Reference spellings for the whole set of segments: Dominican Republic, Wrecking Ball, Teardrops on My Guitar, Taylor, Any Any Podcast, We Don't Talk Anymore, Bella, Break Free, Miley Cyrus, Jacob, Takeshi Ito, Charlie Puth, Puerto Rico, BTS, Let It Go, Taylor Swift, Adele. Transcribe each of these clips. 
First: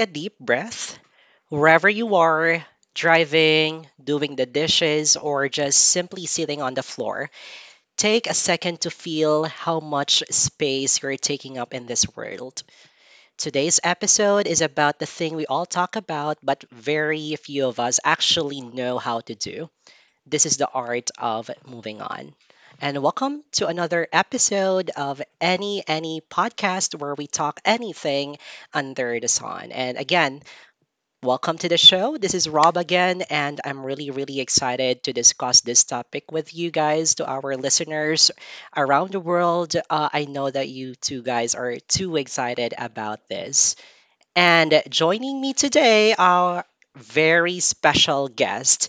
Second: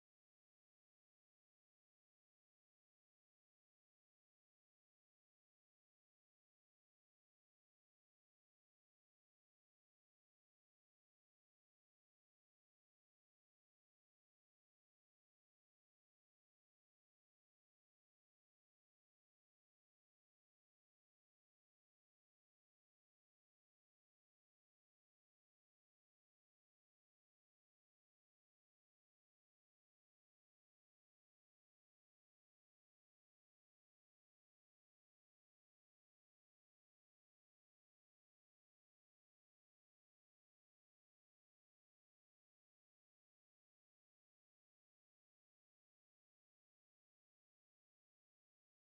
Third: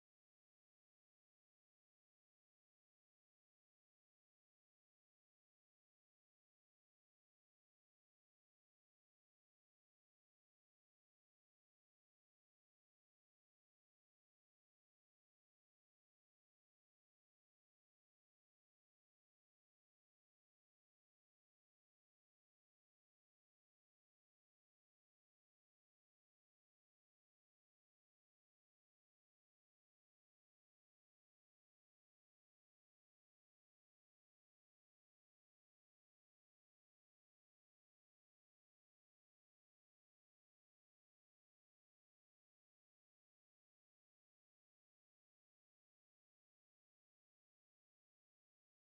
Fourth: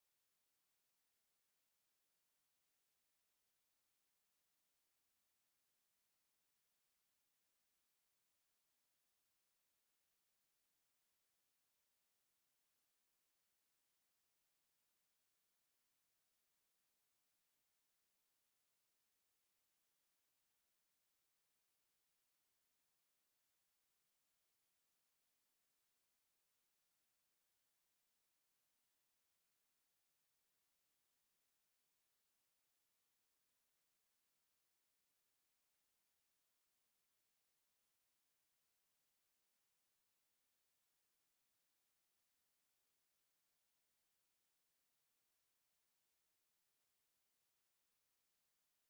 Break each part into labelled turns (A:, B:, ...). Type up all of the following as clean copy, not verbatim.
A: a deep breath. Wherever you are, driving, doing the dishes, or just simply sitting on the floor, take a second to feel how much space you're taking up in this world. Today's episode is about the thing we all talk about, but very few of us actually know how to do. This is the art of moving on. And welcome to another episode of Any Podcast where we talk anything under the sun. And again, welcome to the show. This is Rob again, and I'm really, really excited to discuss this topic with you guys, to our listeners around the world. I know that you two guys are too excited about this. And joining me today are very special guests,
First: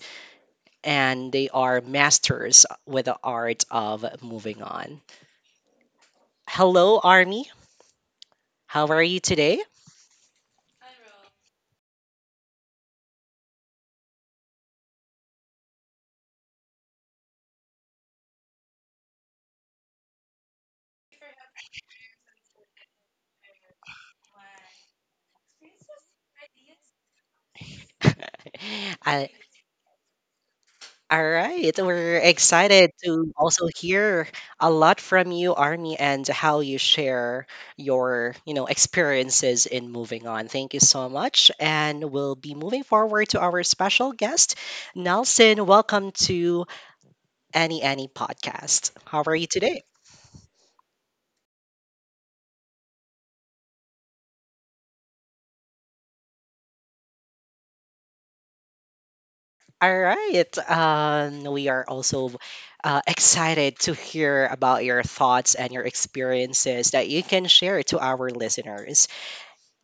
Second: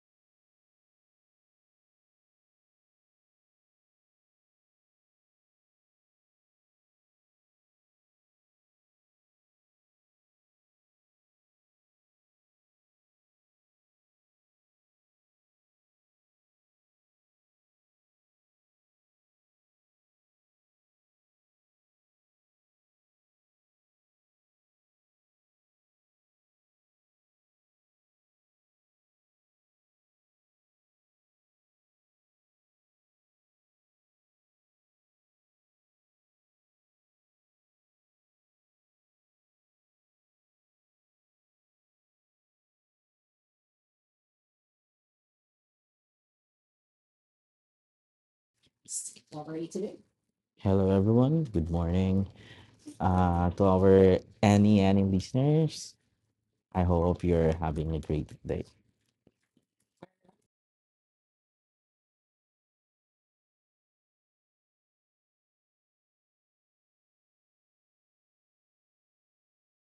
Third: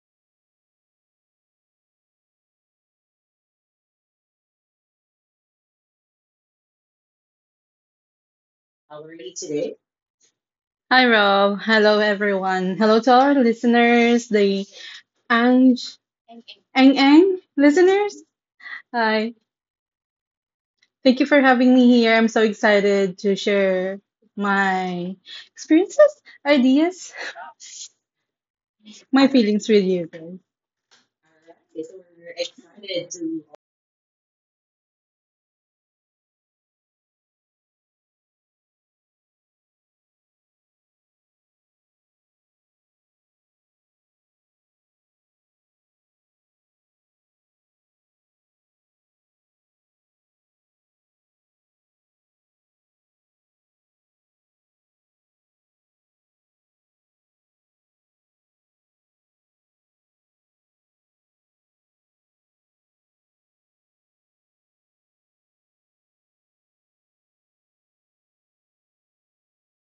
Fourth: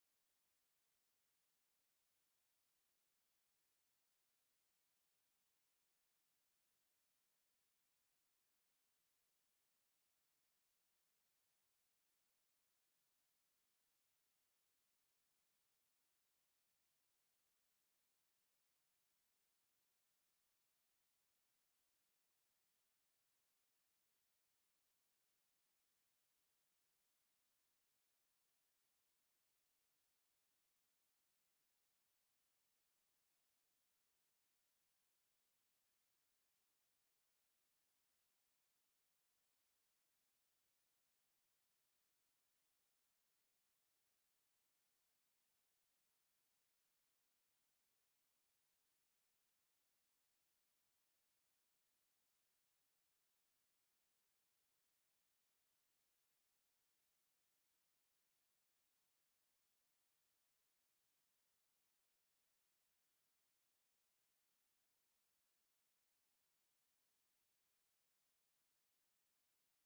A: and they are masters with the art of moving on. Hello, Army. How are you today?
B: Hi Rob. Hello everyone. Hello to our listeners, the Ang Ang listeners. Hi. Thank you for having me here. I'm so excited to share my experiences, ideas, my
A: I,
B: feelings with you guys.
A: All right, we're excited to also hear a lot from you, Army, and how you share your, you know, experiences in moving on. Thank you so much, and we'll be moving forward to our special guest, Nelson. Welcome to Any Podcast. How are you today?
C: Hello, everyone. Good morning to our any listeners. I hope you're having a great day.
A: All right. We are also excited to hear about your thoughts and your experiences that you can share to our listeners.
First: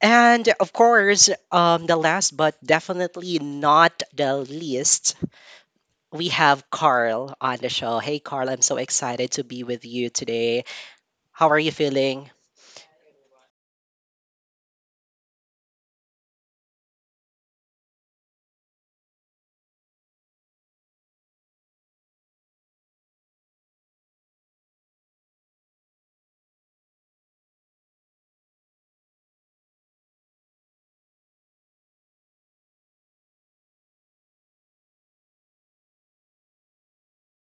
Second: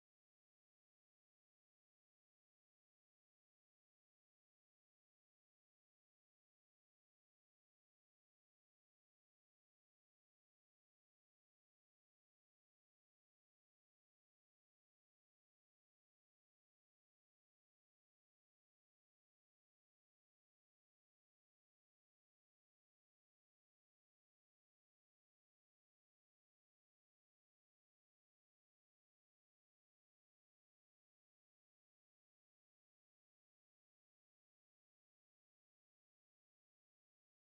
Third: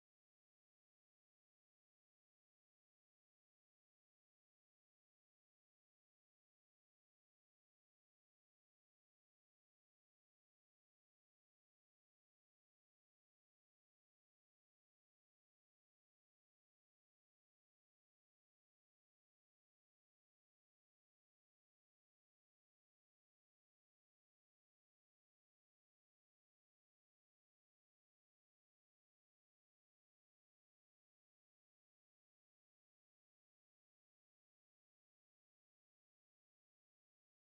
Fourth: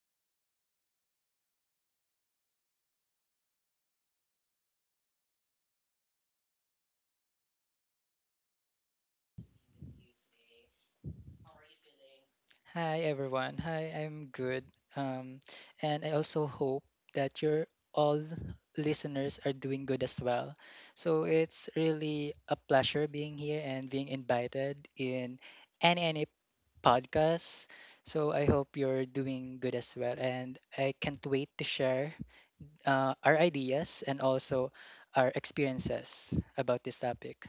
A: And of course, the last but definitely not the least, we have Carl on the show. Hey, Carl, I'm so excited to be with you today. How are you feeling?
D: Hi everyone. Hi, I'm good. Um, and I also hope that you're all listeners are doing good as well. So it's really a pleasure being here and being invited in any podcast. So I hope you're doing good as well. And I can't wait to share our ideas and also our experiences about this topic.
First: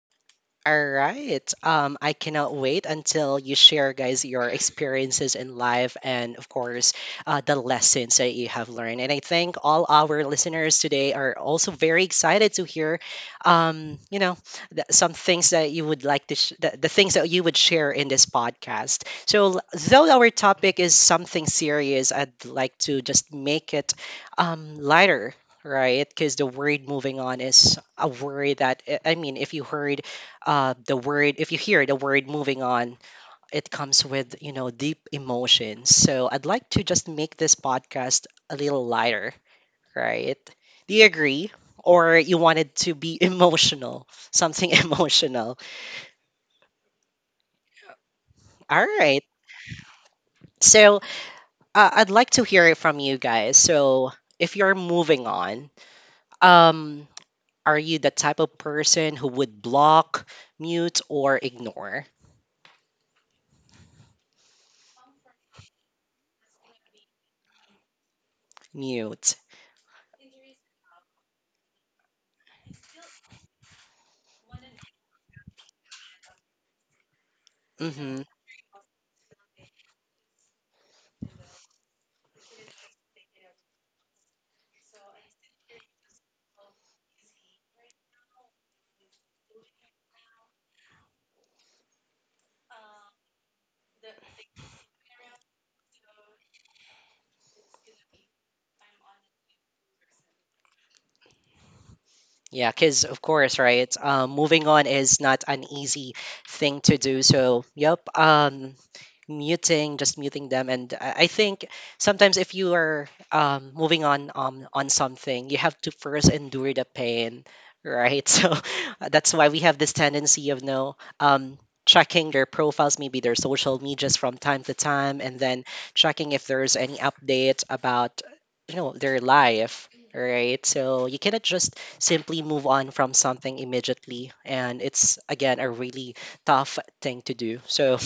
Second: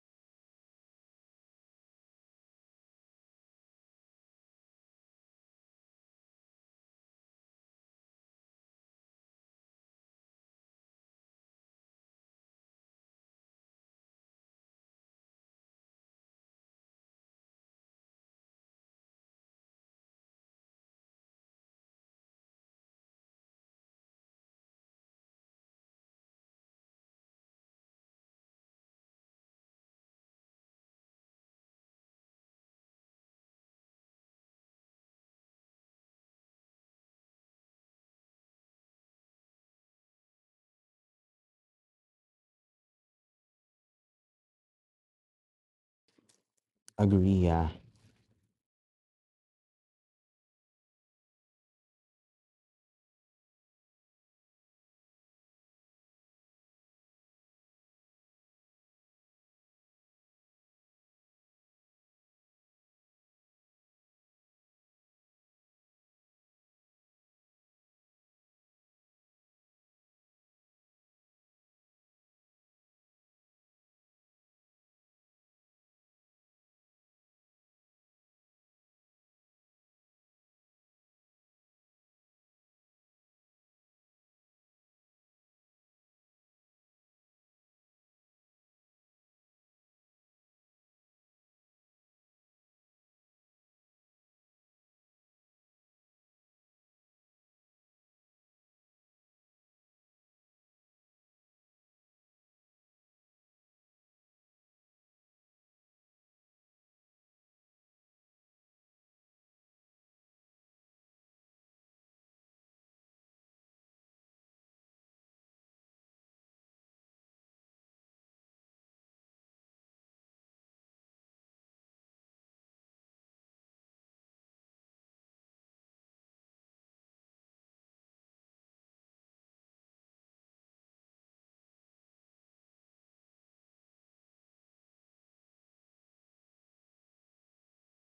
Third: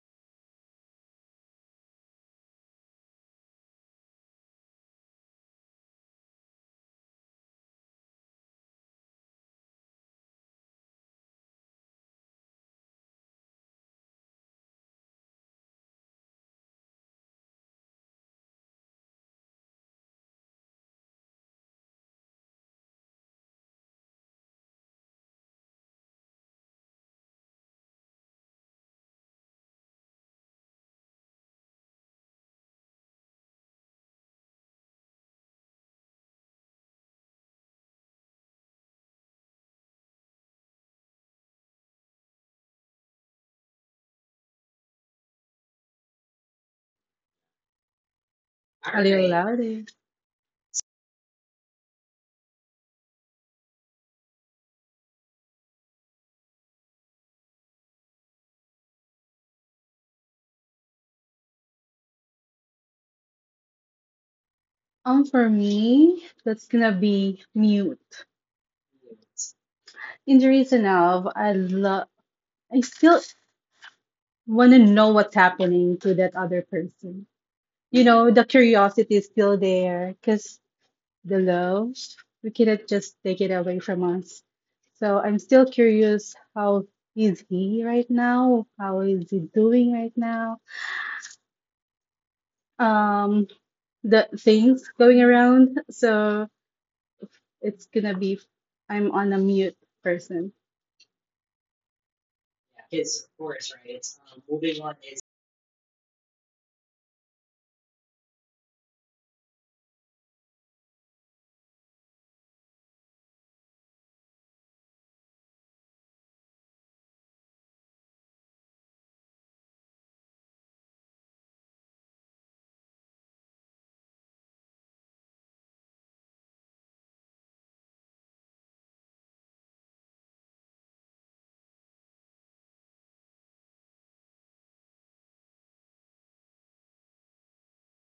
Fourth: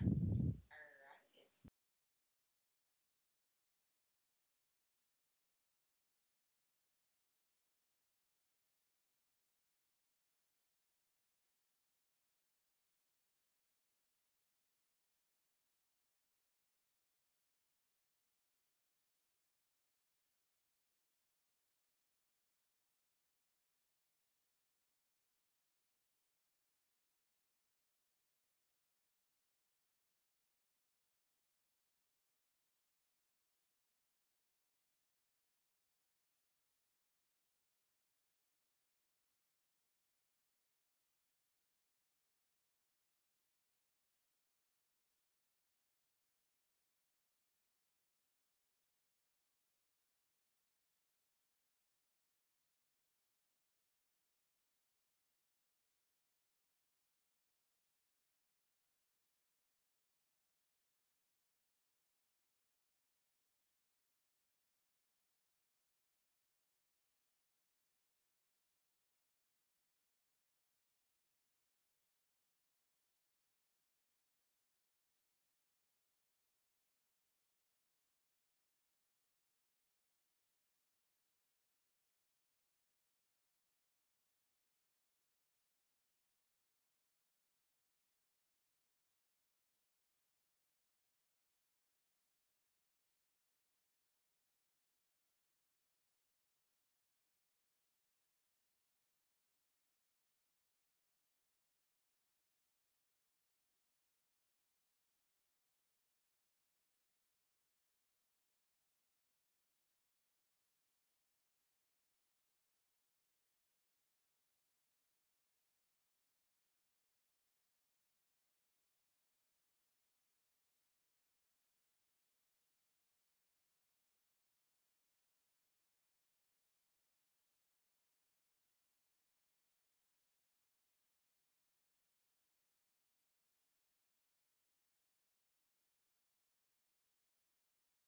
A: All right. I cannot wait until you share, guys, your experiences in life and, of course, the lessons that you have learned. And I think all our listeners today are also very excited to hear, um, you know, some things that you would like to, the things that you would share in this podcast. So, though our topic is something serious, I'd like to just make it lighter. Right, because the word moving on is a word that if you heard the word if you hear the word moving on, it comes with, you know, deep emotions. So I'd like to just make this podcast a little lighter, right? Do you agree, or you wanted to be emotional, something emotional?
C: Agree, yeah.
A: All
B: A
A: right.
B: little louder.
A: So I'd like to hear it from you guys. So if you're moving on, um are you the type of person who would block, mute, or ignore?
B: For me, that's gonna be mute.
A: Mute.
B: Injuries enough. I love. I still want to know what's happening to that other person. You
A: Mhm.
B: know, the curiosity is still there because the love, we cannot just take it away from us. So I'm still curious, how is he right now? How is he doing right now? Um, the things going around. So it's gonna be, I'm on a mute person.
A: Yeah, because of course, right? Moving on is not an easy thing to do. So, yep. Muting, just muting them, and I think sometimes if you are moving on something, you have to first endure the pain, right? So that's why we have this tendency of no checking their profiles, maybe their social medias from time to time, and then checking if there's any updates about, you know, their life, right? So you cannot just simply move on from something immediately. And it's, again, a really tough thing to do. So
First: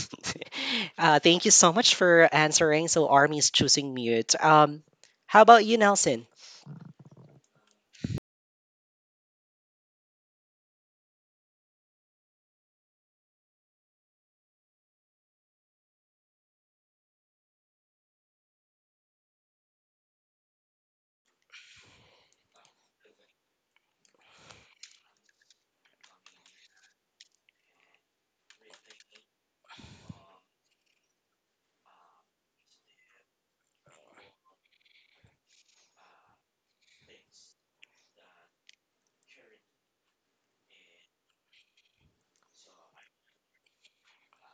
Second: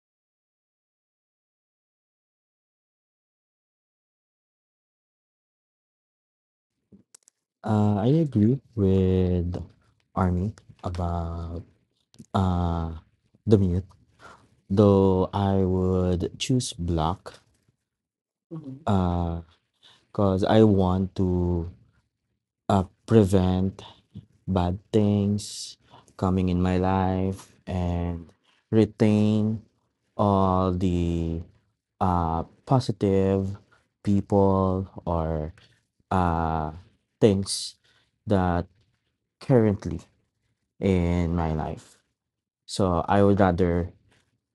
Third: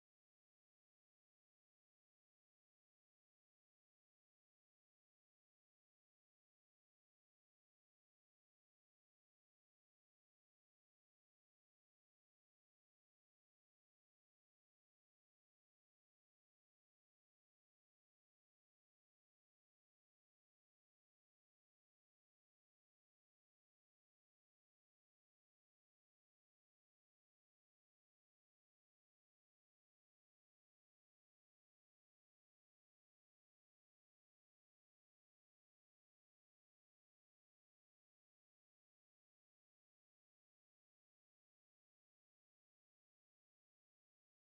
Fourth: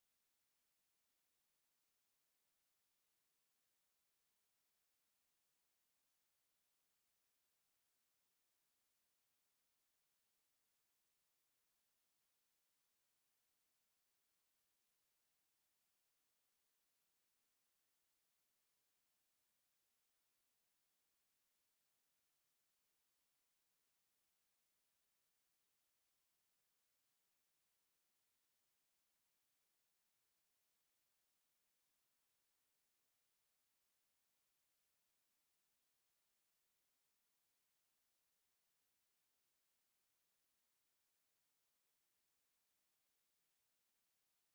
A: thank you so much for answering. So Army is choosing mute. How about you, Nelson?
C: I agree with Army about uh, the mute, though I would choose black uh, because I want to prevent bad things coming in my life and retain all the positive people or uh, things that currently in my life. So I would rather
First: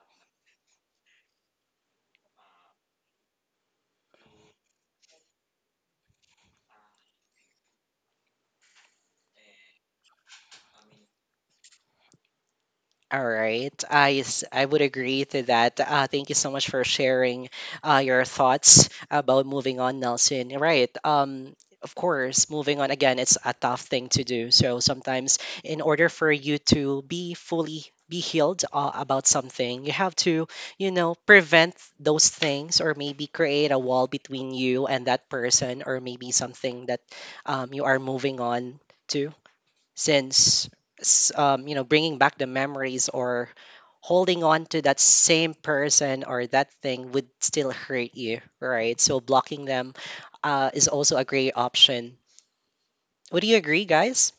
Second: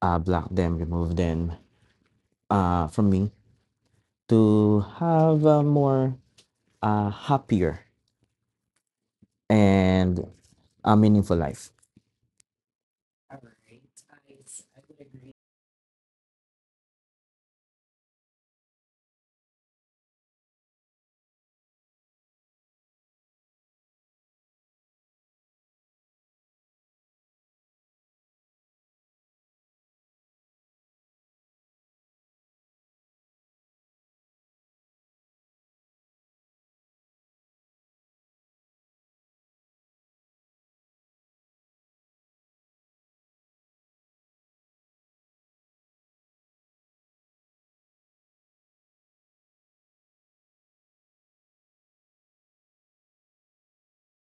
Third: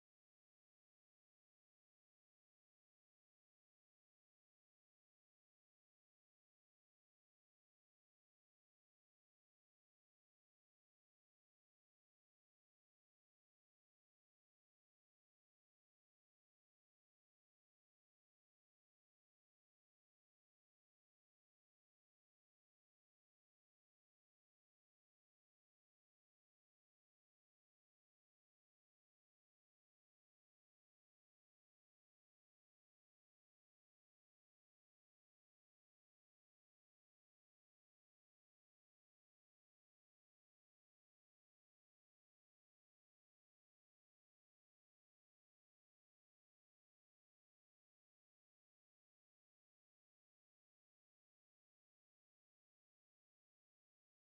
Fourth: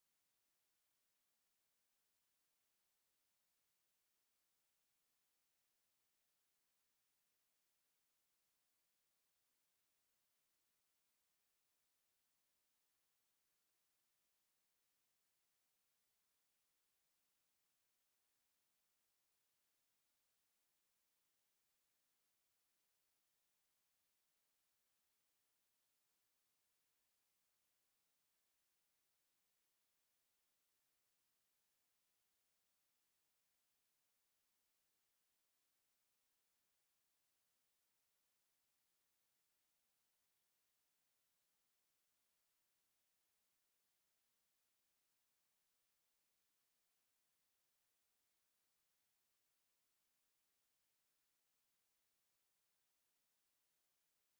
C: block them, remove them from me to have a more happier and a meaningful life.
A: All right. I would agree to that. Thank you so much for sharing your thoughts about moving on, Nelson. Right. Of course, moving on again, it's a tough thing to do. So sometimes, in order for you to be fully be healed about something, you have to, you know, prevent those things or maybe create a wall between you and that person or maybe something that you are moving on to, since you know, bringing back the memories or holding on to that same person or that thing would still hurt you, right? So blocking them is also a great option. Would you agree, guys?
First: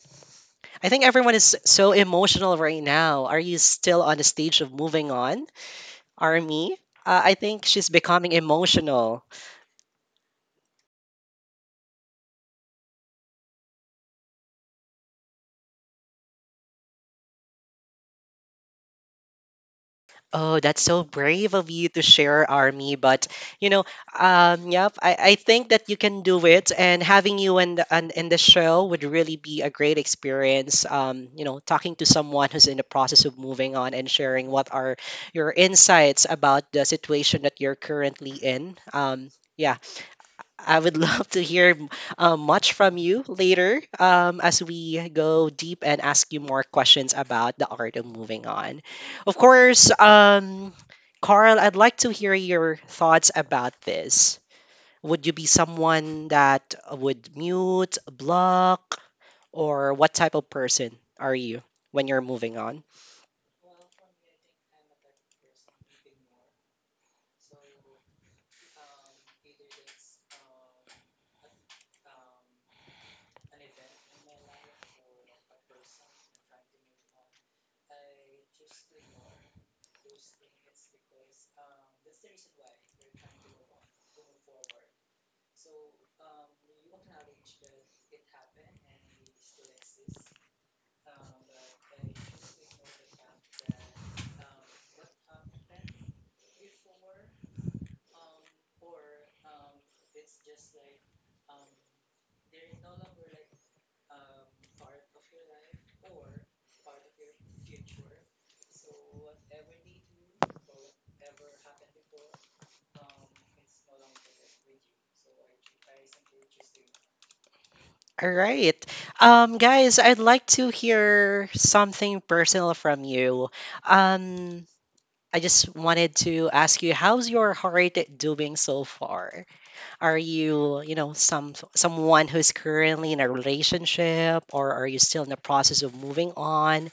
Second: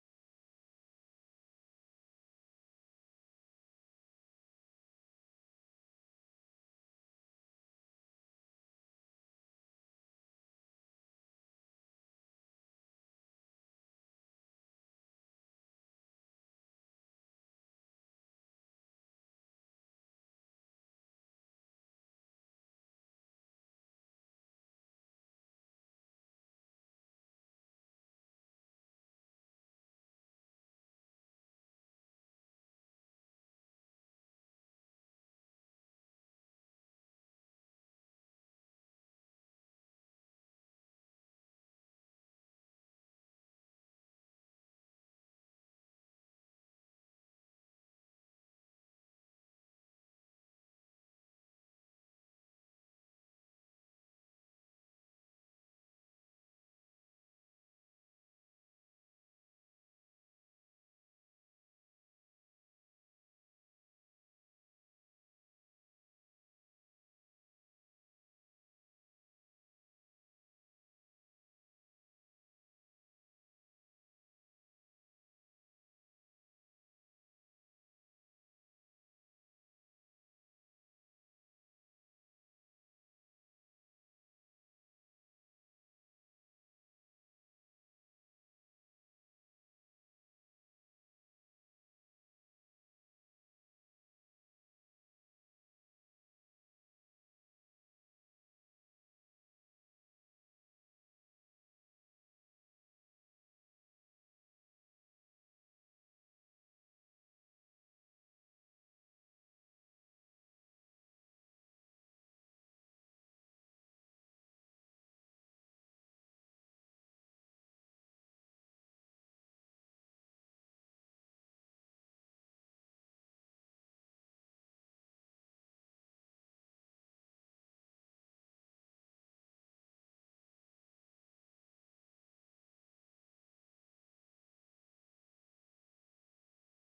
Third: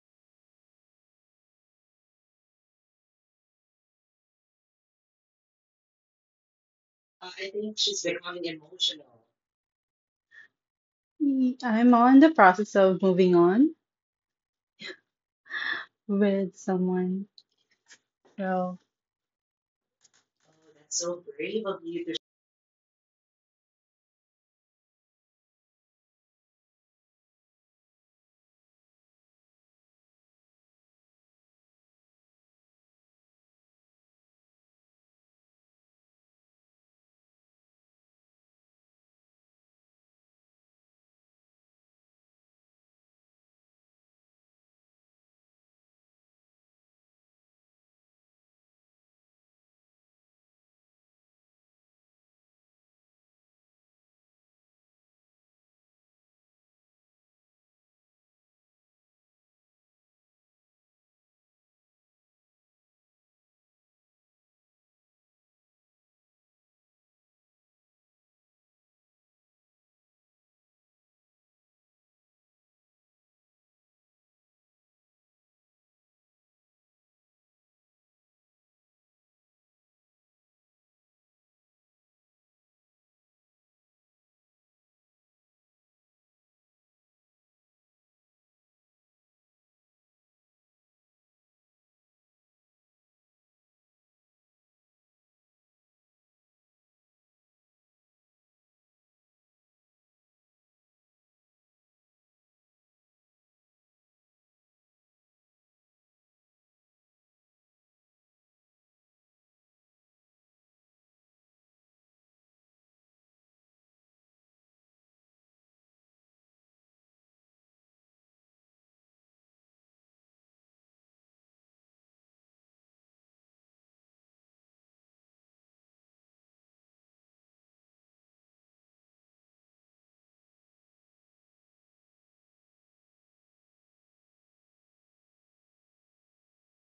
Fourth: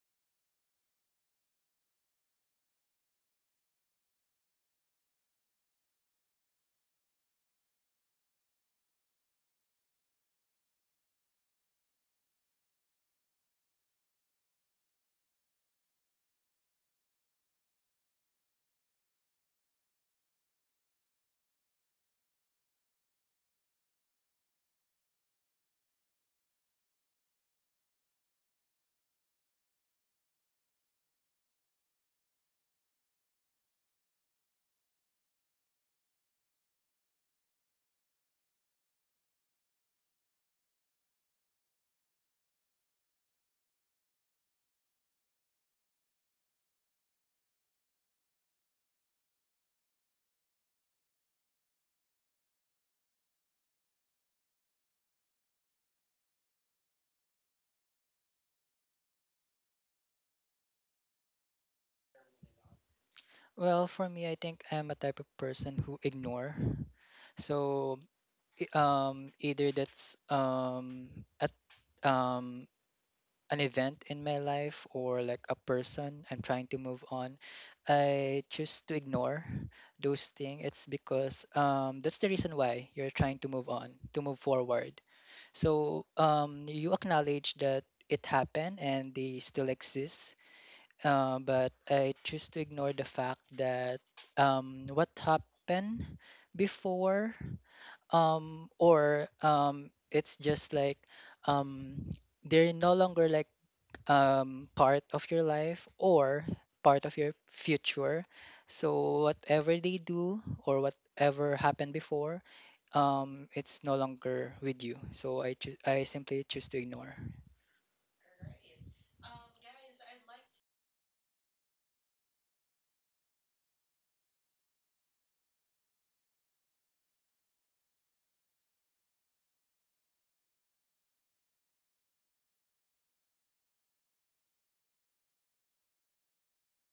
A: I think everyone is so emotional right now. Are you still on the stage of moving on, Army? I think she's becoming emotional.
B: I'm on the process of moving on with someone. So
A: Oh, that's so brave of you to share, Army. But you know, yep, I think that you can do it, and having you in in the show would really be a great experience. You know, talking to someone who's in the process of moving on and sharing what are your insights about the situation that you're currently in. Yeah, I would love to hear much from you later as we go deep and ask you more questions about the art of moving on. Of course, Carl, I'd like to hear your thoughts about this. Would you be someone that would mute, block, or what type of person are you when you're moving on?
D: Well, for me, I think I'm a type of person who ignore so either that's at um an event in my life or like a person I'm trying to move on, I choose to ignore those things. It's because that's the reason why you're trying to move on, to move forward. So you acknowledge that it happened and they still exist. But I choose to ignore the fact that what happened before or it's just like um they're no longer like part of your life or part of your future, so whatever they do or whatever happened before, it's no longer with you, so I simply choose to ignore.
A: All right. Guys, I'd like to hear something personal from you. Um, I just wanted to ask you, how's your heart doing so far? Are you, you know, someone who's currently in a relationship, or are you still in the process of moving on?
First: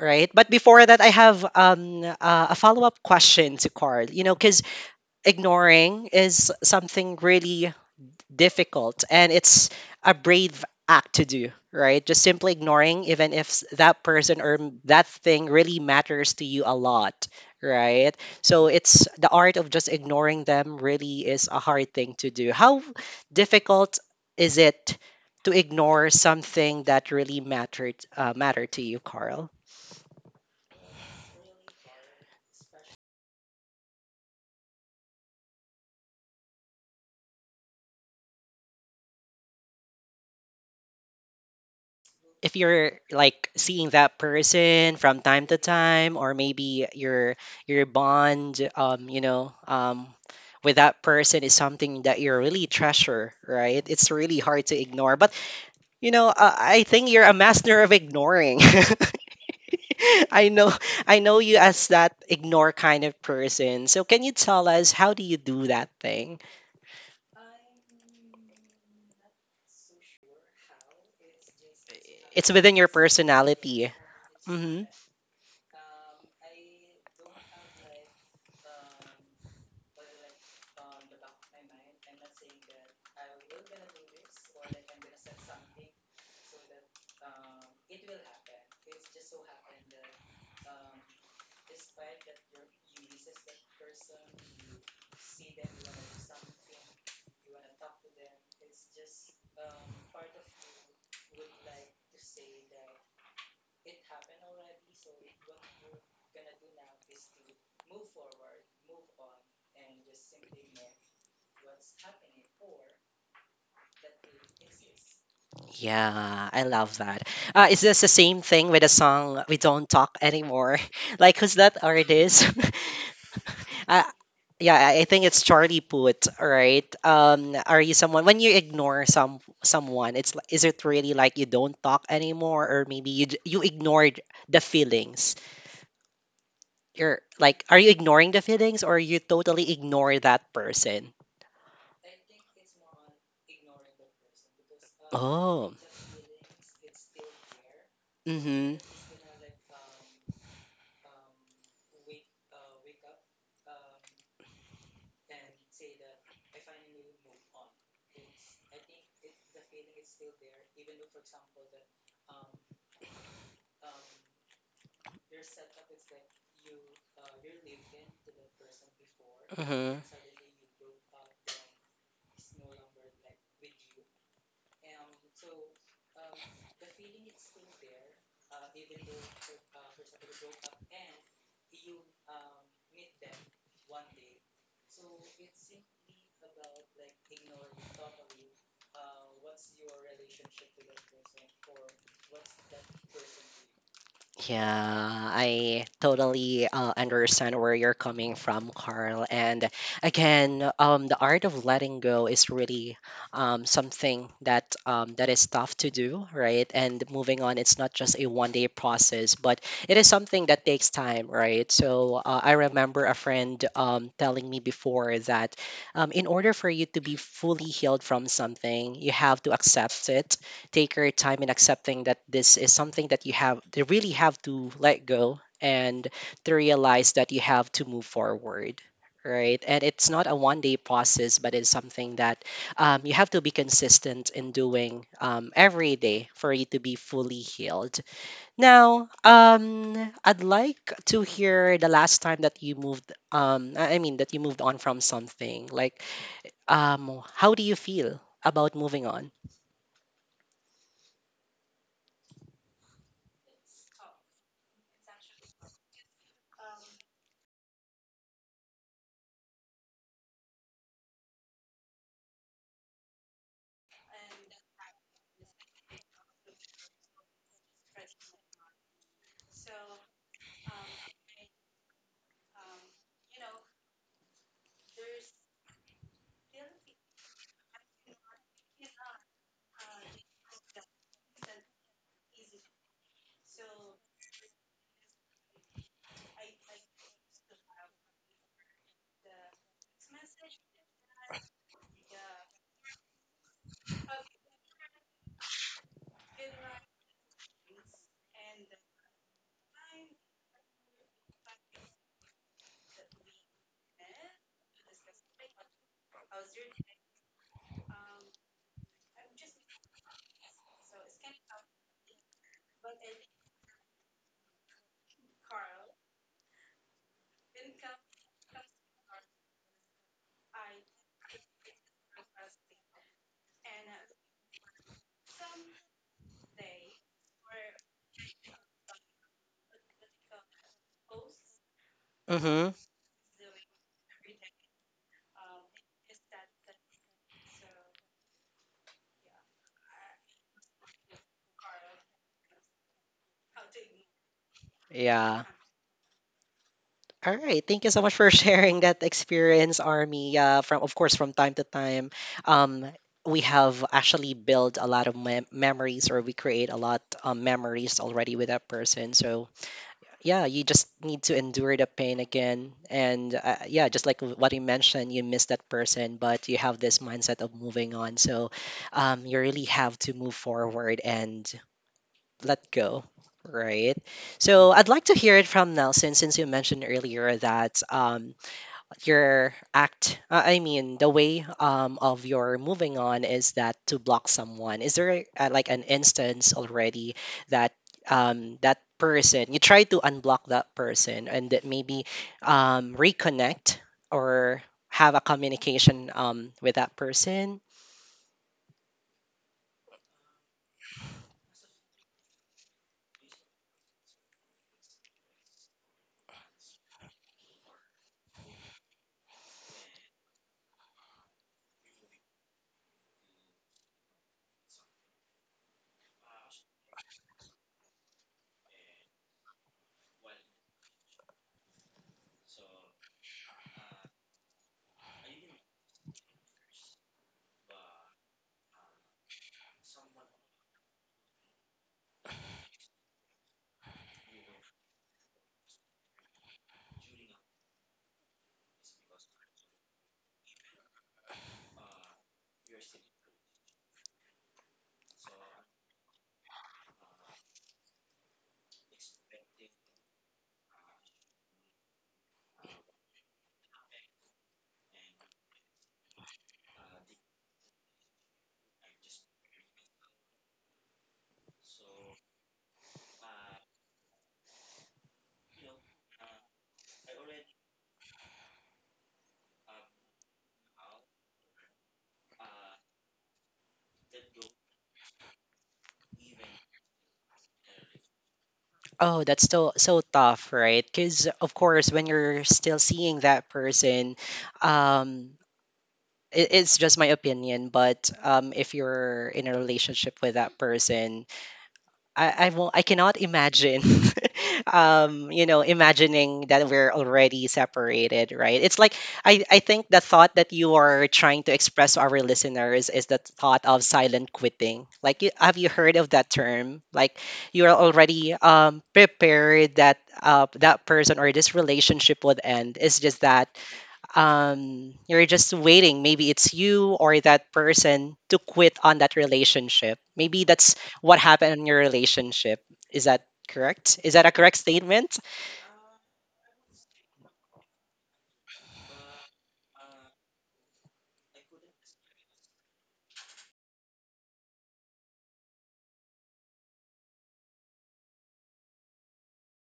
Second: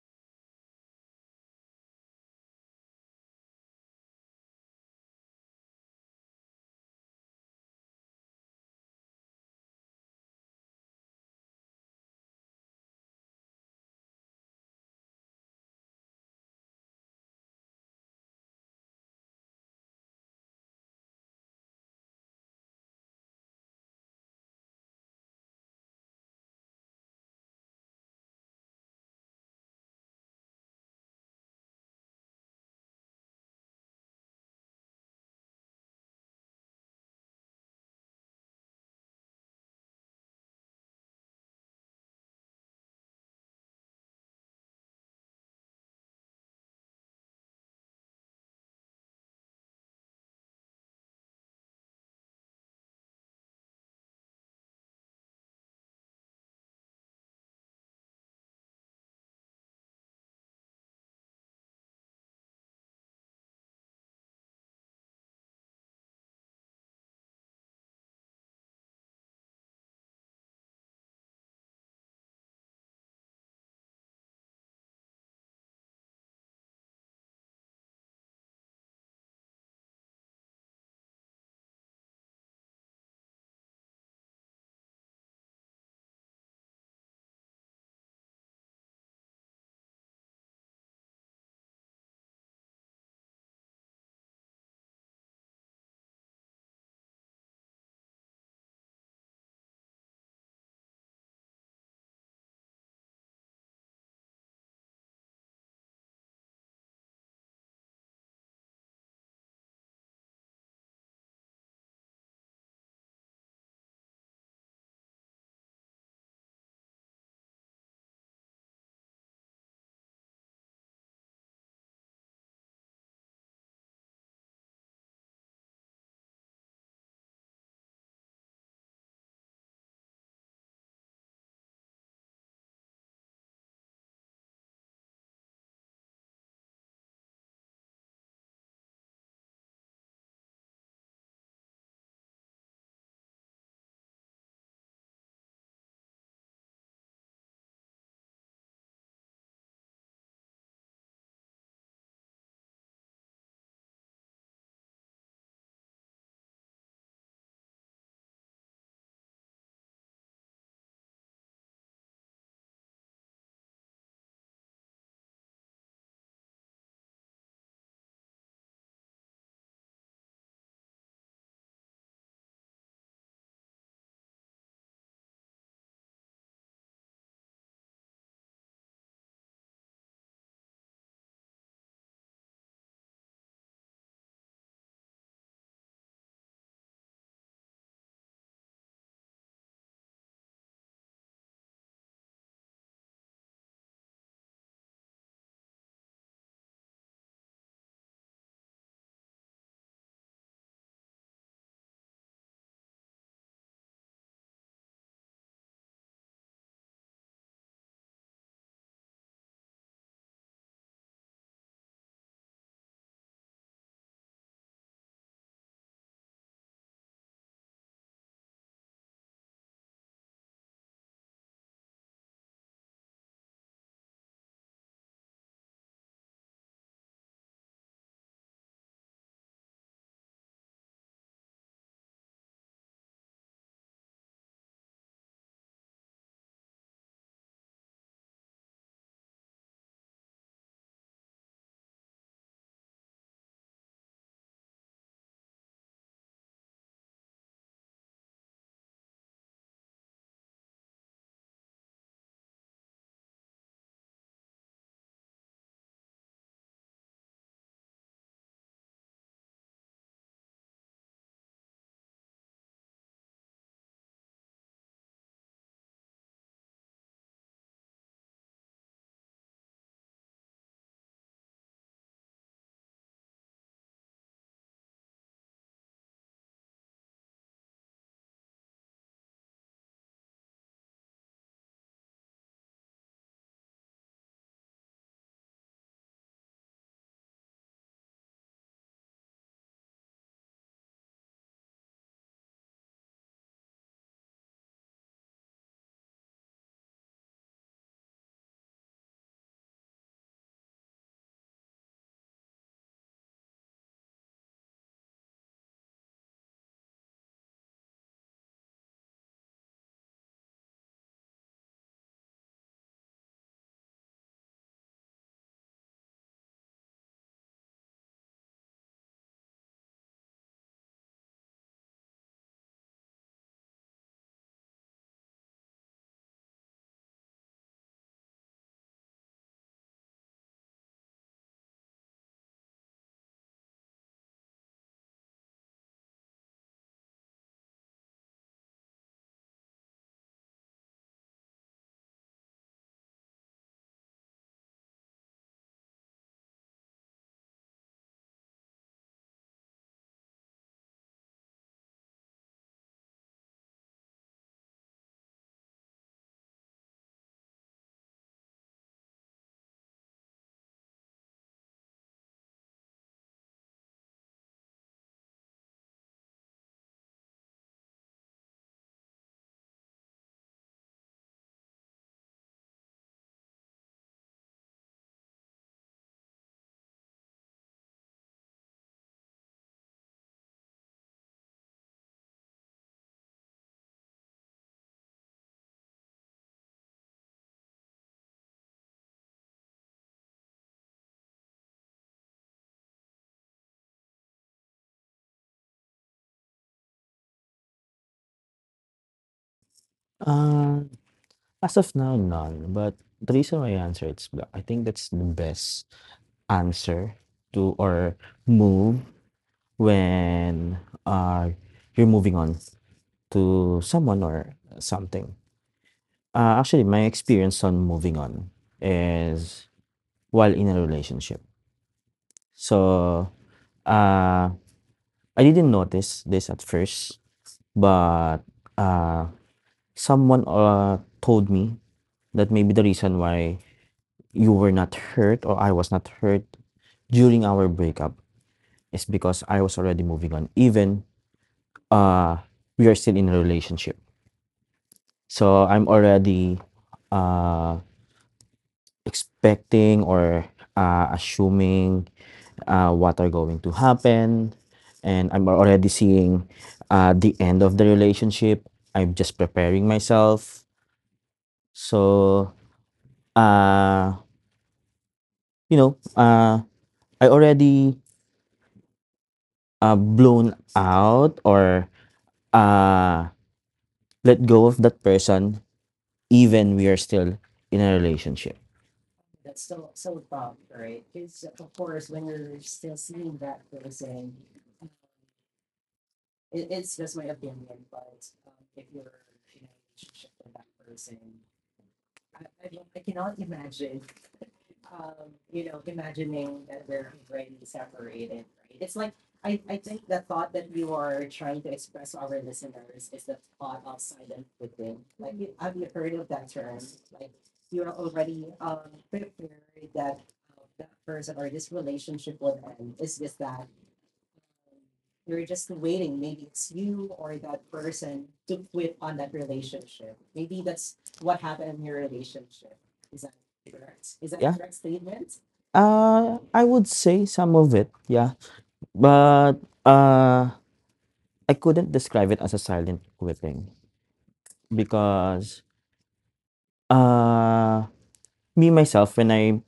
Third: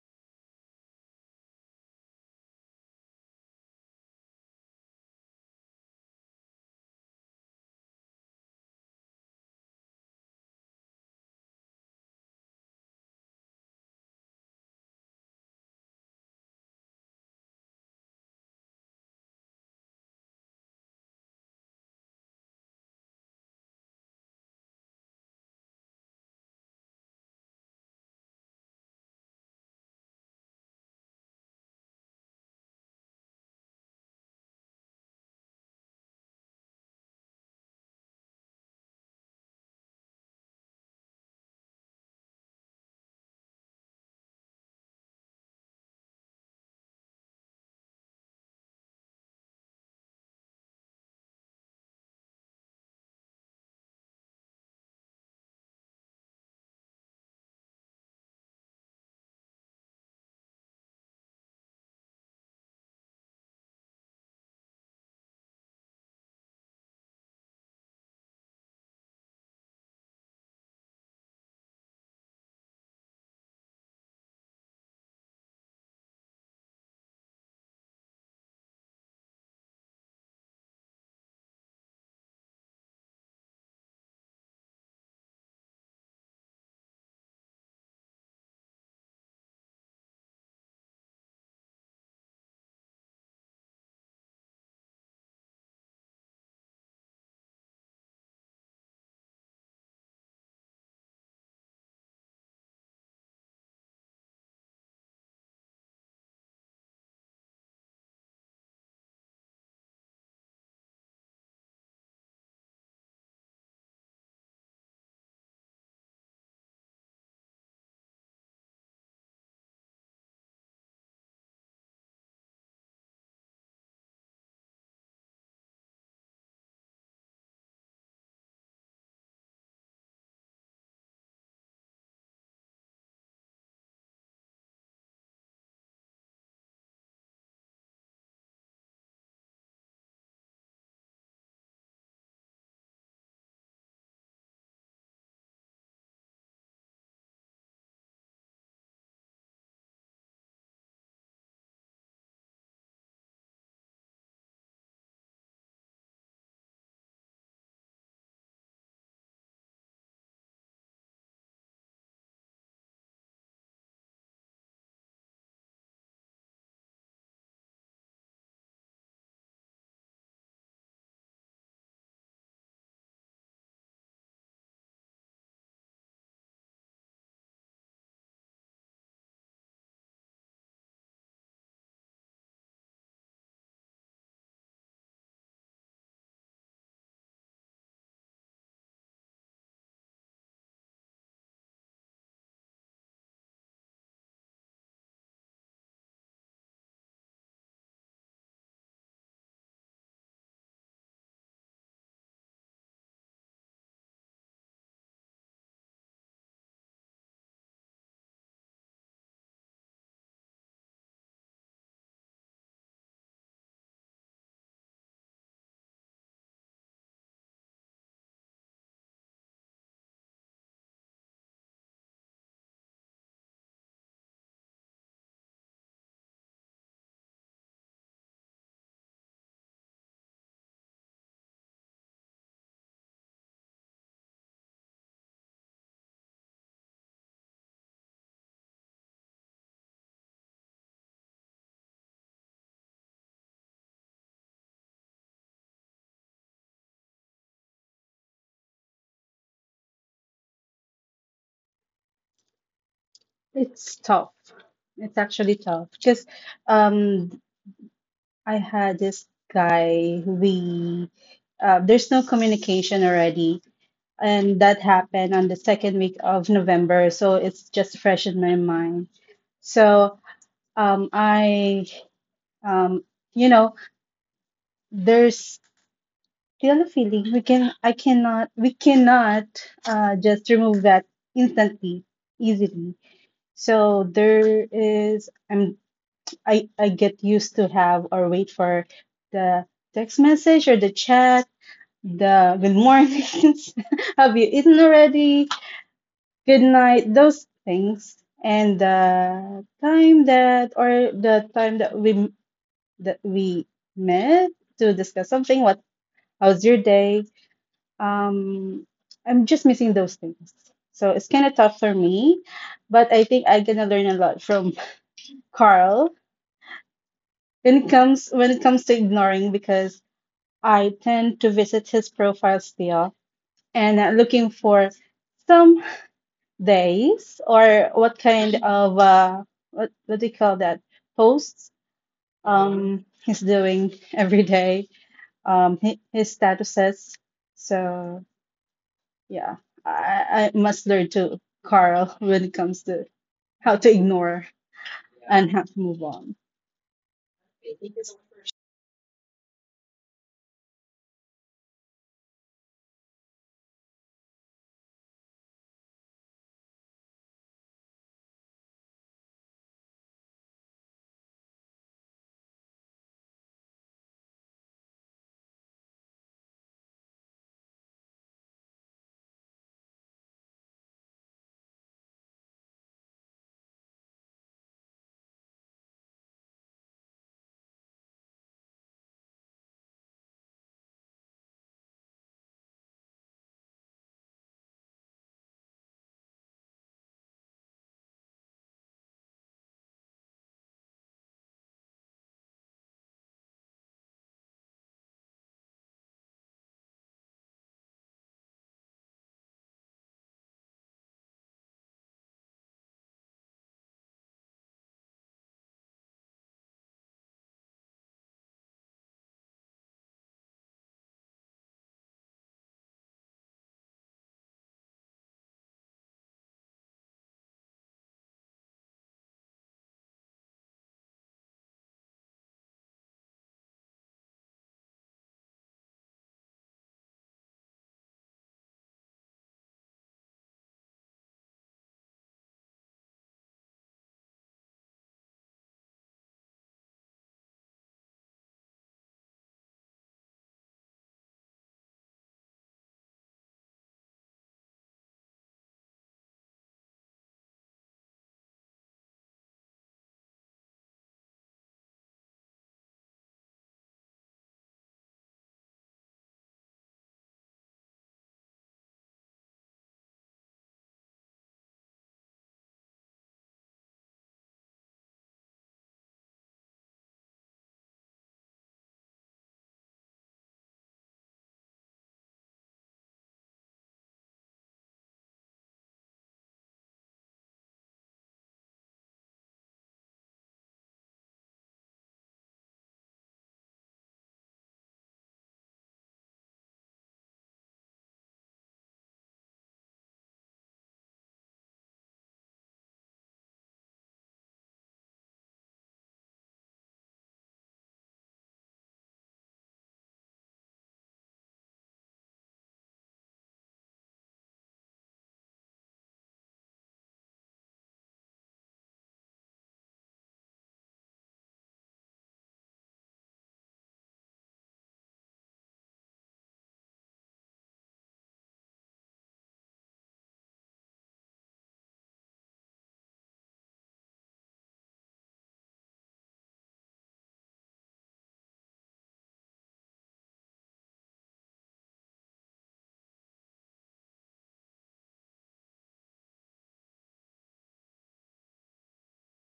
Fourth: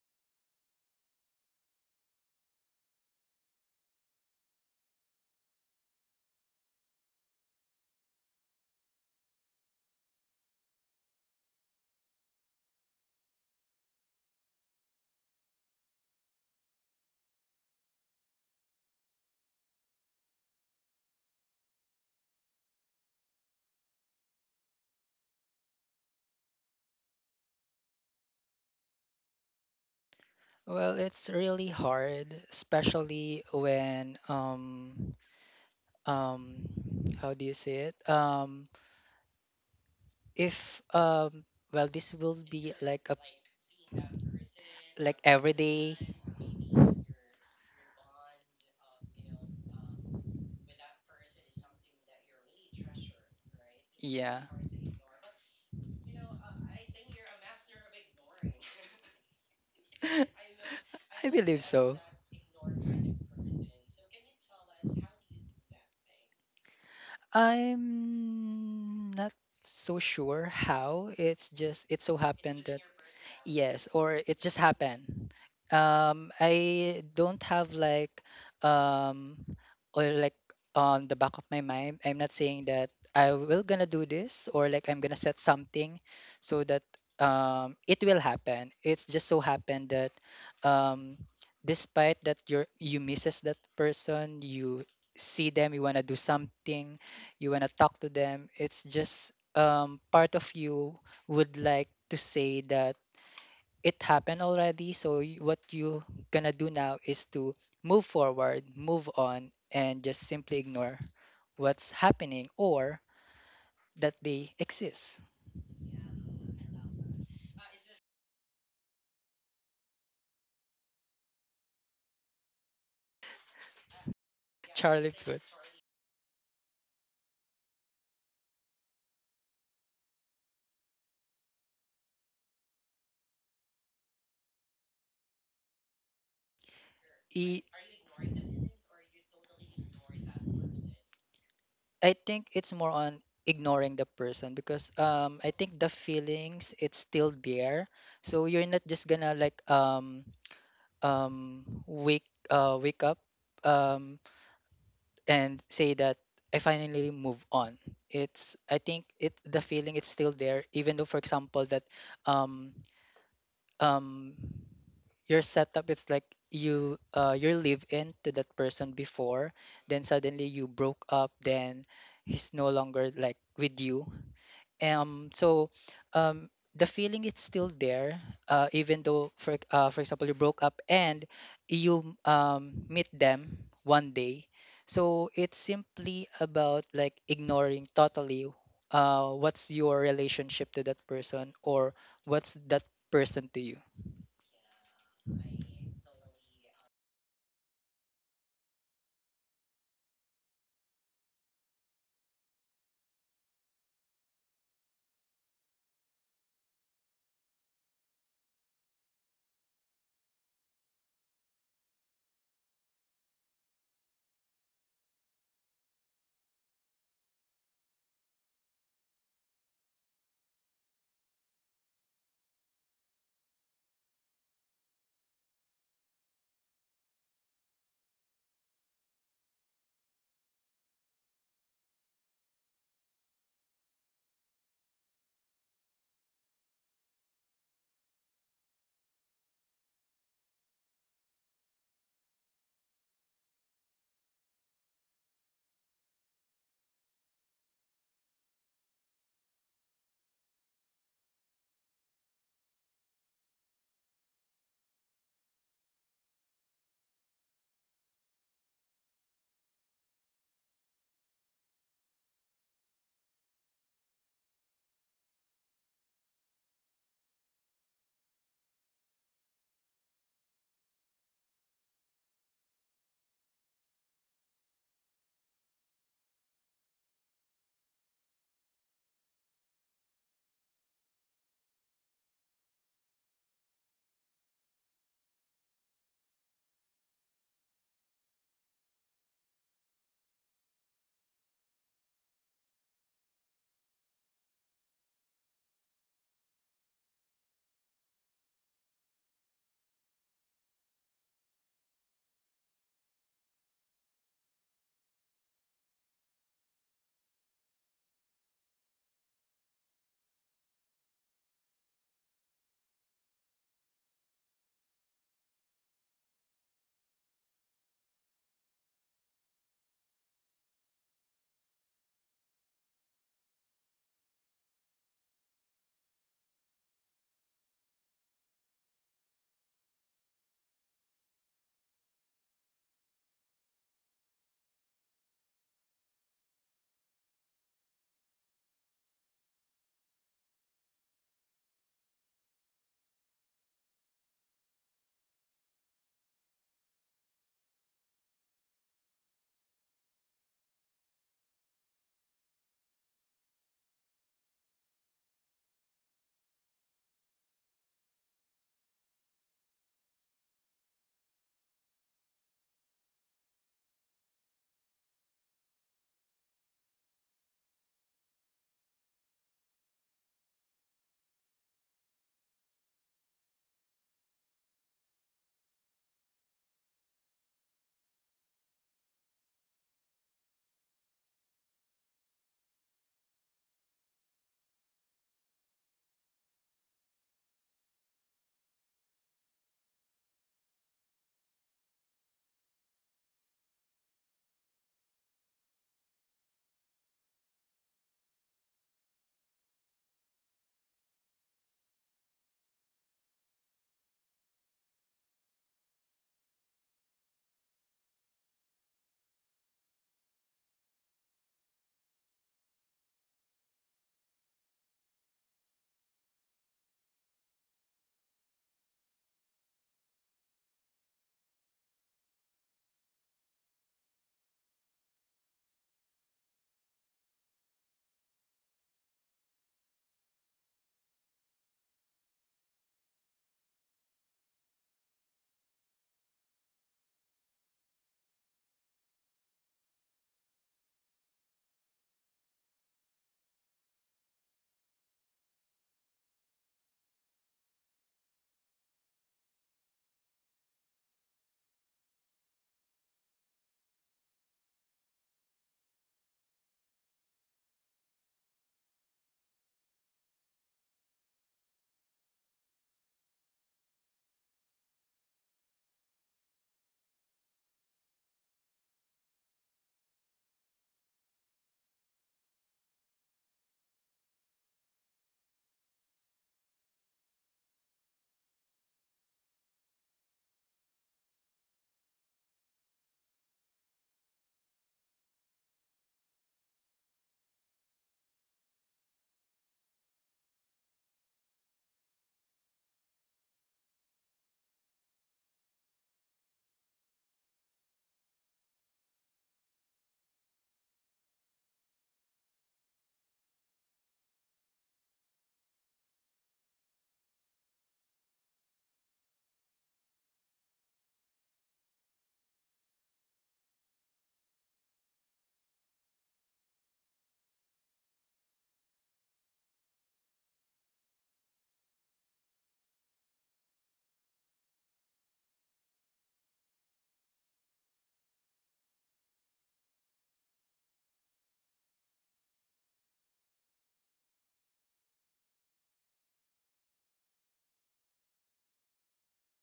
A: Right. But before that, I have a follow up question to Carl. You know, because ignoring is something really difficult and it's a brave act to do, right? Just simply ignoring, even if that person or that thing really matters to you a lot, right? So it's the art of just ignoring them really is a hard thing to do. How difficult is it to ignore something that really matter to you, Carl?
D: Well, it's really hard, especially when um how do you say it? If Well, this will
A: If
D: be
A: you're
D: like a
A: like seeing that person
D: like
A: from time to
D: everyday.
A: time, or maybe your bond, with that person is something that you really treasure, right? It's really
D: Yeah.
A: hard to ignore. But you know, I think you're a master of ignoring. I know, I
D: I
A: know you
D: believe
A: as
D: so.
A: that ignore kind of person. So can you tell us, how do you do that thing?
D: I'm not so sure how. It's just it so
A: It's
D: happened
A: within
D: that
A: your
D: yes,
A: personality.
D: or it just
A: Mm-hmm.
D: happened. I don't have like um or like on the back of my mind. I'm not saying that I will gonna do this or like I'm gonna set something so that it will happen. It's just so happened that um despite that you misses that person, you see them, you wanna do something, you wanna talk to them. It's just part of you would like to say that it happened already. So what you gonna do now is to move forward, move on, and just simply ignore what's happening or that they exist.
A: Yeah, I love that. Is this the same thing with the song "We Don't Talk Anymore"? Like, who's that artist? uh, yeah, I
D: Charlie
A: think it's
D: Puth.
A: Charlie Puth, right? Are you someone when you ignore someone? Is it really like you don't talk anymore, or maybe you ignored the feelings? You're
D: E-
A: like, are you ignoring the feelings, or you totally ignore that person?
D: I think it's more on ignoring the person because I
A: Oh.
D: think the feelings it's still there. So you're
A: Mm-hmm.
D: not just gonna like wake wake up um and say that I finally move on. It's I think it the feeling is still there, even though for example that um um your setup it's like you you live in to that person before,
A: Mm-hmm.
D: then suddenly you broke up, then he's no longer like with you, so um the feeling it's still there, even though for for example you broke up and you meet them one day, so it's simply about like ignoring totally what's your relationship to that person or what's that person to you.
A: Yeah, I totally understand where you're coming from, Carl. And again, the art of letting go is really something that that is tough to do, right? And moving on, it's not just a one-day process, but it is something that takes time, right? So I remember a friend telling me before that in order for you to be fully healed from something, you have to accept it, take your time in accepting that this is something that you have to let go and to realize that you have to move forward, right? And it's not a one day process, but it's something that you have to be consistent in doing every day for you to be fully healed. Now I'd like to hear the last time that you moved I mean that you moved on from something, like how do you feel about moving on?
B: it's tough. It's actually tough because um. I had this guy, we there's no communication already, and that happened on the second week of November, so it's just fresh in my mind. So um, I um, you know, there's still a feeling we cannot just remove that instantly, easily. So there is I'm I get used to have or wait for the text message or the chat, the good morning, have you eaten already? Good night, those things. And the time that we met to discuss something, what how's your day? Um, I'm just missing those things. So it's kind of tough for me, but I think I'm gonna learn a lot from Carl when it comes to ignoring because I tend to visit his profile still and looking for some days or what kind of what do you call that, posts
A: Mm-hmm.
B: he's doing every day, his statuses, so yeah, I must learn to Carl when it comes to how to ignore
A: Yeah.
B: and how to move on.
A: All right. Thank you so much for sharing that experience, Army. From of course, from time to time, um, we have actually built a lot of memories, or we create a lot memories already with that person. So yeah, you just need to endure the pain again, and yeah, just like what you mentioned, you miss that person, but you have this mindset of moving on. So you really have to move forward and let go, right? So I'd like to hear it from Nelson, since you mentioned earlier that your act, the way of your moving on is that to block someone. Is there like an instance already that that person, you try to unblock that person, and that maybe reconnect or have a communication with that person?
C: Uh, As of now, none. But the reason why I answer it's black, I think that's the best answer to or move when you're moving on to someone or something. Actually, my experience on moving on is while in a relationship. So uh, I didn't notice this at first, but uh, someone told me that maybe the reason why you were not hurt or I was not hurt during our breakup is because I was already moving on. Even uh, we are still in a relationship. So I'm already uh, expecting or assuming what are going to happen. And I'm already seeing the end of the relationship. I'm just preparing myself. So, uh, you know, I already blown out or uh let go of that person even we are still in a relationship.
A: Oh, that's so so tough, right? Because of course, when you're still seeing that person, um, it's just my opinion. But if you're in a relationship with that person, I cannot imagine, you know, imagining that we're already separated, right? It's like I think the thought that you are trying to express to our listeners is the thought of silent quitting. Like, have you heard of that term? Like, you are already prepared that that person or this relationship would end. It's just that you're just waiting, maybe it's you or that person to quit on that relationship. Maybe that's what happened in your relationship. Is that correct? Is that a
C: Yeah,
A: correct statement?
C: I would say some of it, yeah, but I couldn't describe it as a silent quitting because uh me myself when i'm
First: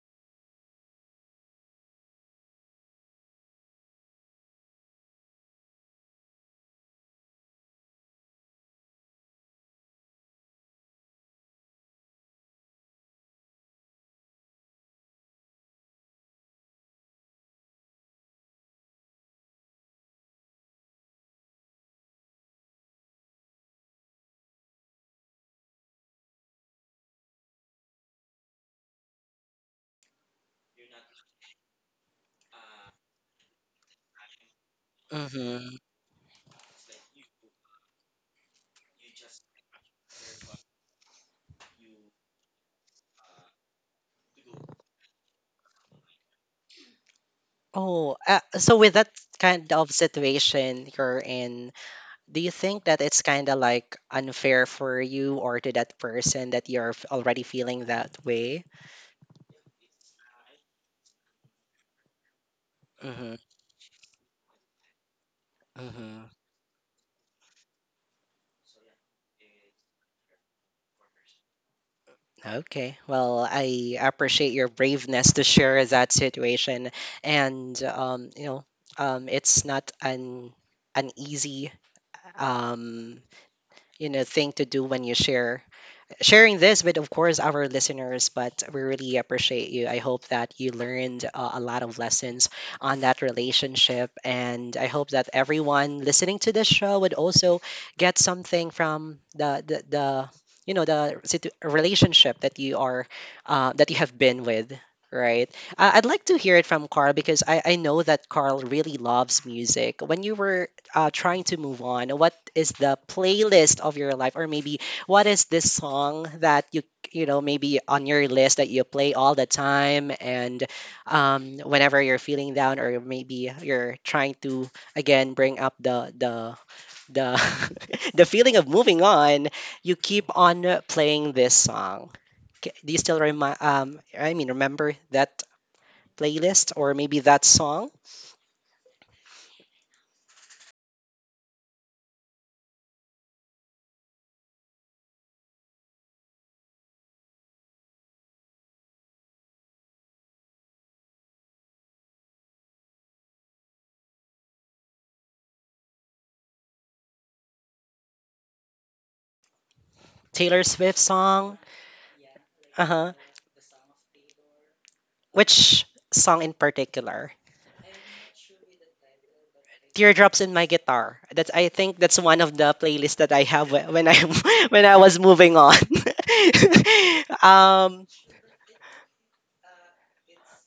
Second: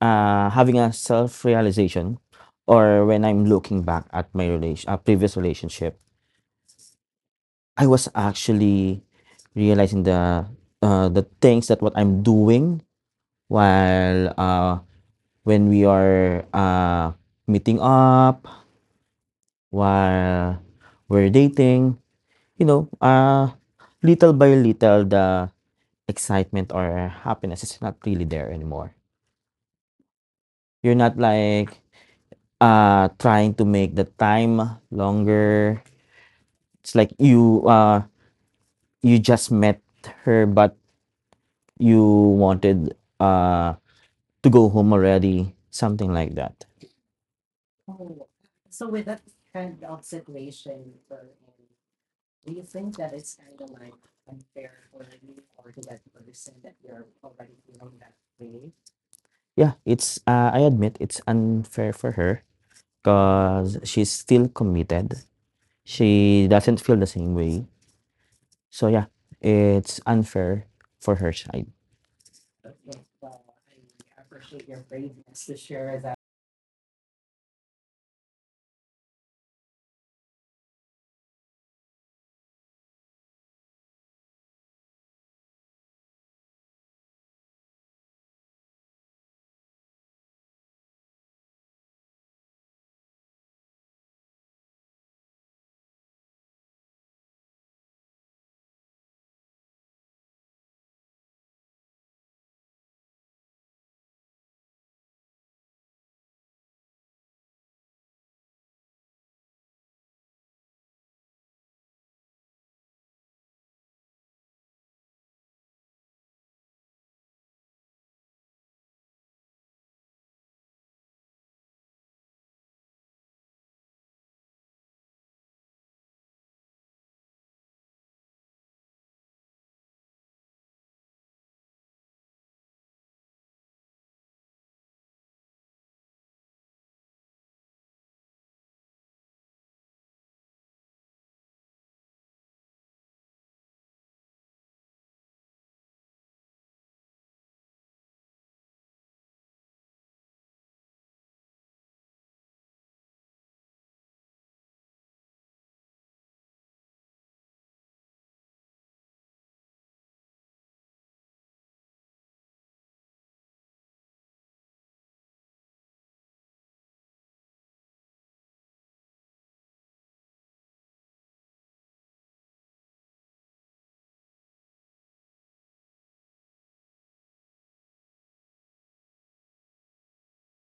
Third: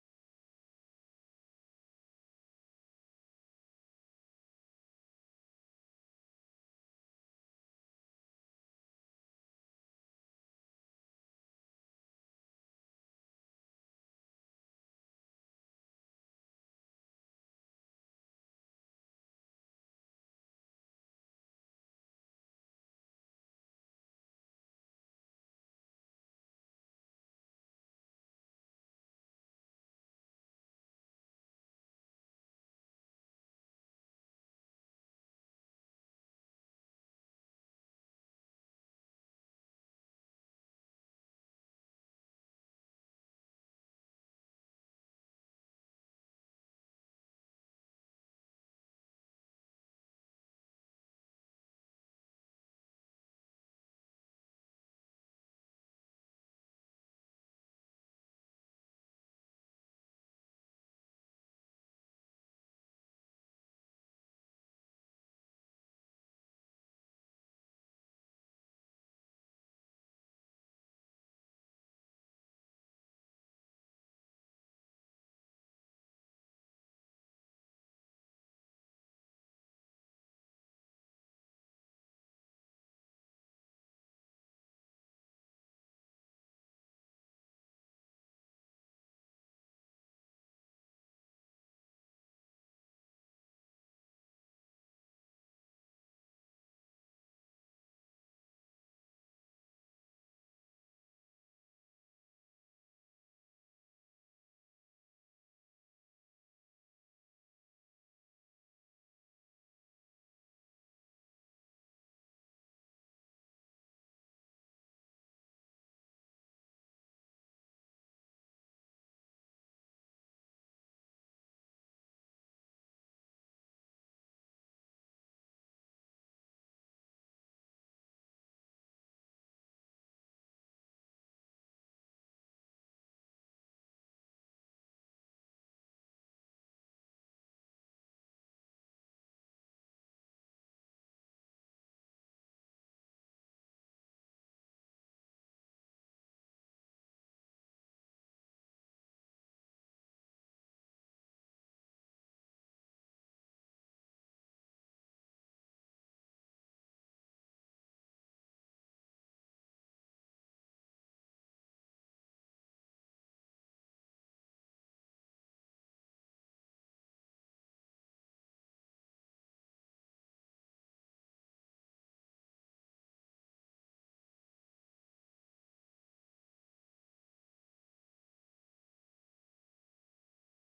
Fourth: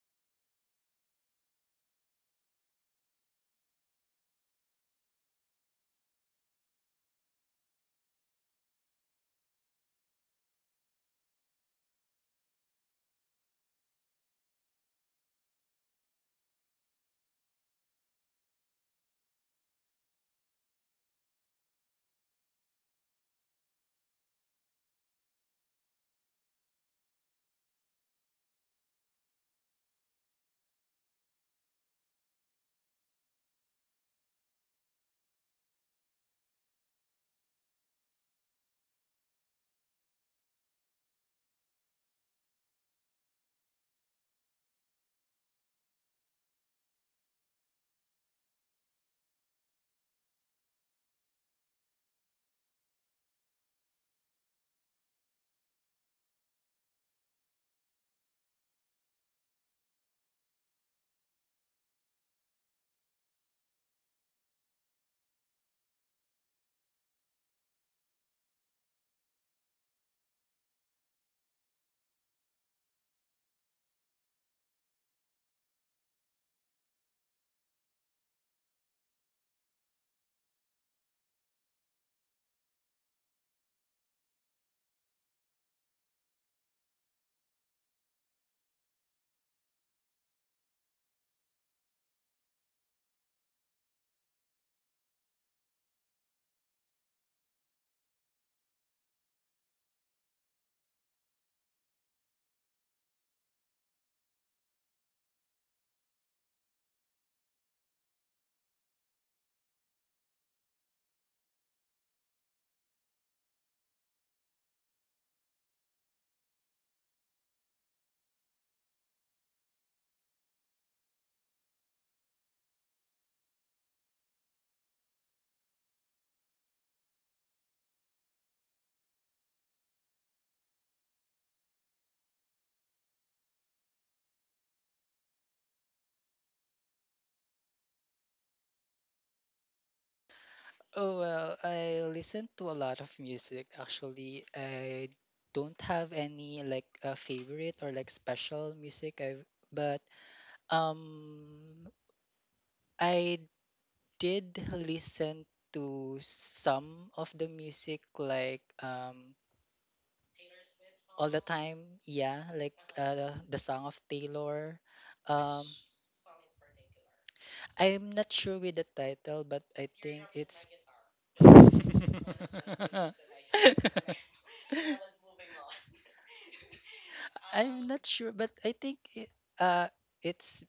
C: uh having a self realization or when I'm looking back at my relation previous relationship I was actually realizing the things that what I'm doing while when we are meeting up, while we're dating, you know, little by little, the excitement or happiness is not really there anymore. You're not like trying to make the time
A: hmm
C: longer. It's like you just met her, but you wanted to go home already, something like that.
A: oh so with that kind of situation you're in, do you think that it's kind of like unfair for you or to that person that already feeling that way?
C: Yeah, it's I admit it's unfair for her because she's still committed.
A: hmm
C: She doesn't feel the same way. So yeah, it's unfair for her side.
A: Okay. Well, I appreciate your braveness to share that situation, and it's not an easy um, thing to do when you share sharing this with, of course, our listeners. But we really appreciate you. I hope that you learned a lot of lessons on that relationship, and I hope that everyone listening to this show would also get something from the relationship that you are that you have been with, right? I'd like to hear it from Carl, because I know that Carl really loves music. When you were trying to move on, what is the playlist of your life, or maybe what is this song that you know maybe on your list, that you play all the time? And whenever you're feeling down, or maybe you're trying to again bring up the the feeling of moving on, you keep on playing this song. Do you still remind, remember that playlist or maybe that song?
D: Oh, well, I listen to a lot of music actually. I don't have any like favorite or like special music, I but um I did listen to some of the music, like
A: Taylor Swift
D: all the
A: song.
D: time. Yeah, like
A: Uh huh.
D: the song of Taylor. Um,
A: Which song in particular?
D: I'm not sure with the title, but I think
A: Teardrops in my
D: it's.
A: guitar. That's, I think that's one of the playlists that I have when I when I was moving on.
D: I'm not
A: um,
D: sure, but I think it, uh, it's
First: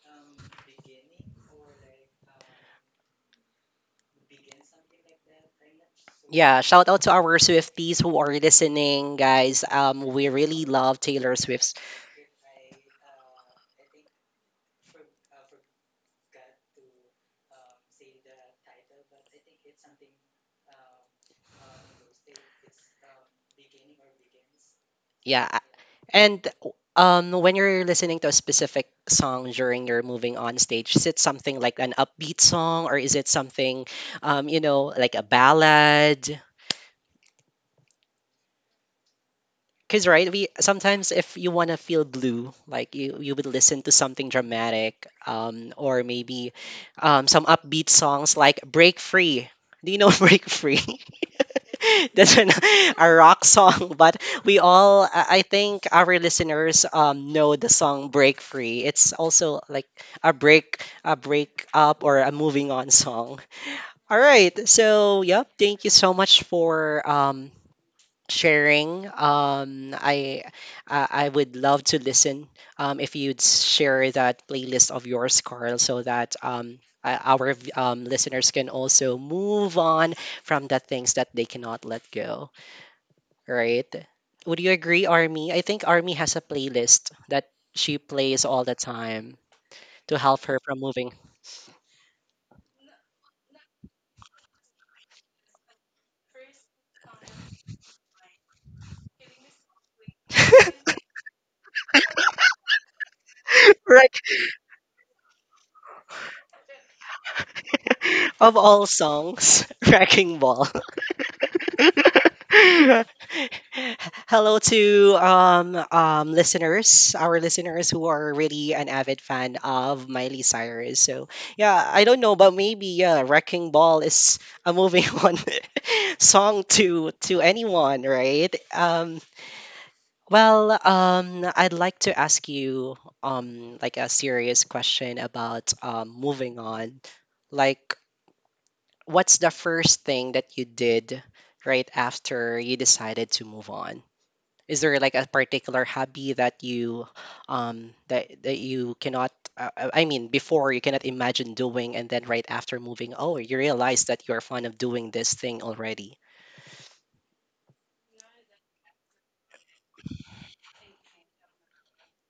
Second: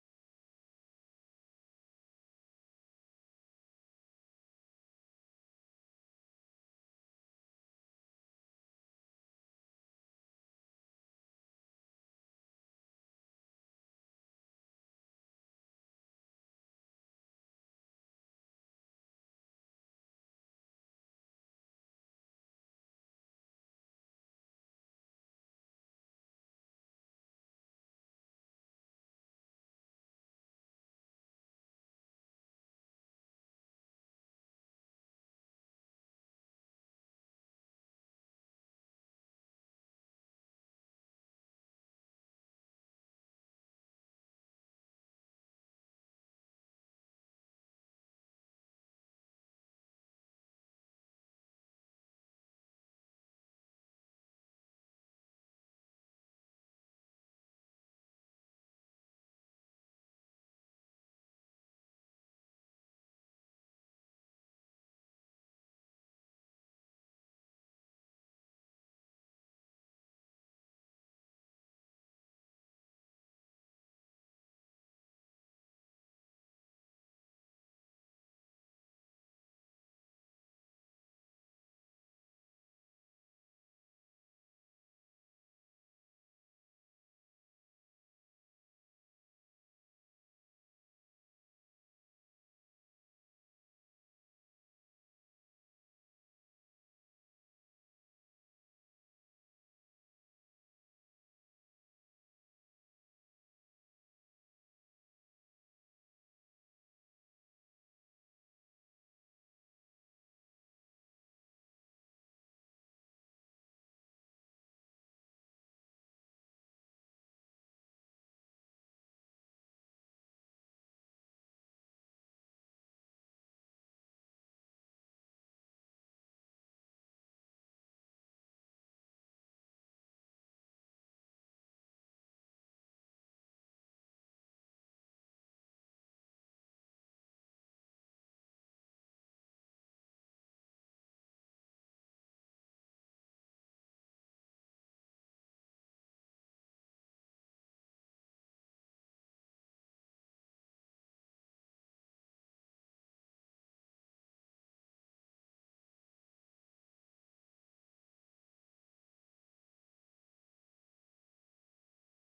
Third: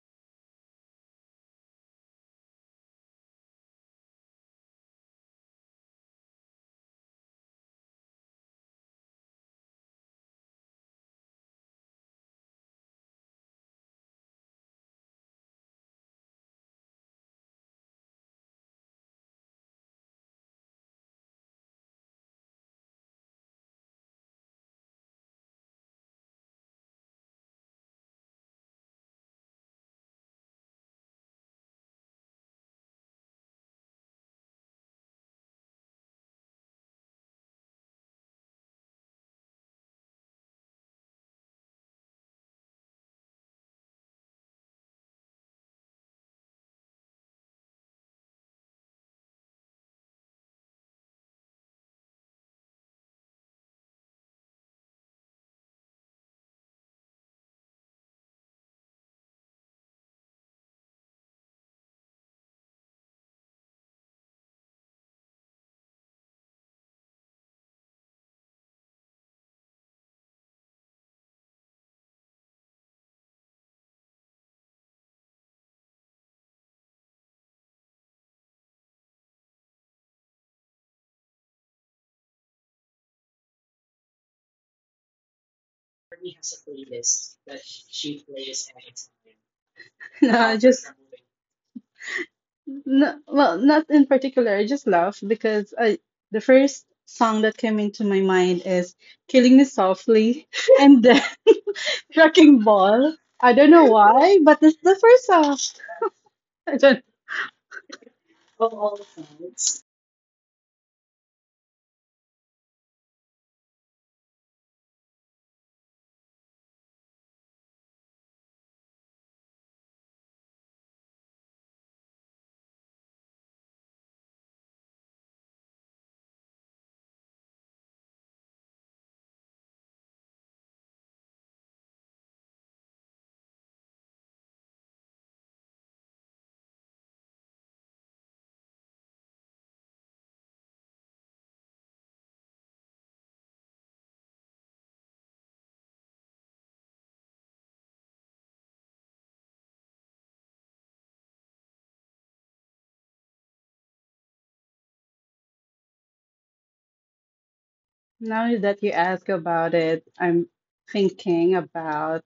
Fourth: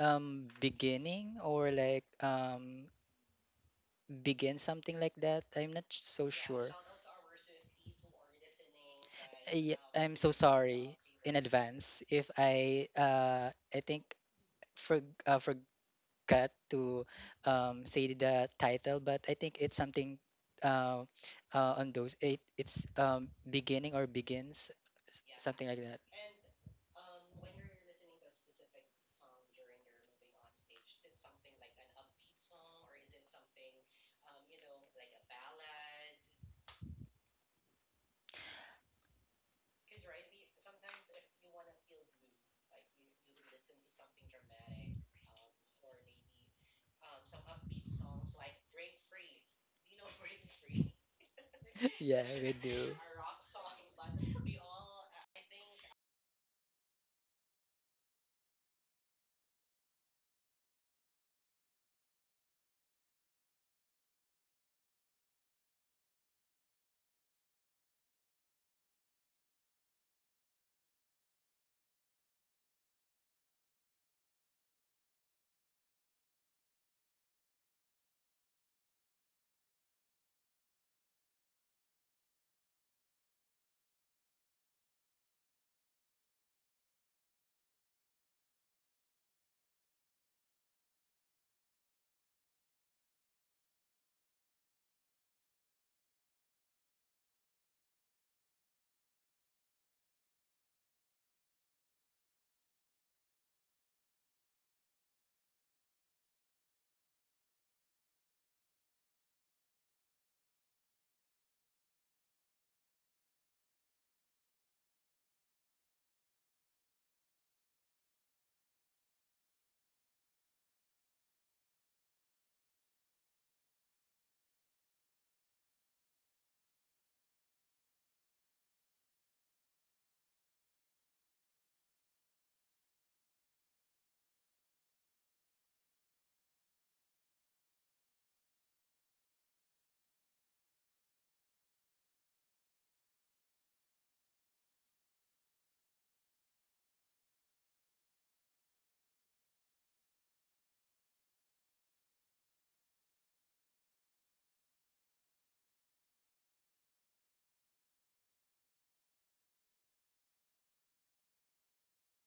D: beginning or like begin something like that. I'm not so
A: Yeah,
D: sure.
A: shout out to our Swifties who are listening, guys.
D: Yeah, I'm
A: We
D: so
A: really
D: sorry
A: love Taylor
D: in
A: Swift's.
D: advance if I I think for forgot to say the title, but I think it's something uh, on those it's beginning or begins
A: Yeah,
D: something like that.
A: and when you're listening to a specific song during your moving on stage, is it something like an upbeat song, or is it something like a ballad? Because, right, we sometimes, if you want to feel blue, like, you would listen to something dramatic, or maybe some upbeat songs like "Break Free." Do you know "Break Free"?
D: Yeah,
A: That's an,
D: we do.
A: a rock song, but we all, I think, our listeners know the song "Break Free." It's also like a break up or a moving on song. All right, so yep, thank you so much for sharing. I I would love to listen. If you'd share that playlist of yours, Carl, so that listeners can also move on from the things that they cannot let go. Right? Would you agree, Army? I think Army has a playlist that she plays all the time to
B: no
A: help her
B: I
A: from
B: just
A: moving.
B: no, well, not in particular. I just laugh because I the first song that came into my mind is Killing Me Softly and then Wrecking Ball. I don't know
A: Right.
B: why, but it's the first song. I don't.
A: Of all songs, Wrecking Ball. Hello to listeners, our listeners who are really an avid fan of Miley Cyrus. So yeah, I don't know, but maybe, yeah, Wrecking Ball is a moving on song to anyone, right? Well, I'd like to ask you like a serious question about moving on. Like, what's the first thing that you did right after you decided to move on? Is there like a particular hobby that you that that you cannot I mean, before you cannot imagine doing, and then right after moving, oh, you realize that you're fond of doing this thing already.
B: Now that you ask about it, I'm thinking about,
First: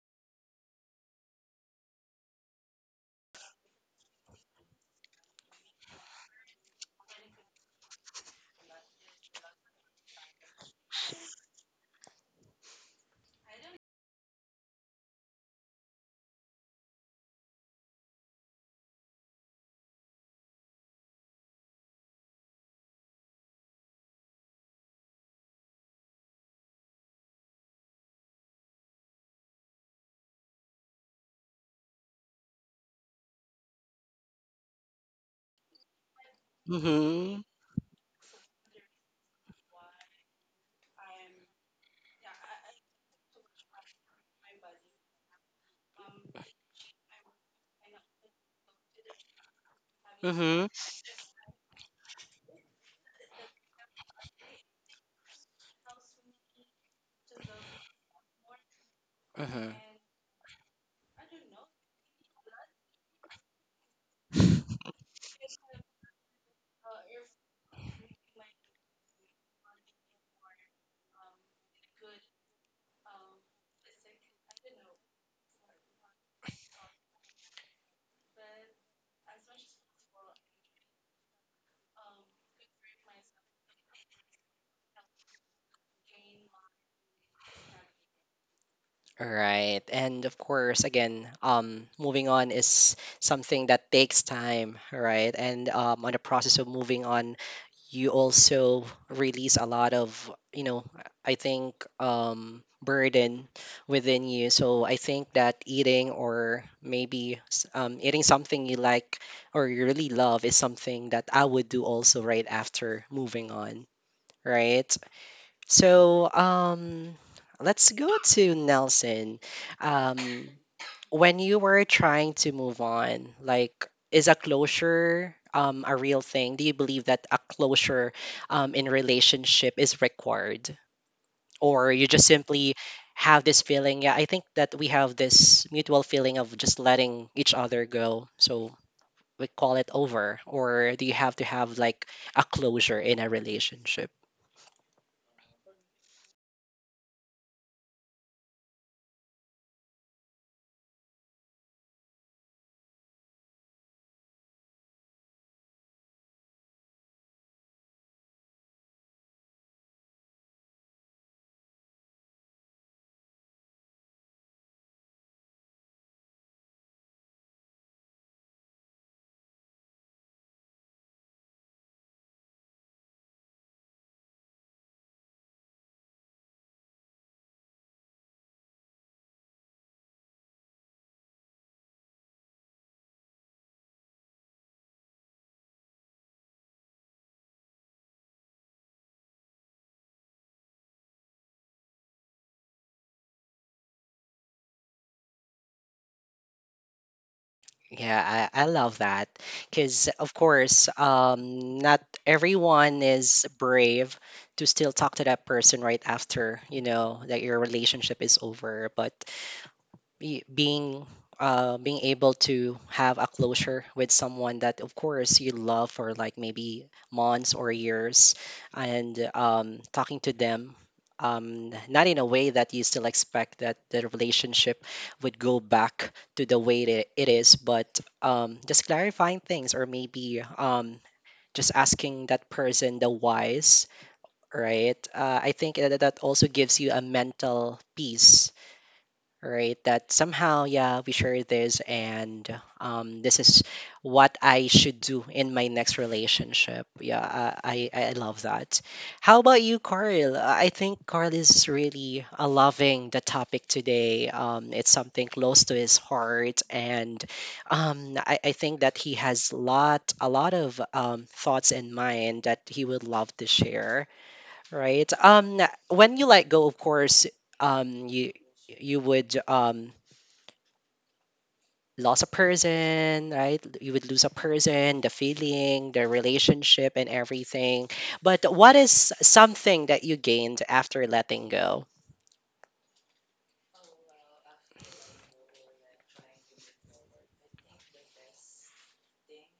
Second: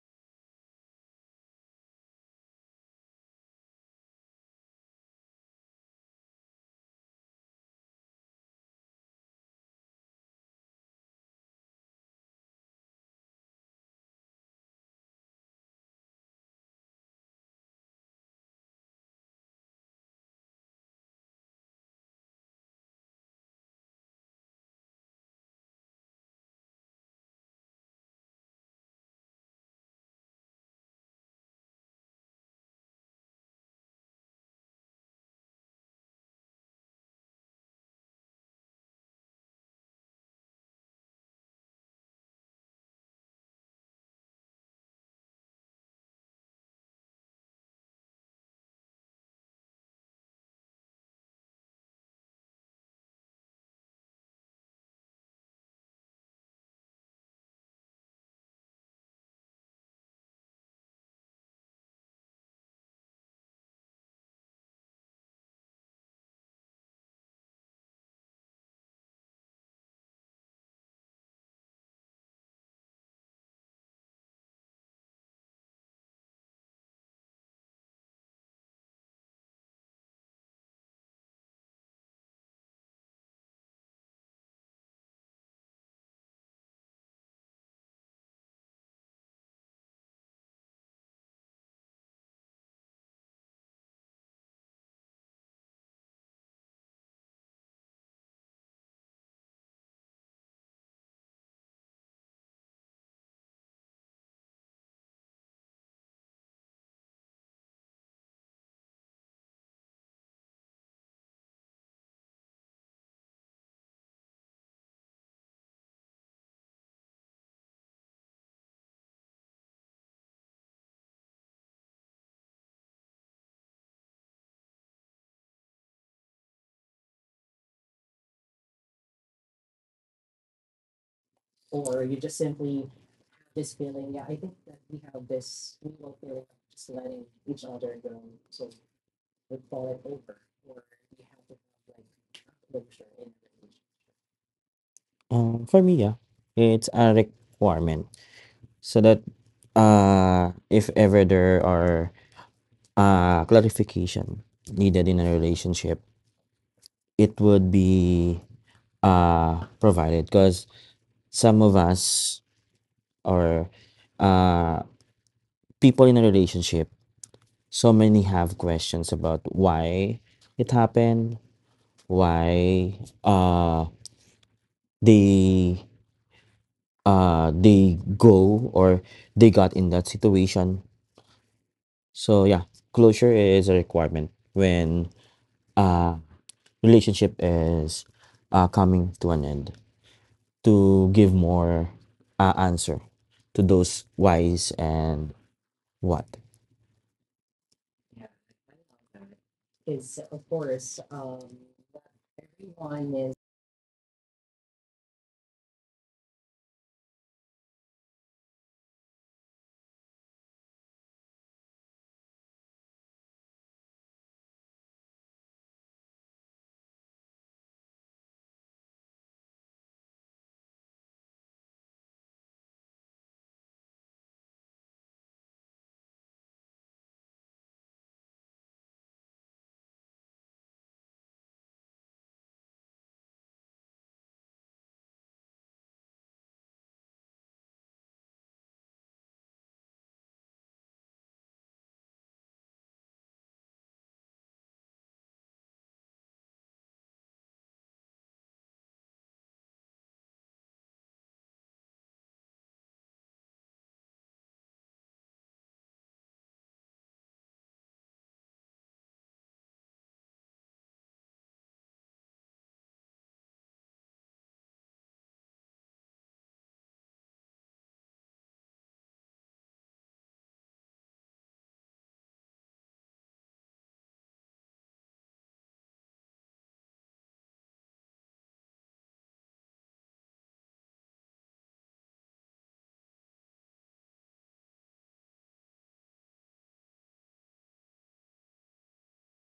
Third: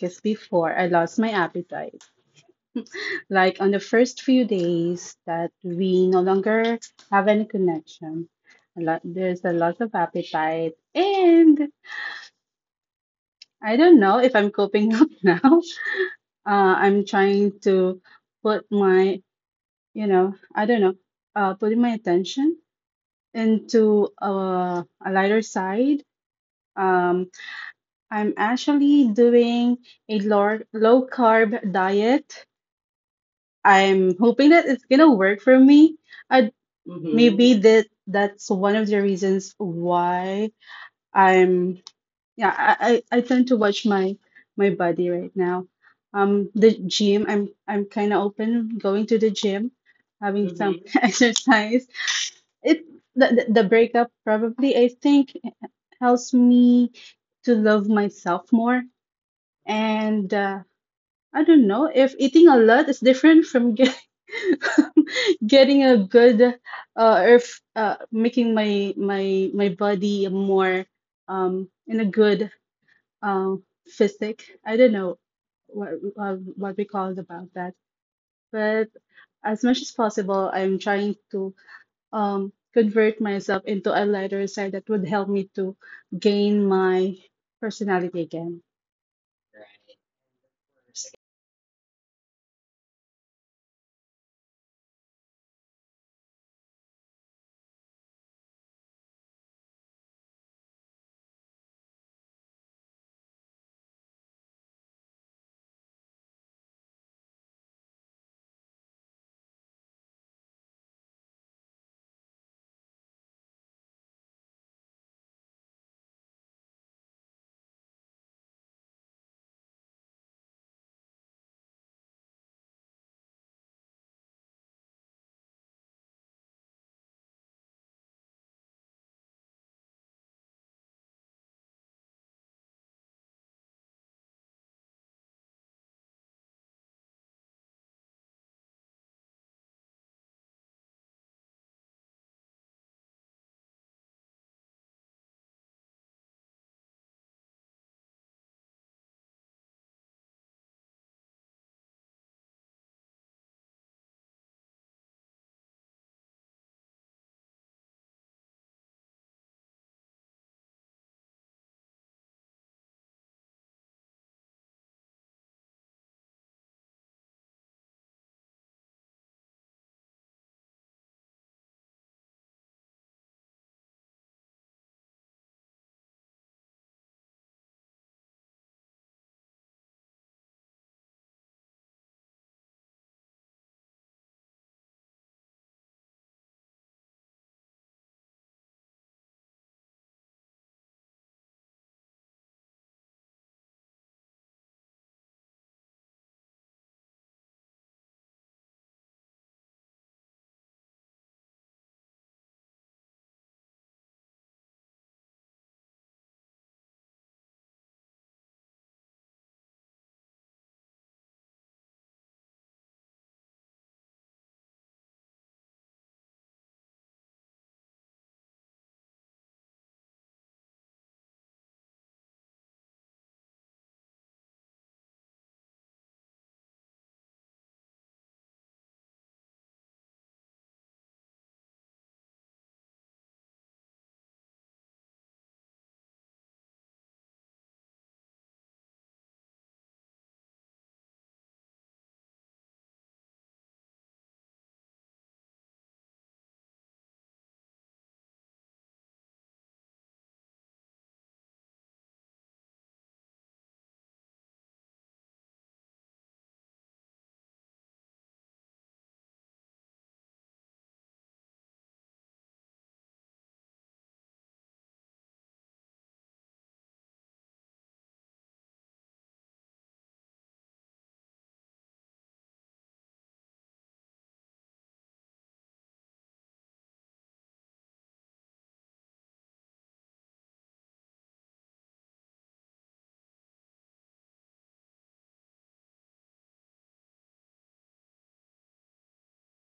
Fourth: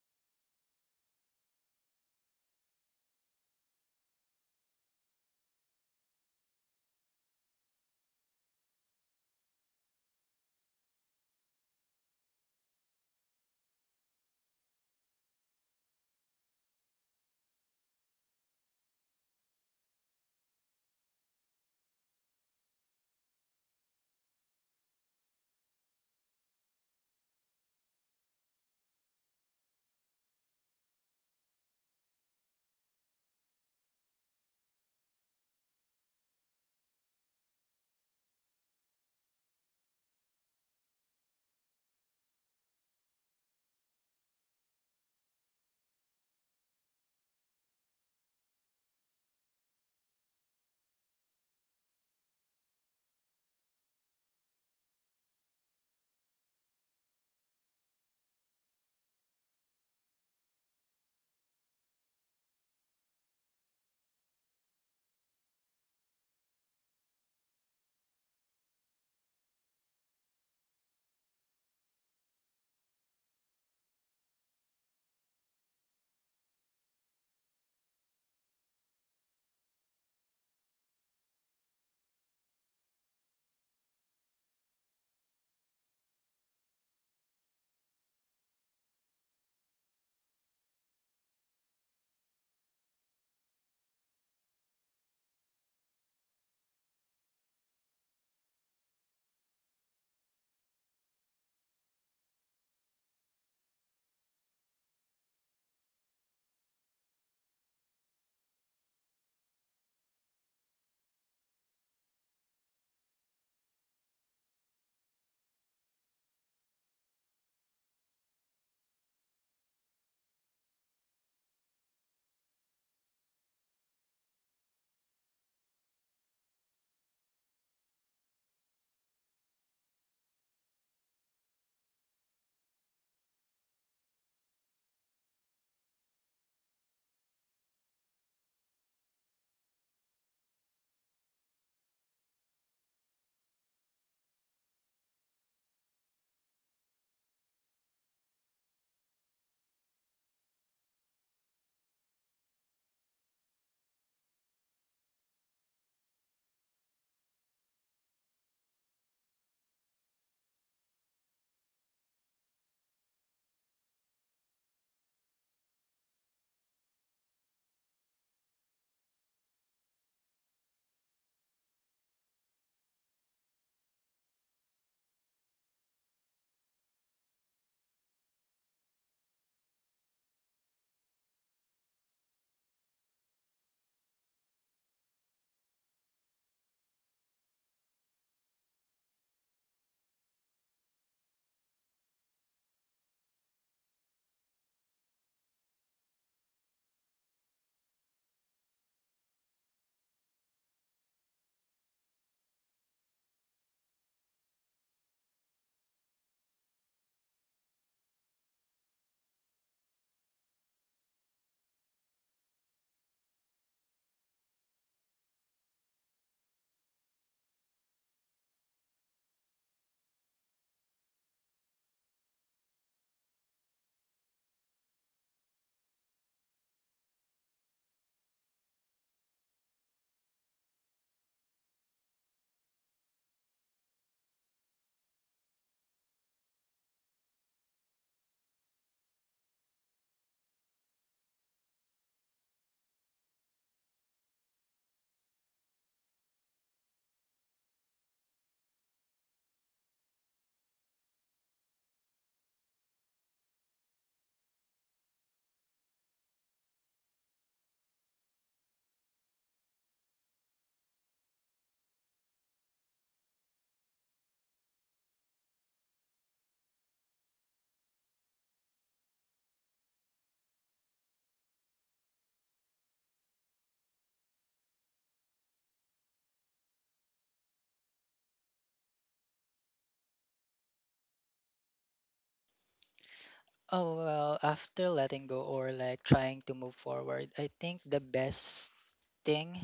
B: because before I lost my appetite. Like on the first few days that we no longer have any connection, a lot, there's a loss of appetite. And I don't know if I'm coping up now. I'm trying to put my, I don't know, putting my attention into a lighter side. Um, I'm actually doing a low carb diet. I'm hoping that it's gonna work for me. I, hmm
A: Mhm.
B: Maybe that that's one of the reasons why I'm, yeah, I tend to watch my body right now. The gym, I'm kind of open going to the gym, having
A: Mhm.
B: some exercise. It the breakup probably, I think, helps me to love myself more.
A: Mhm.
B: And I don't know if eating a lot is different from getting a good, making my body more in a good physique. I don't know what what we call it about that, but as much as possible I'm trying to convert myself into a lighter side that would help me to gain my personality again.
A: Right. And of course, again, moving on is something that takes time, right? And on the process of moving on, you also release a lot of, you know, I think burden within you. So I think that eating or maybe eating something you like or you really love is something that I would do also right after moving on, right? So let's go to Nelson. Um, when you were trying to move on, like, is a closure a real thing? Do you believe that a closure in relationship is required, or you just simply have this feeling? Yeah, I think that we have this mutual feeling of just letting each other go. So we call it over, or do you have to have like a closure in a relationship?
C: For me, yeah, it's a requirement so that if ever there are clarification needed in a relationship, it would be provided because some of us or uh, people in a relationship, so many have questions about why it happened, why uh they they go or they got in that situation. So yeah, closure is a requirement when uh relationship is coming to an end, to give more answer to those whys and what.
A: Yeah, I love that, because, of course, not everyone is brave to still talk to that person right after, you know, that your relationship is over. But be- being being able to have a closure with someone that of course you love for like maybe months or years, and talking to them not in a way that you still expect that the relationship would go back to the way that it is, but just clarifying things, or maybe just asking that person the whys, right? I think that that also gives you a mental peace, right? That somehow, yeah, we share this, and this is what I should do in my next relationship. Yeah, I love that. How about you, Carl? I think Carl is really loving the topic today. It's something close to his heart, and I think that he has lot a lot of thoughts in mind that he would love to share. Right. When you let go, of course, um, you you would lose a person, right? You would lose a person, the feeling, the relationship, and everything. But what is something that you gained after letting go?
D: Oh, well, after letting go or like trying to move forward, I think the best thing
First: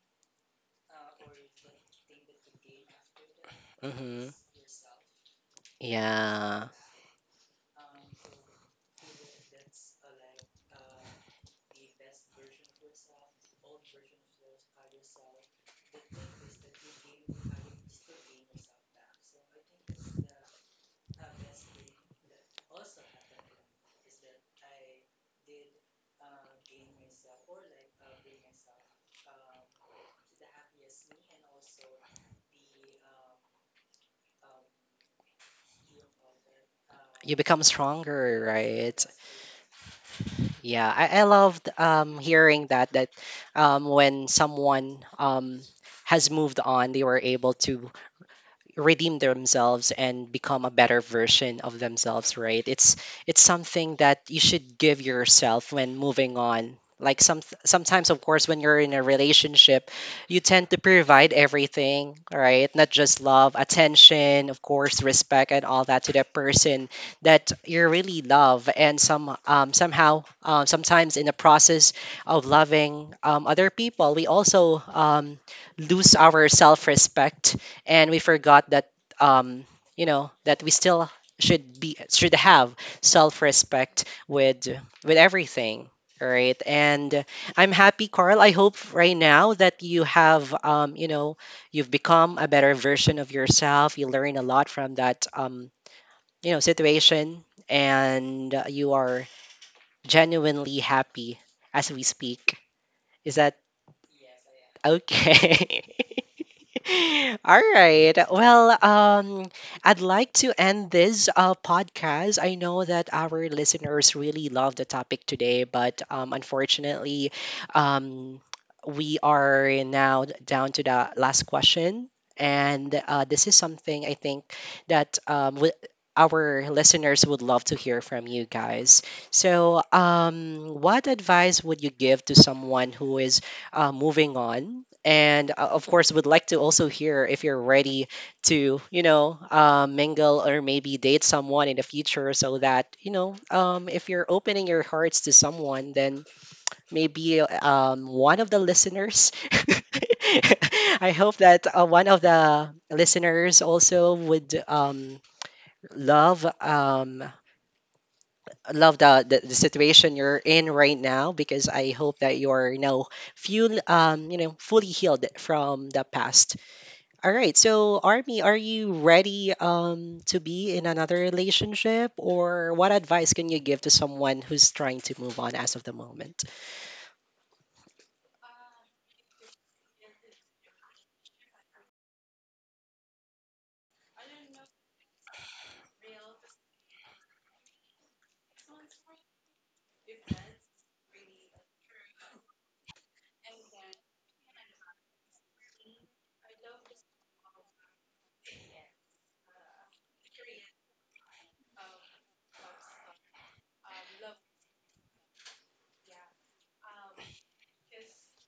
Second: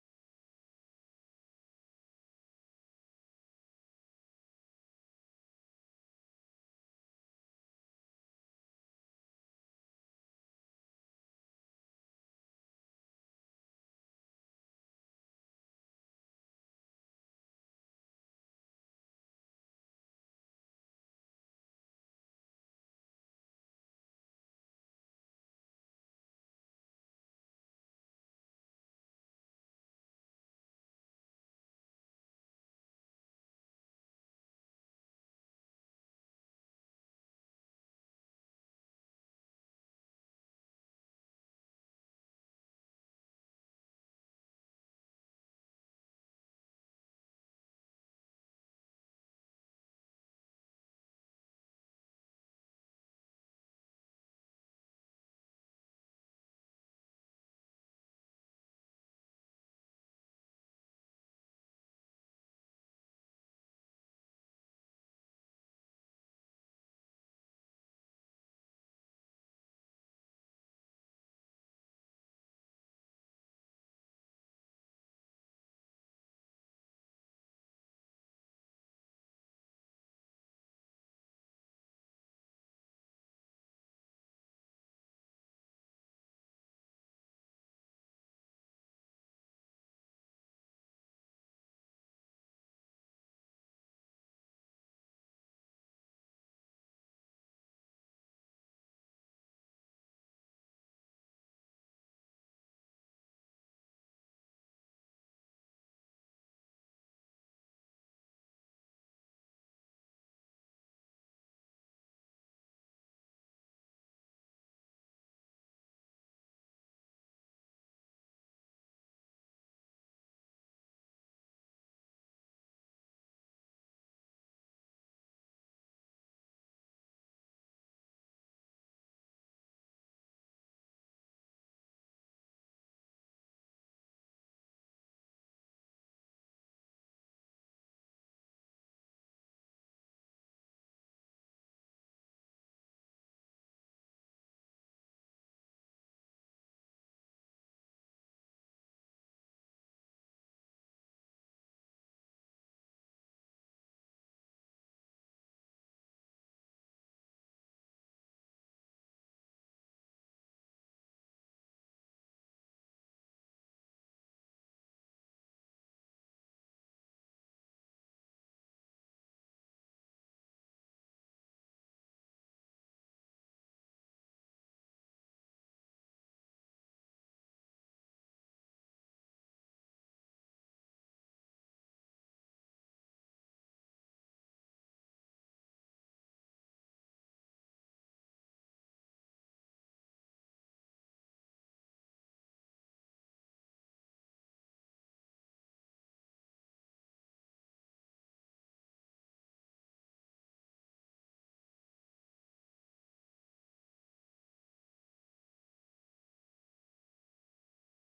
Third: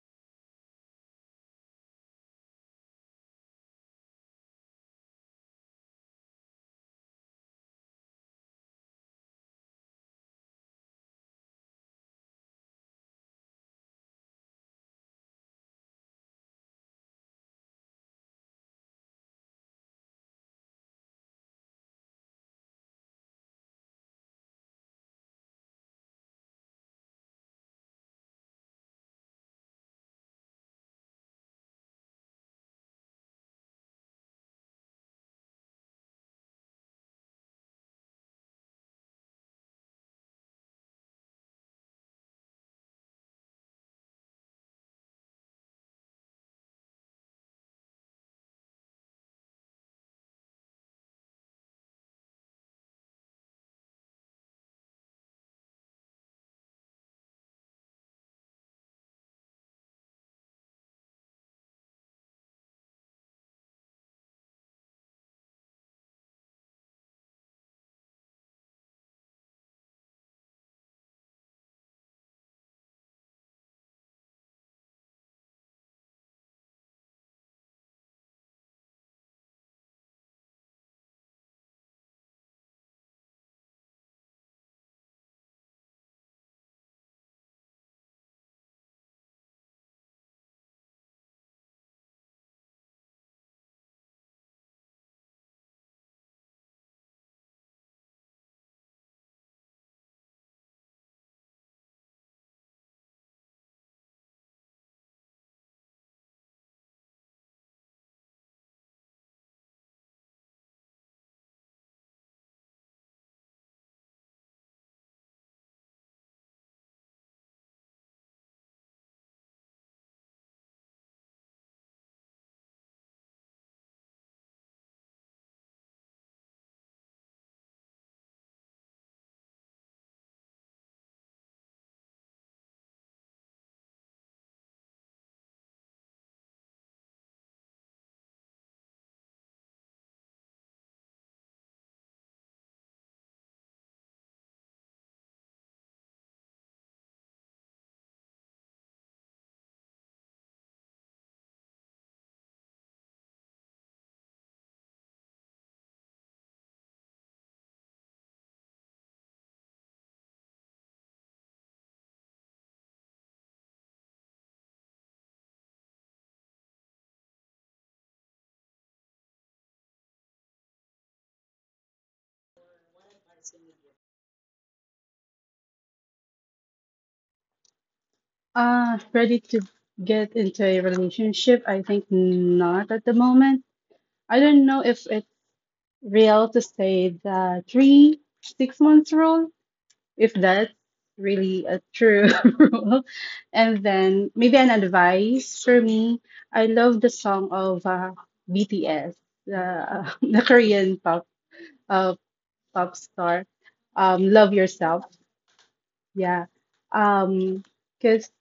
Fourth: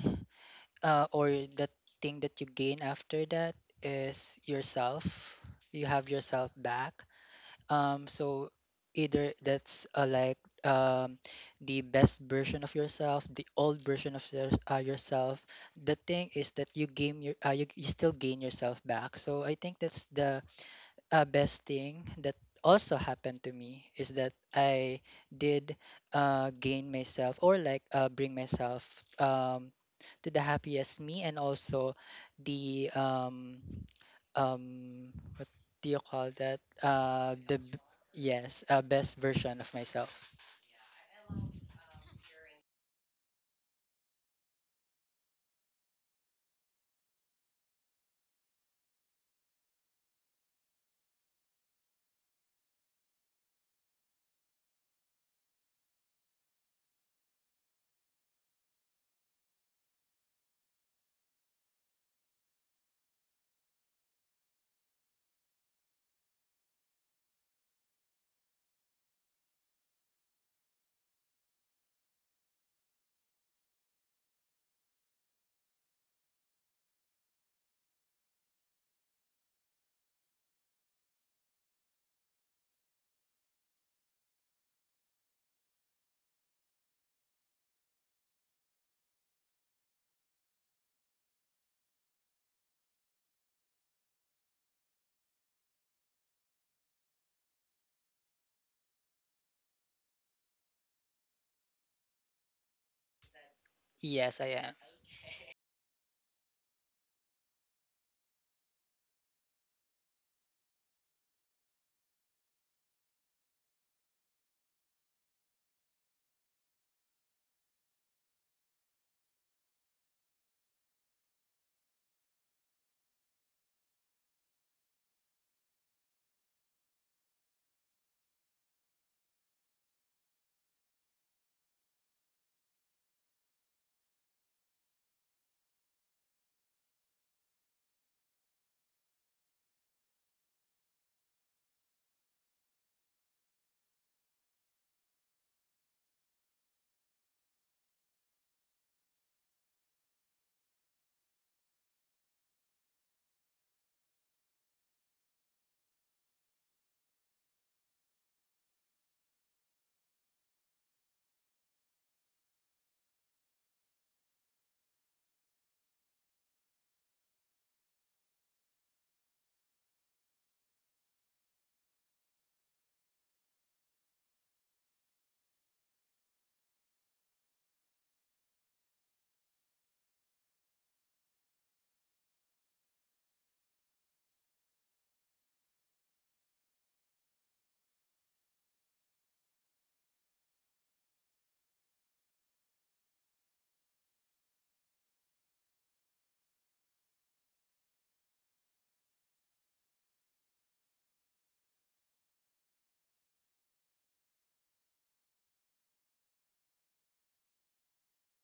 D: or the thing that you gain after that
A: Mm-hmm.
D: is yourself. You have yourself
A: Yeah,
D: back. So either that's like the best version of yourself, the old version of yourself. The thing is that you gain your you, you still gain yourself back. So I think that's the best thing that also happened to me is that I did gain myself or like bring myself um, to the happiest me and also the um, what do you call that?
A: you become stronger,
D: Yes,
A: right?
D: best version of myself.
A: Yeah, I loved hearing that that when someone has moved on, they were able to redeem themselves and become a better version of themselves, right? It's something that you should give yourself when moving on. Like, sometimes, of course, when you're in a relationship, you tend to provide everything, right? Not just love, attention, of course, respect, and all that to that person that you really love. And somehow, sometimes in the process of loving, other people, we also lose our self-respect, and we forgot that um you know, that we still should have self-respect with everything. All right. And I'm happy, Carl. I hope right now that you have, you know, you've become a better version of yourself. You learn a lot from that, you know, situation, and you are genuinely happy as we speak. Is that
D: Yes, I am.
A: okay? All right. Well, I'd like to end this podcast. I know that our listeners really love the topic today, but unfortunately, um, we are now down to the last question. And this is something I think that our listeners would love to hear from you guys. So, what advice would you give to someone who is moving on, and of course, would like to also hear if you're ready to, you know, mingle or maybe date someone in the future, so that, you know, if you're opening your hearts to someone, then maybe one of the listeners, I hope that one of the listeners also would love um, love the situation you're in right now, because I hope that you're, you know, fully healed from the past. All right. So, Army, are you ready to be in another relationship? Or what advice can you give to someone who's trying to move on as of the moment?
B: Ready to get into a relationship? I think not at the moment. I don't know if it's real to say the 3, 6 months rule, if that's really a true rule. And then maybe an advice for me. I love the song of BTS, the Korean uh, pop star. Love yourself. Yeah. Um, because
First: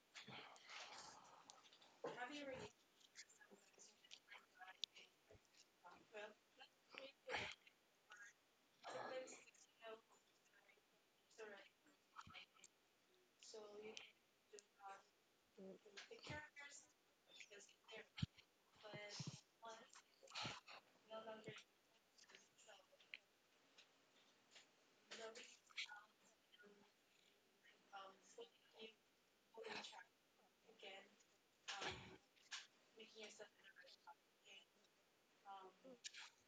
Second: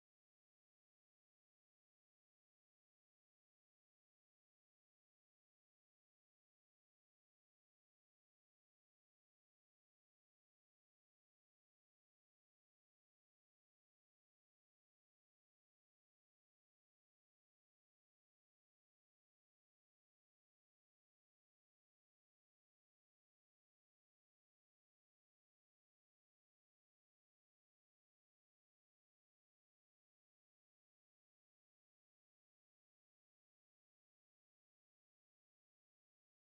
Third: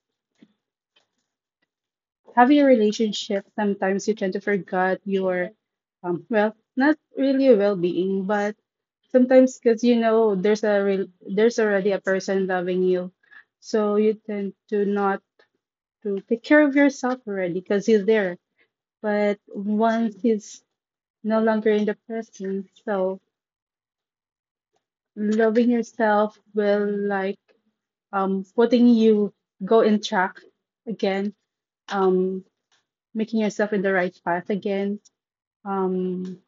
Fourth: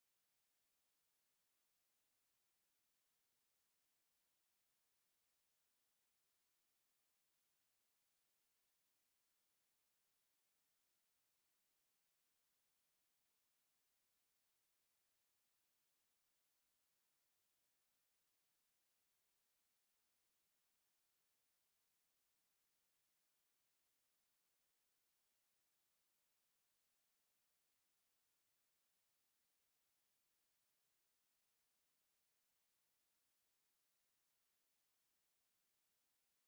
B: having a relationship, sometimes you tend to forget your, well, not really well-being, but sometimes because you know there's already a person loving you, so you tend to not to take care of yourself already because he's there. But once he's no longer in the presence, so loving yourself will like putting you go in track again, um, making yourself in the right path again, um,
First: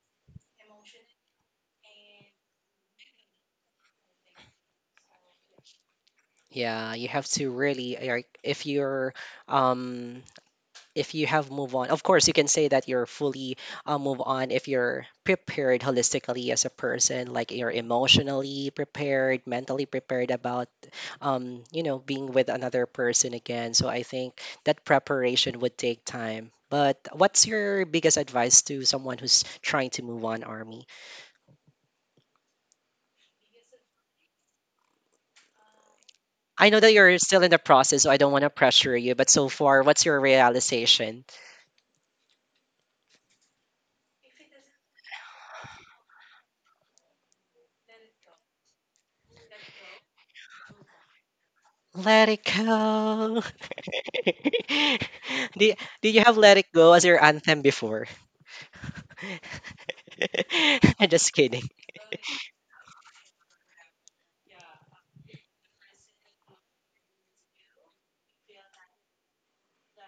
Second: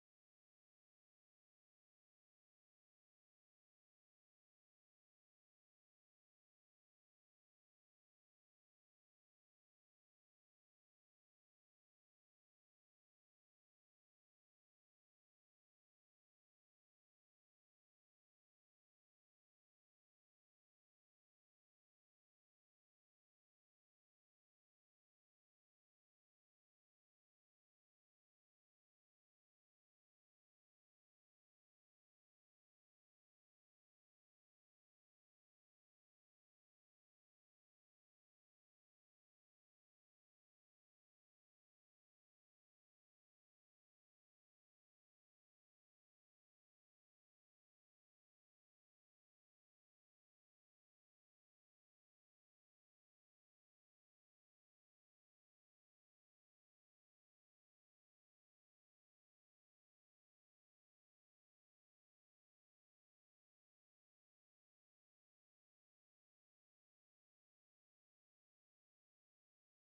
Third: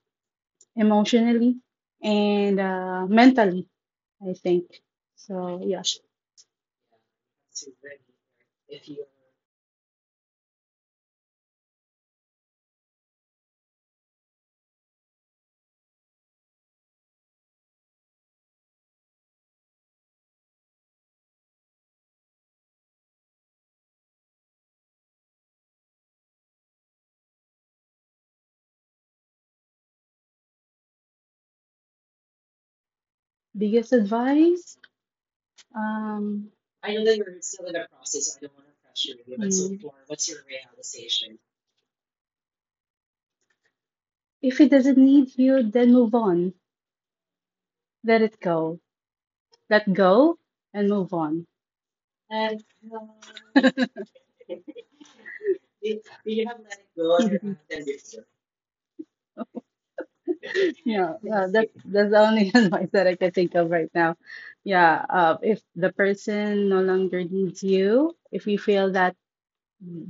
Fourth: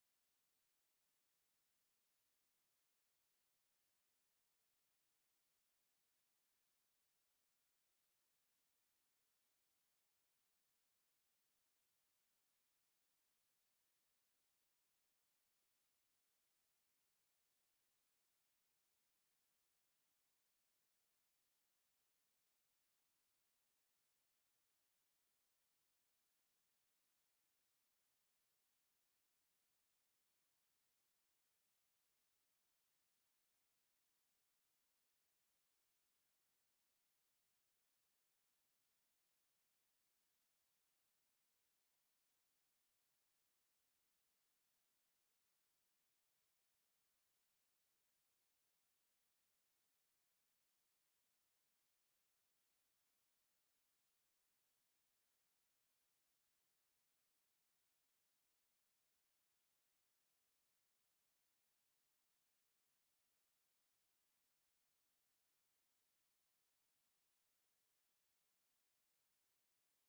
B: emotionally and mentally, I think. So yeah,
A: Yeah, you have to really, like, if you're um, if you have move on, of course you can say that you're fully move on if you're prepared holistically as a person, like you're emotionally prepared, mentally prepared, about you know, being with another person again. So I think that preparation would take time. But what's your biggest advice to someone who's trying to move on, Army?
B: biggest advice. Um,
A: I know that you're still in the process, so I don't want to pressure you, but so far, what's your
B: mm,
A: realization?
B: if it doesn't need you, then move on. Let it go. Let go and move on.
A: Let it
B: And uh,
A: go. Did did you have Let It Go as your
B: mhm.
A: anthem before? I'm
B: Yeah,
A: just
B: yeah,
A: kidding.
B: that's the only advice that I can think of right now. Yeah, if the person no longer needs you, if you feel that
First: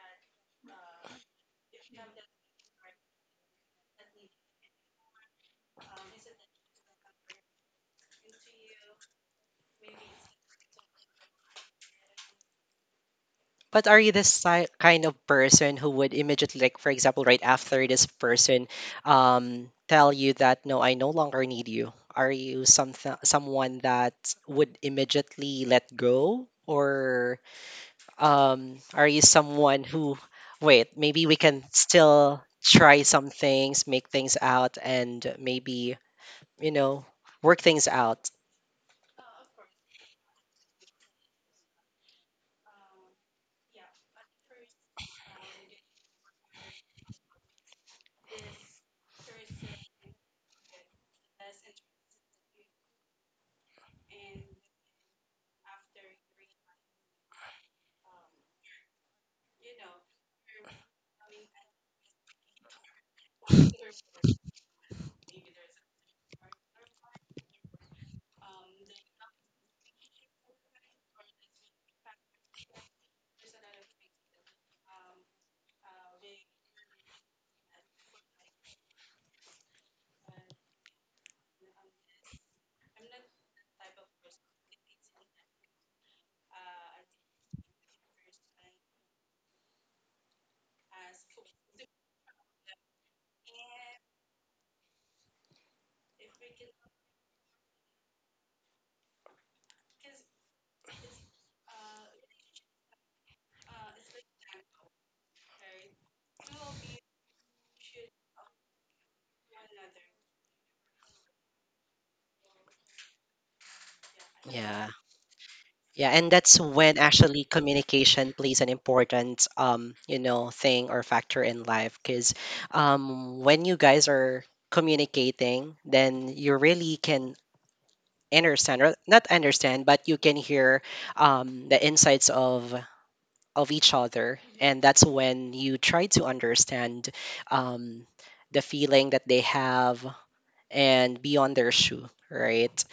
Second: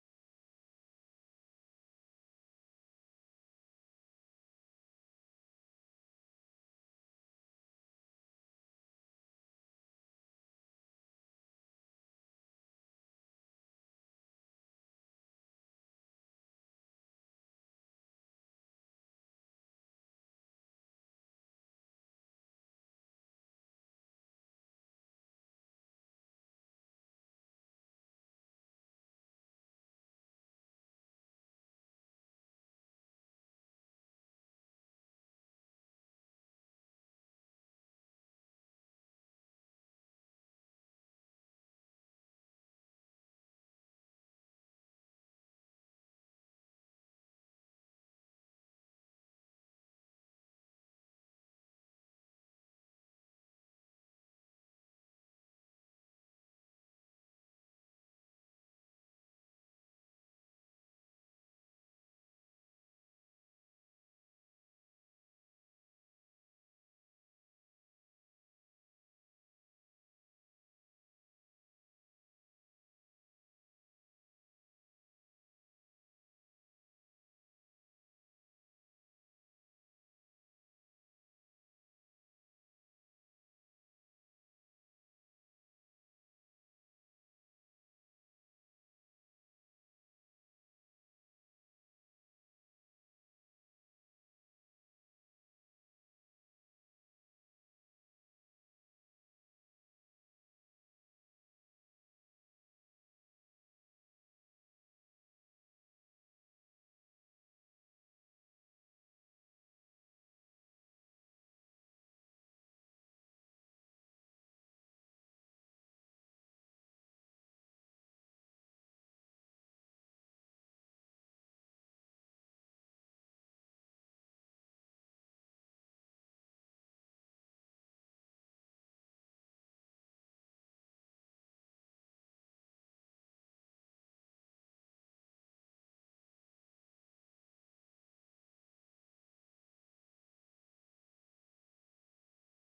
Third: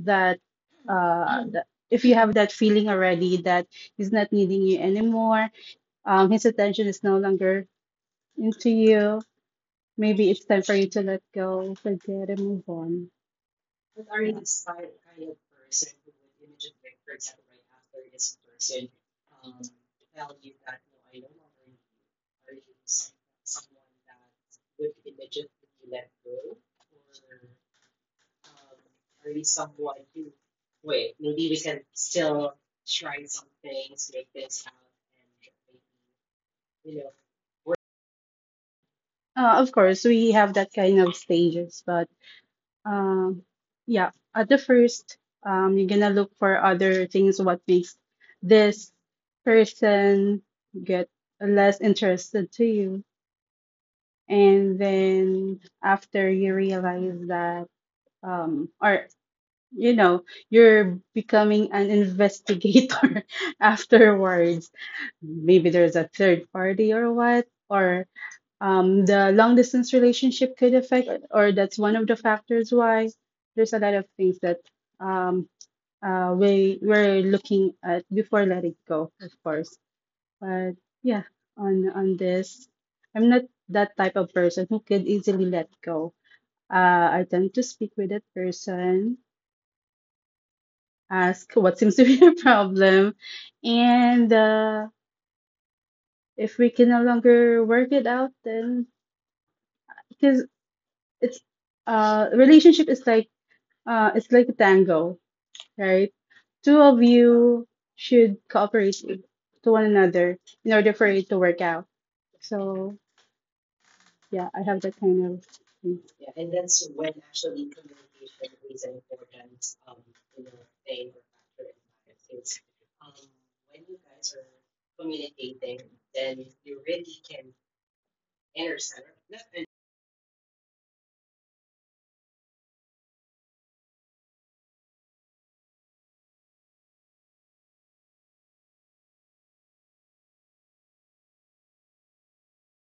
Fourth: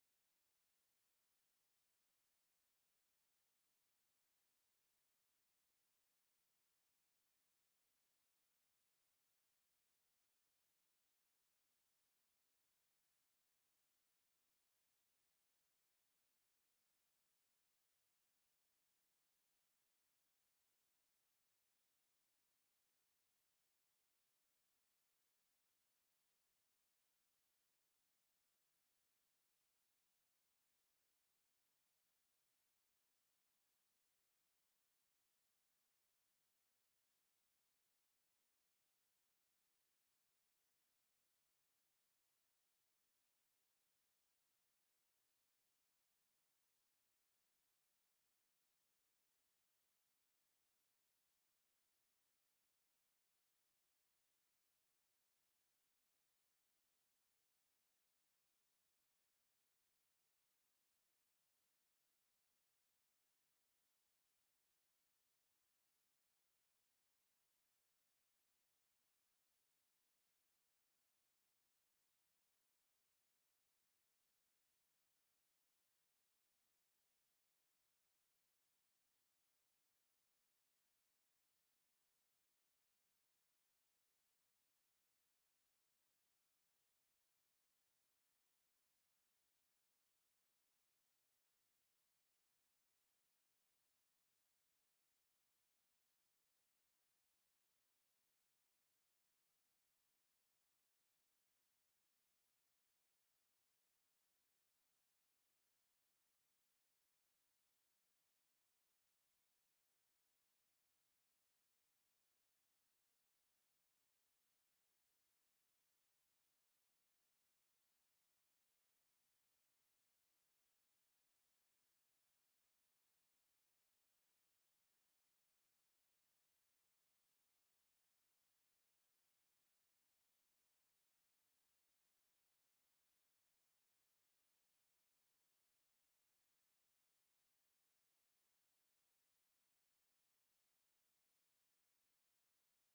B: that if you have that feeling already that he's not needing you anymore, his attention is no longer into you, maybe it's time for you to let go, forget and move on.
A: But are you kind of person who would immediately, like, for example, right after this person tell you that, no, I no longer need you? Are you something, someone that would immediately let go? Or are you someone who, wait, maybe we can still try some things, make things out, and maybe, you know, work things out?
B: Of course, we have that kind of stages, but Um, yeah, at the first, you're gonna look for other things, what makes this person get less interested to you. And then after you realize that, or you know, you're becoming an investigator afterwards. Maybe there's a third party or what, or the long distance relationship could affect, or that's one of the factors why there's a lot of things that um, we're looking at before letting go, of course. But yeah, on this, I'm not that type of person who could easily let go. I tend to speak with that person, ask what seems to be the problem, and if we can no longer work it out, then because it's relationship is like, it's like a tango, right? Two of you should cooperate to one another in order for it to work out. So yeah, I have
A: Yeah.
B: that kind of thing.
A: Yeah, and that's when actually communication plays an important, you know, thing or factor in life. Because when you guys are communicating, then you really can understand, or not understand, but you can hear the insights of each other. And that's when you try to understand um the feeling that they have, and be on their shoe, right?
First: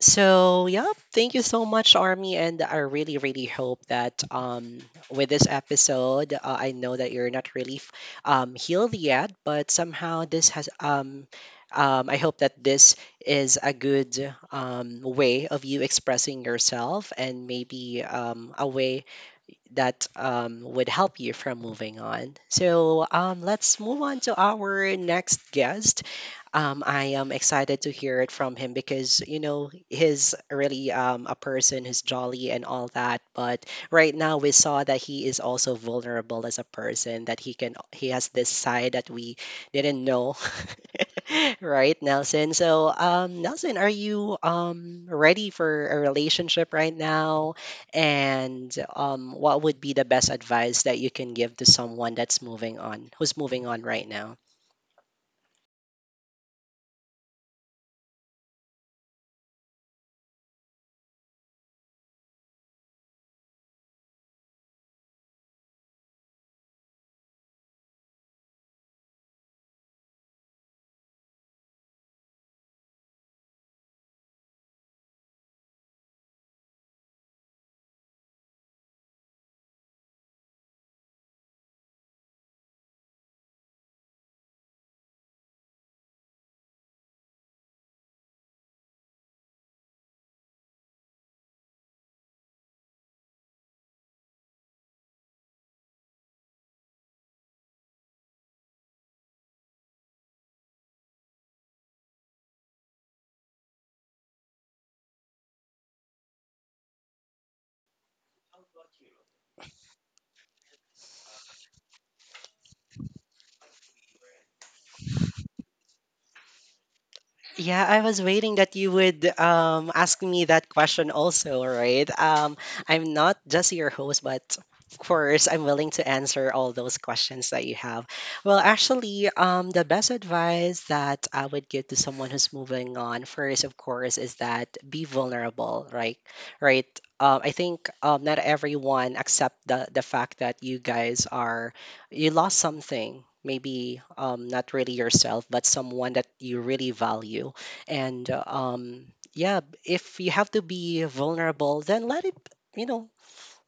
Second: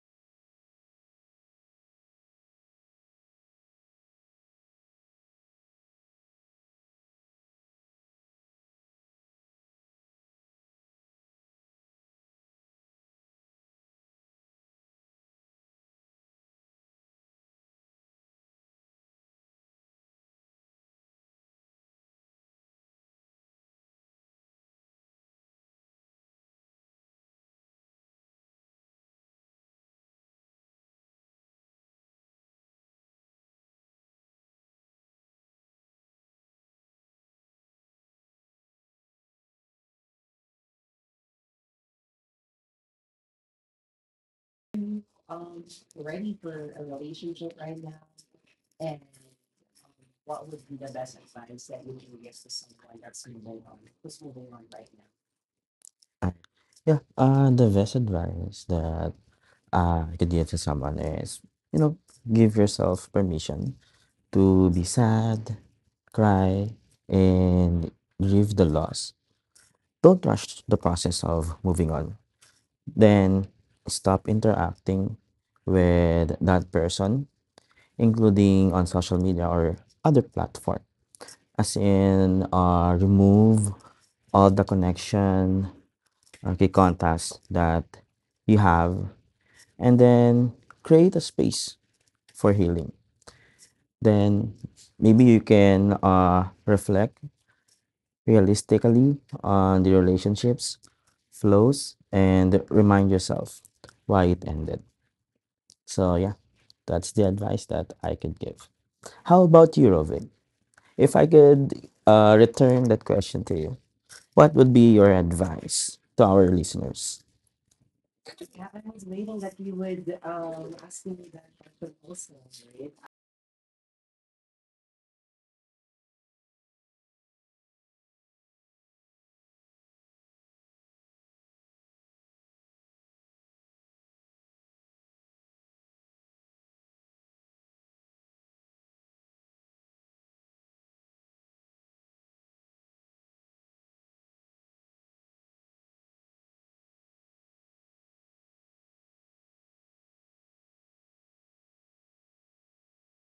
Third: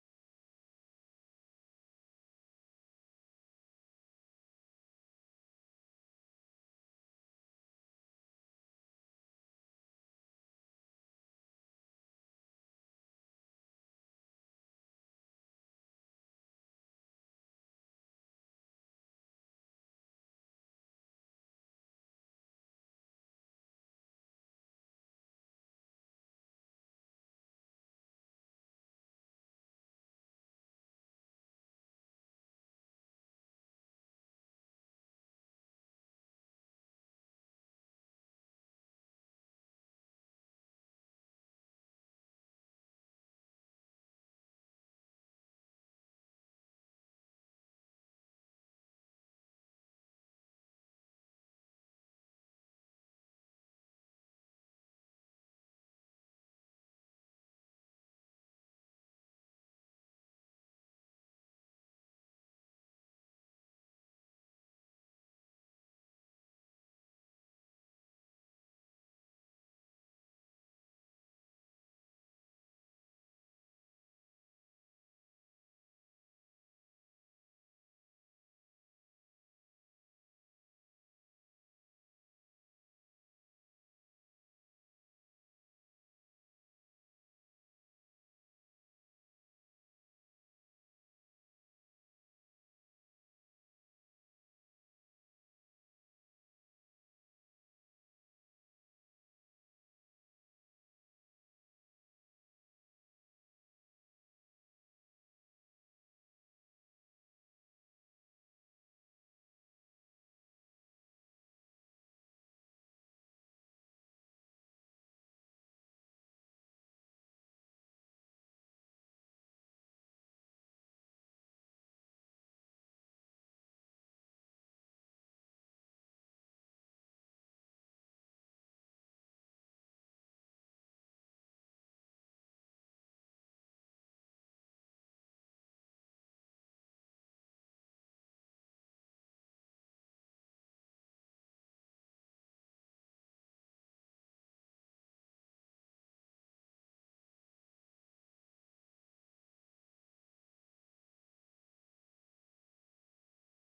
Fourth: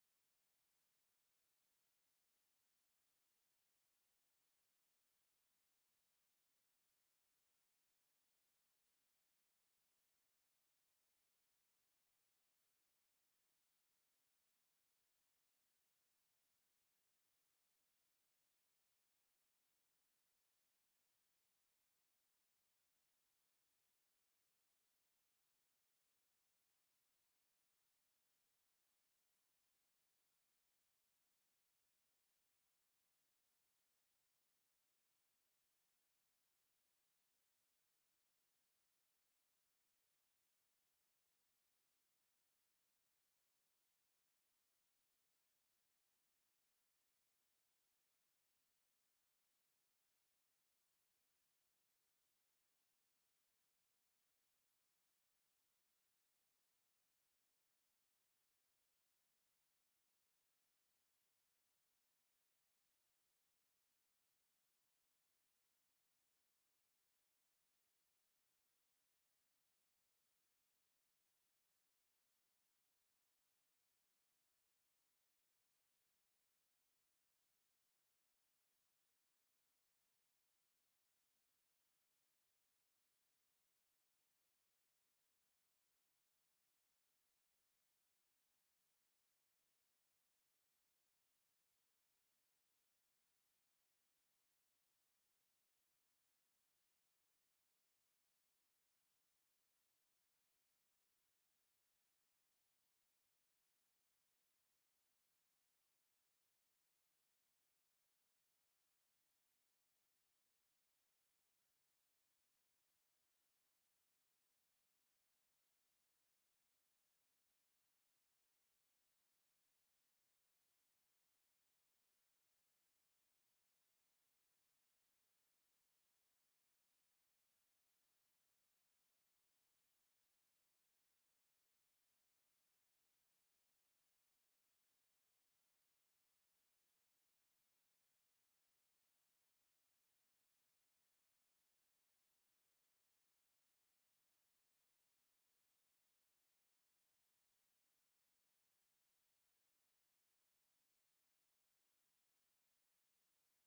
A: So yeah, thank you so much, Army, and I really, really hope that with this episode, I know that you're not really healed yet, but somehow this has I hope that this is a good way of you expressing yourself and maybe a way that would help you from moving on. So let's move on to our next guest. I am excited to hear it from him because, you know, he's really a person who's jolly and all that. But right now we saw that he is also vulnerable as a person, that he has this side that we didn't know. Right, Nelson? So, Nelson, are you ready for a relationship right now? And what would be the best advice that you can give to someone who's moving on right now?
C: Uh, yeah, the best advice that I could give to someone is, you know, give yourself permission to be sad, cry, and grieve the loss. Don't rush the process of moving on. Then stop interacting with that person, including on social media or other platform. As in, remove all the connection, okay, contacts that you have, and then create a space for healing. Then maybe you can reflect realistically on the relationships, flows, and remind yourself why it ended. So, yeah, that's the advice that I could give. How about you, Rovin? If I could return that question to you, what would be your advice to our listeners?
A: Yeah, I was waiting that you would ask me that question also, right? I'm not just your host, but of course, I'm willing to answer all those questions that you have. Well, actually, the best advice that I would give to someone who's moving on first, of course, is that be vulnerable, right? Right. I think not everyone accept the fact that you guys are you lost something maybe not really yourself but someone that you really value and yeah, if you have to be vulnerable, then let it, you know,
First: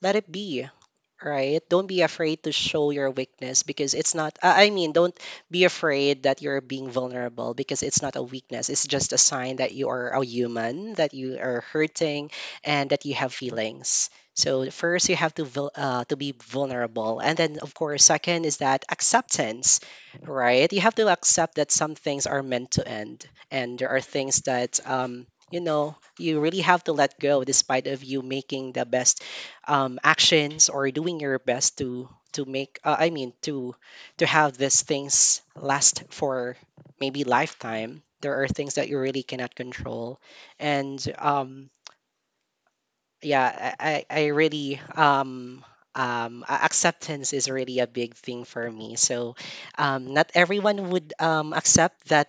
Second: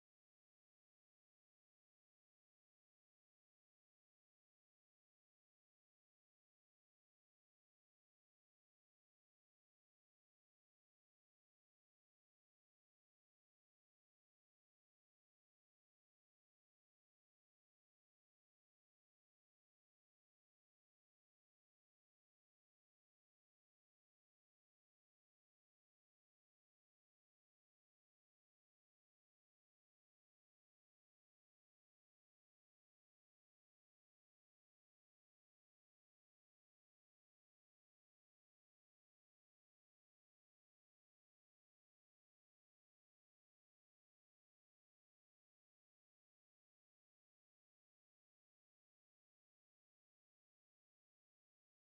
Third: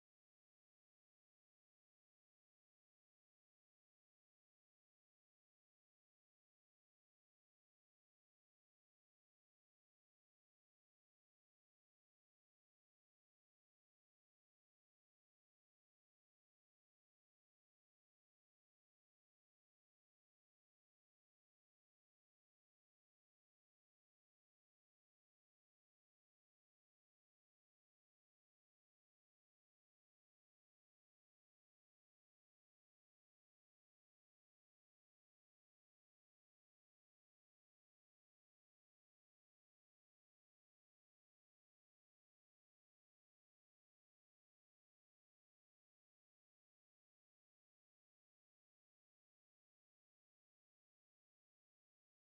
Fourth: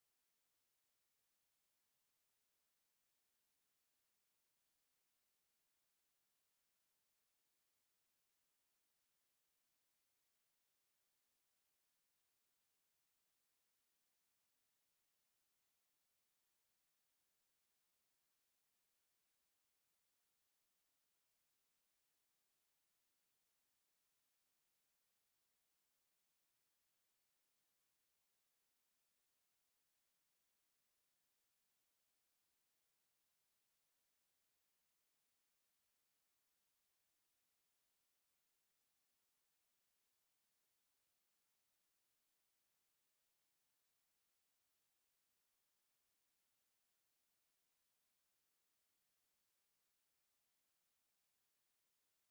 A: let it be, right? Don't be afraid to show your weakness because it's not I I mean don't be afraid that you're being vulnerable because it's not a weakness, it's just a sign that you are a human, that you are hurting and that you have feelings. So first you have to to be vulnerable, and then of course second is that acceptance. Right, you have to accept that some things are meant to end, and there are things that you know, you really have to let go despite of you making the best actions or doing your best to make I mean to have these things last for maybe lifetime. There are things that you really cannot control. And yeah, I really acceptance is really a big thing for me. So not everyone would accept that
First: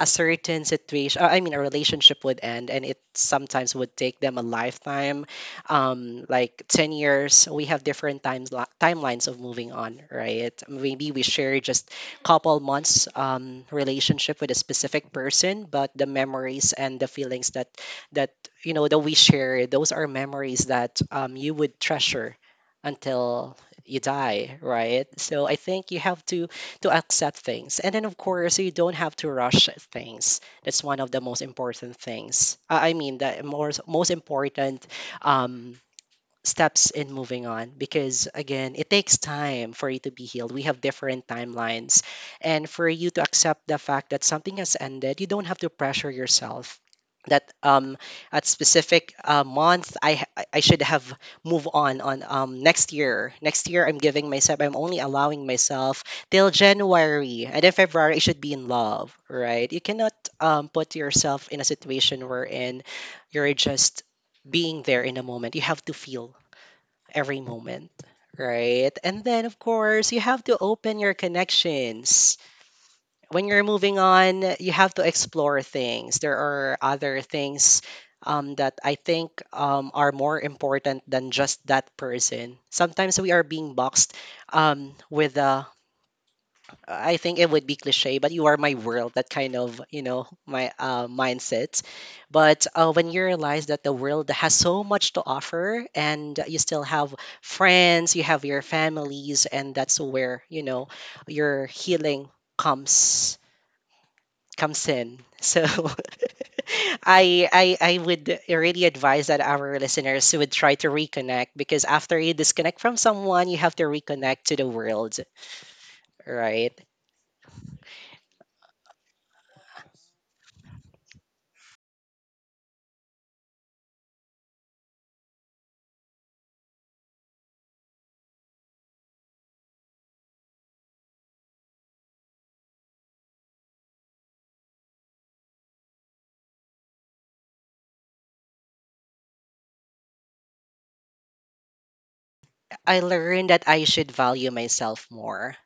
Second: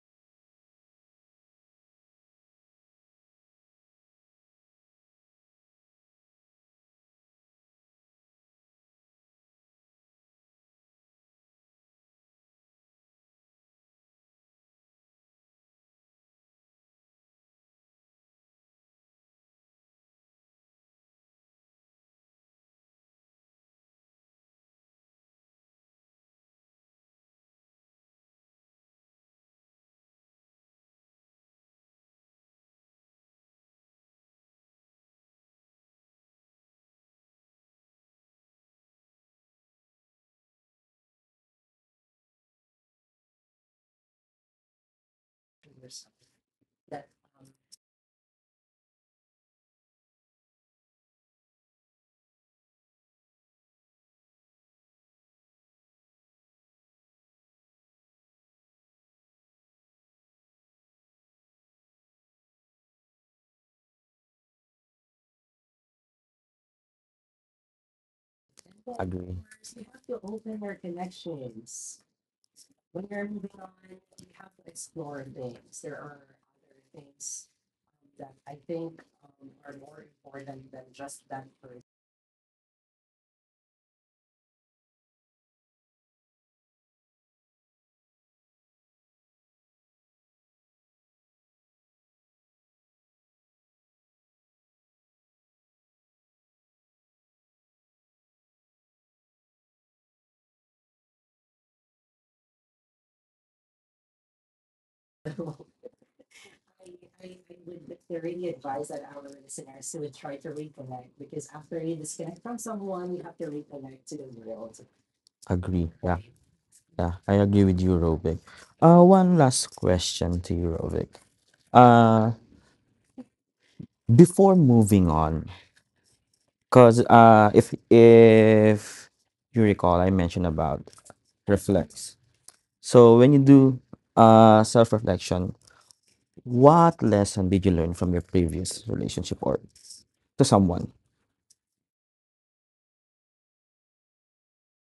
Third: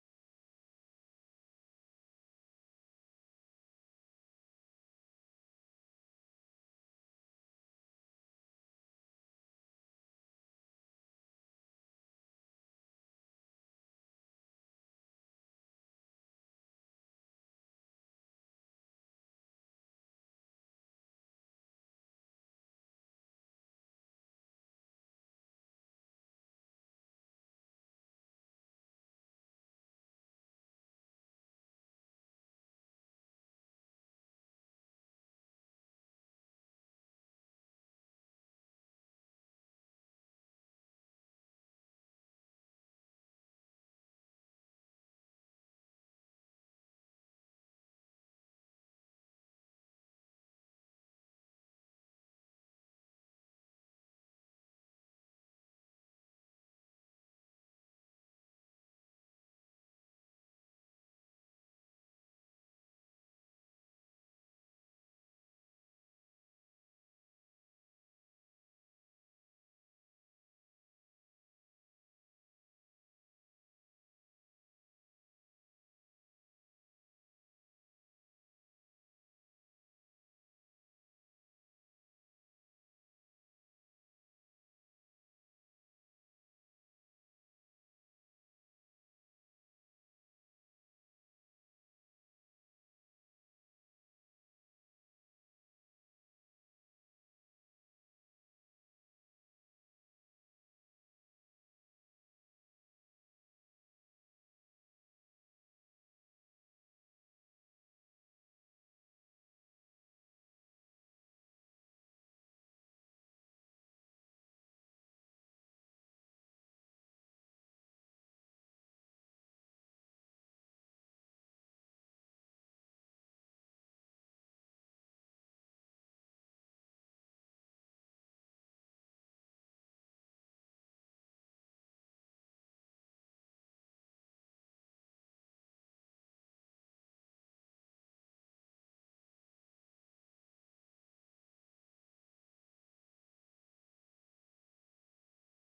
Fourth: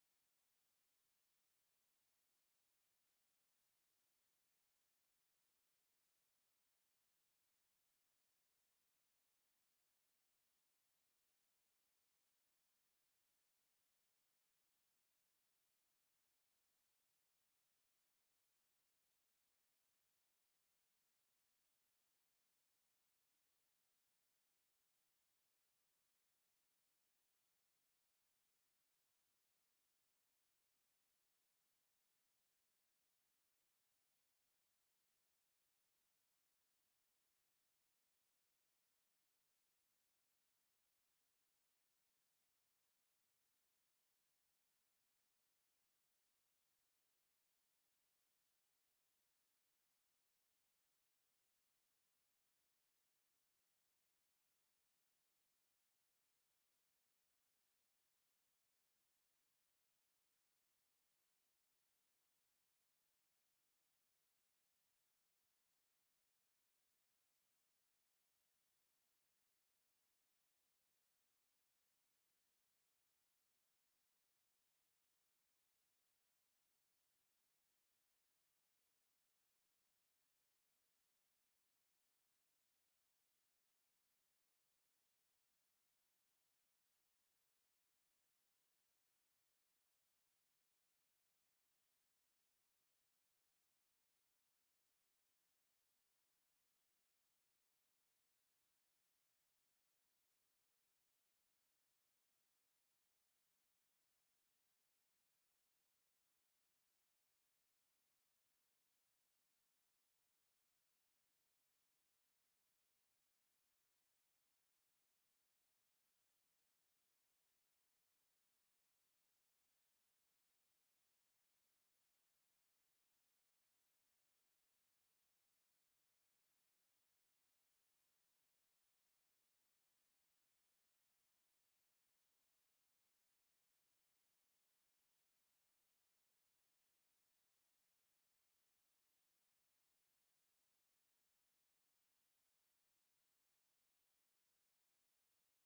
A: a certain situation, a relationship would end, and it sometimes would take them a lifetime, like 10 years. We have different timelines of moving on. Right, maybe we share just couple months relationship with a specific person, but the memories and the feelings that you know that we share, those are memories that you would treasure until you die, right? So I think you have to accept things, and then of course you don't have to rush things. That's one of the most important things, the most most important um steps in moving on, because again it takes time for you to be healed. We have different timelines, and for you to accept the fact that something has ended. You don't have to pressure yourself that at specific month I ha- I should have move on next year. Next year, I'm giving myself, I'm only allowing myself till January, and then February I should be in love. Right, you cannot put yourself in a situation wherein you're just being there in a moment. You have to feel every moment, right? And then, of
C: Agree.
A: course, you have to open your connections. When you're moving on, you have to explore things. There are other things that I think are more important than just that person. Sometimes we are being boxed with a I think it would be cliche, but you are my world. That kind of, you know, my mindset. But when you realize that the world has so much to offer, and you still have friends, you have your families, and that's where you know your healing comes comes in. So. I would really advise that our listeners would try to reconnect, because after you disconnect from someone, you have to reconnect to the world,
C: Agree.
A: right?
C: Yeah. Yeah. I agree with you, Rovic. One last question to you, Rovic. Uh, Before moving on, 'cause, if you recall, I mentioned about reflects. So when you do self-reflection, what lesson did you learn from your previous relationship or to someone?
A: I learned that I should value myself more,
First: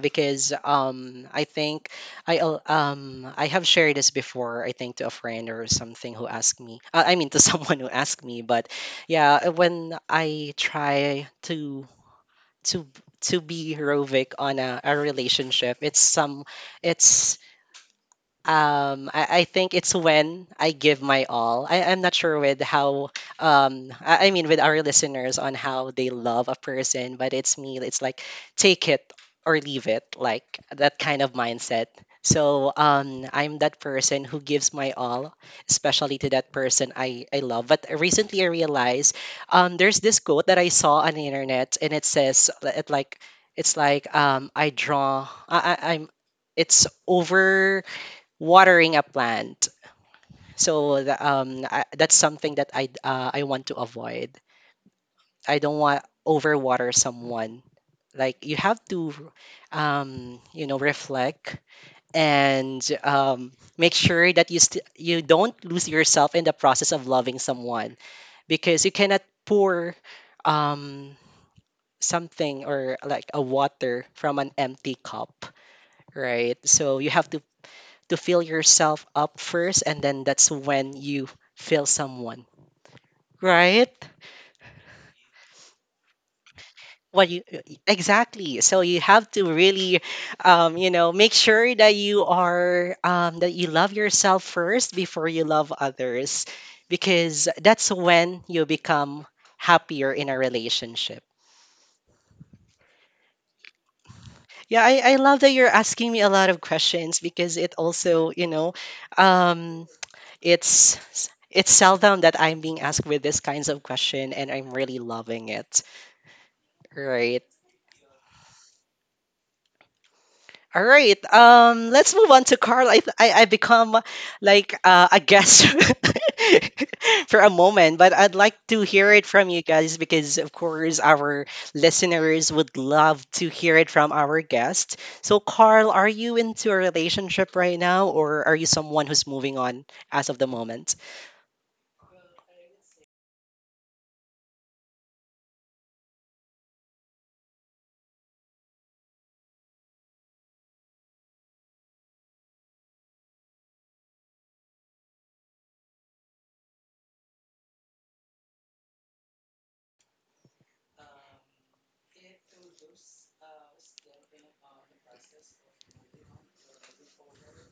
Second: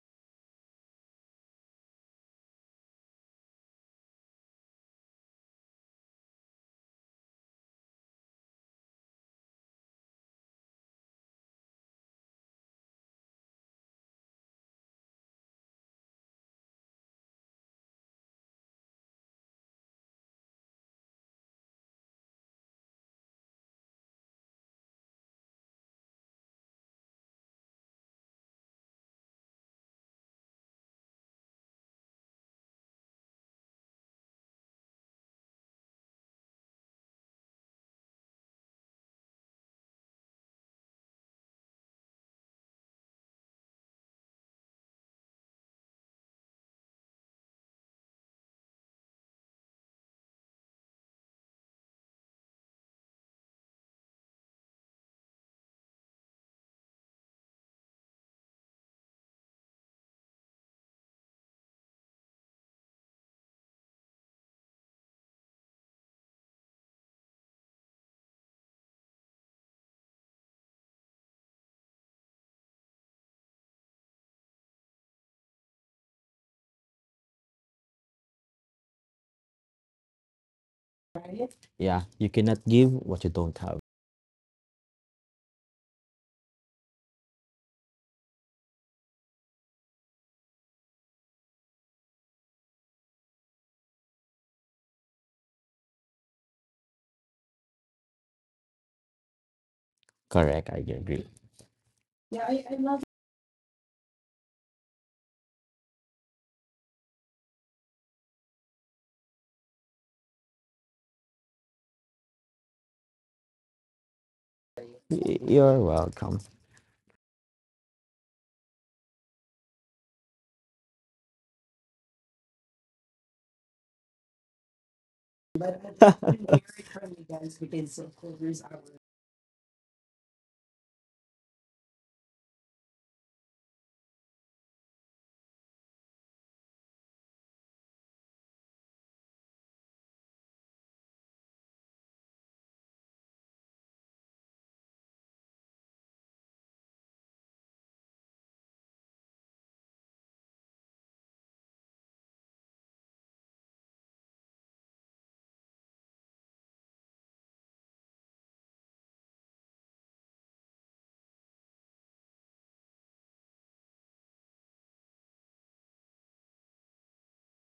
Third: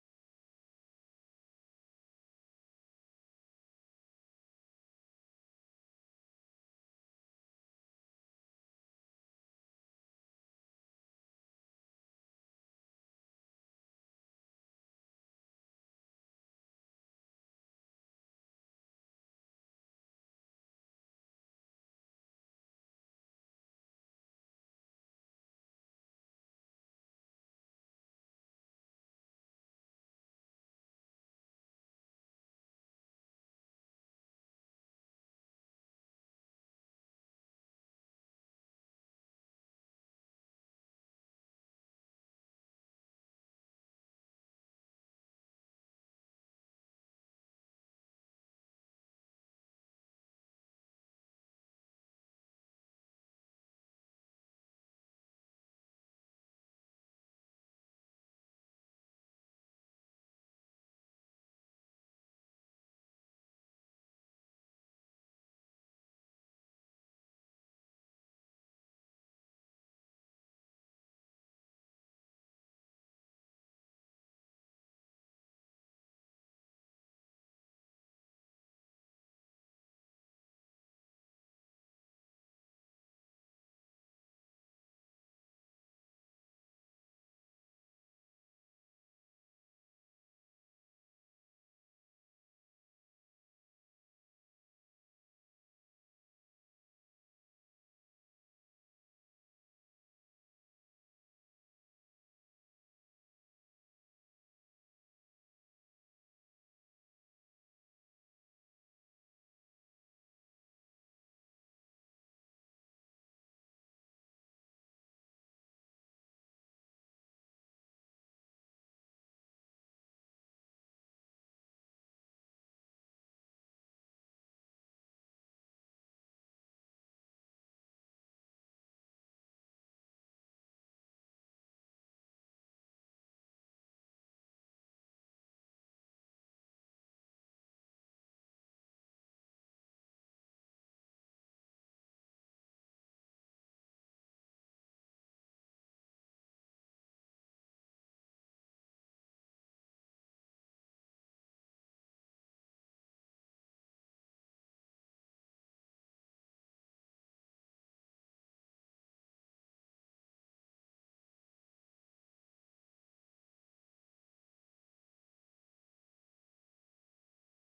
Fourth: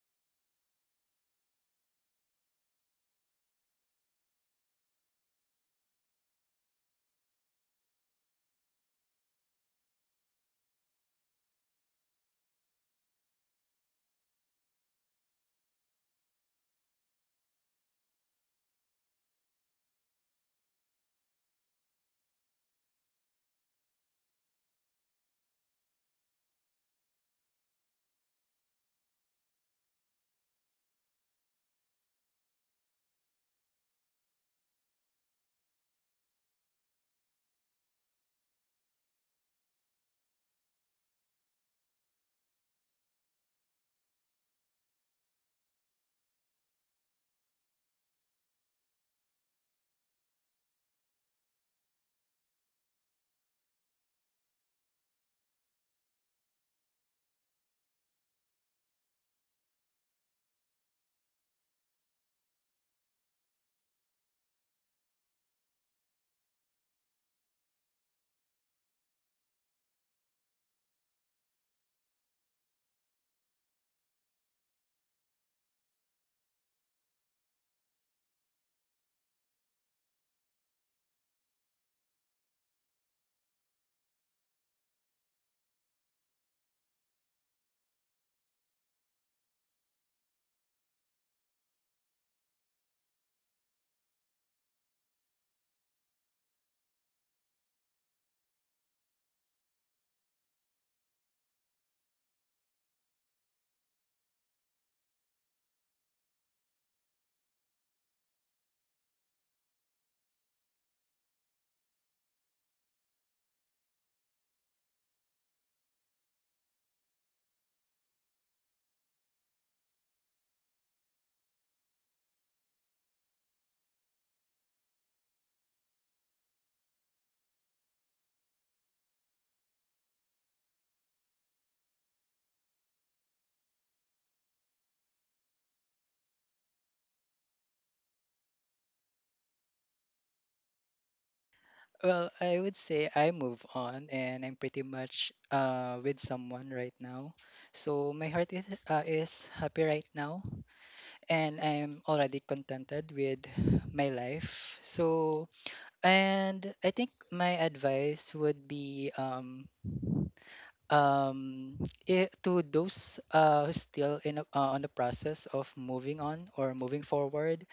A: because I think I have shared this before, I think to a friend or something who asked me, to someone who asked me. But yeah, when I try to to be heroic on a relationship, it's some it's I think it's when I give my all. I'm not sure with how, with our listeners on how they love a person, but it's me. It's like take it or leave it, like that kind of mindset. So I'm that person who gives my all, especially to that person I love. But recently I realized there's this quote that I saw on the internet, and it says it like it's like I draw. I, I'm it's over watering a plant. So that's something that I want to avoid. I don't want overwater someone. Like you have to, you know, reflect and make sure that you don't lose yourself in the process of loving someone, because you cannot pour um, something, or like a water from an empty cup, right? So you have to fill yourself up first, and then that's when you feel
C: Yeah, you
A: someone.
C: cannot give what you don't have.
A: Right. What you. Exactly, so you have to really you know, make sure that you are that you love yourself first before you love others, because that's when you become happier in a
C: Correct, I
A: relationship.
C: agree.
A: Yeah, I love that you're asking me a lot of questions, because it also, you know, um, It's it's seldom that I'm being asked with these kinds of question, and I'm really loving
C: You're
A: it.
C: welcome.
A: Right. All right. Let's move on to Carl. I become like a guest for a moment, but I'd like to hear it from you guys because, of course, our listeners would love to hear it from our guest. So, Carl, are you into a relationship right now, or are you someone who's moving on as of the moment?
D: Well, I would say I move on and I'm pretty much with someone right now. So my heart is happy right now, and I'm already contented with my life. So, and I think my advice would be um, to those who still in a, on the process of moving on or moving forward,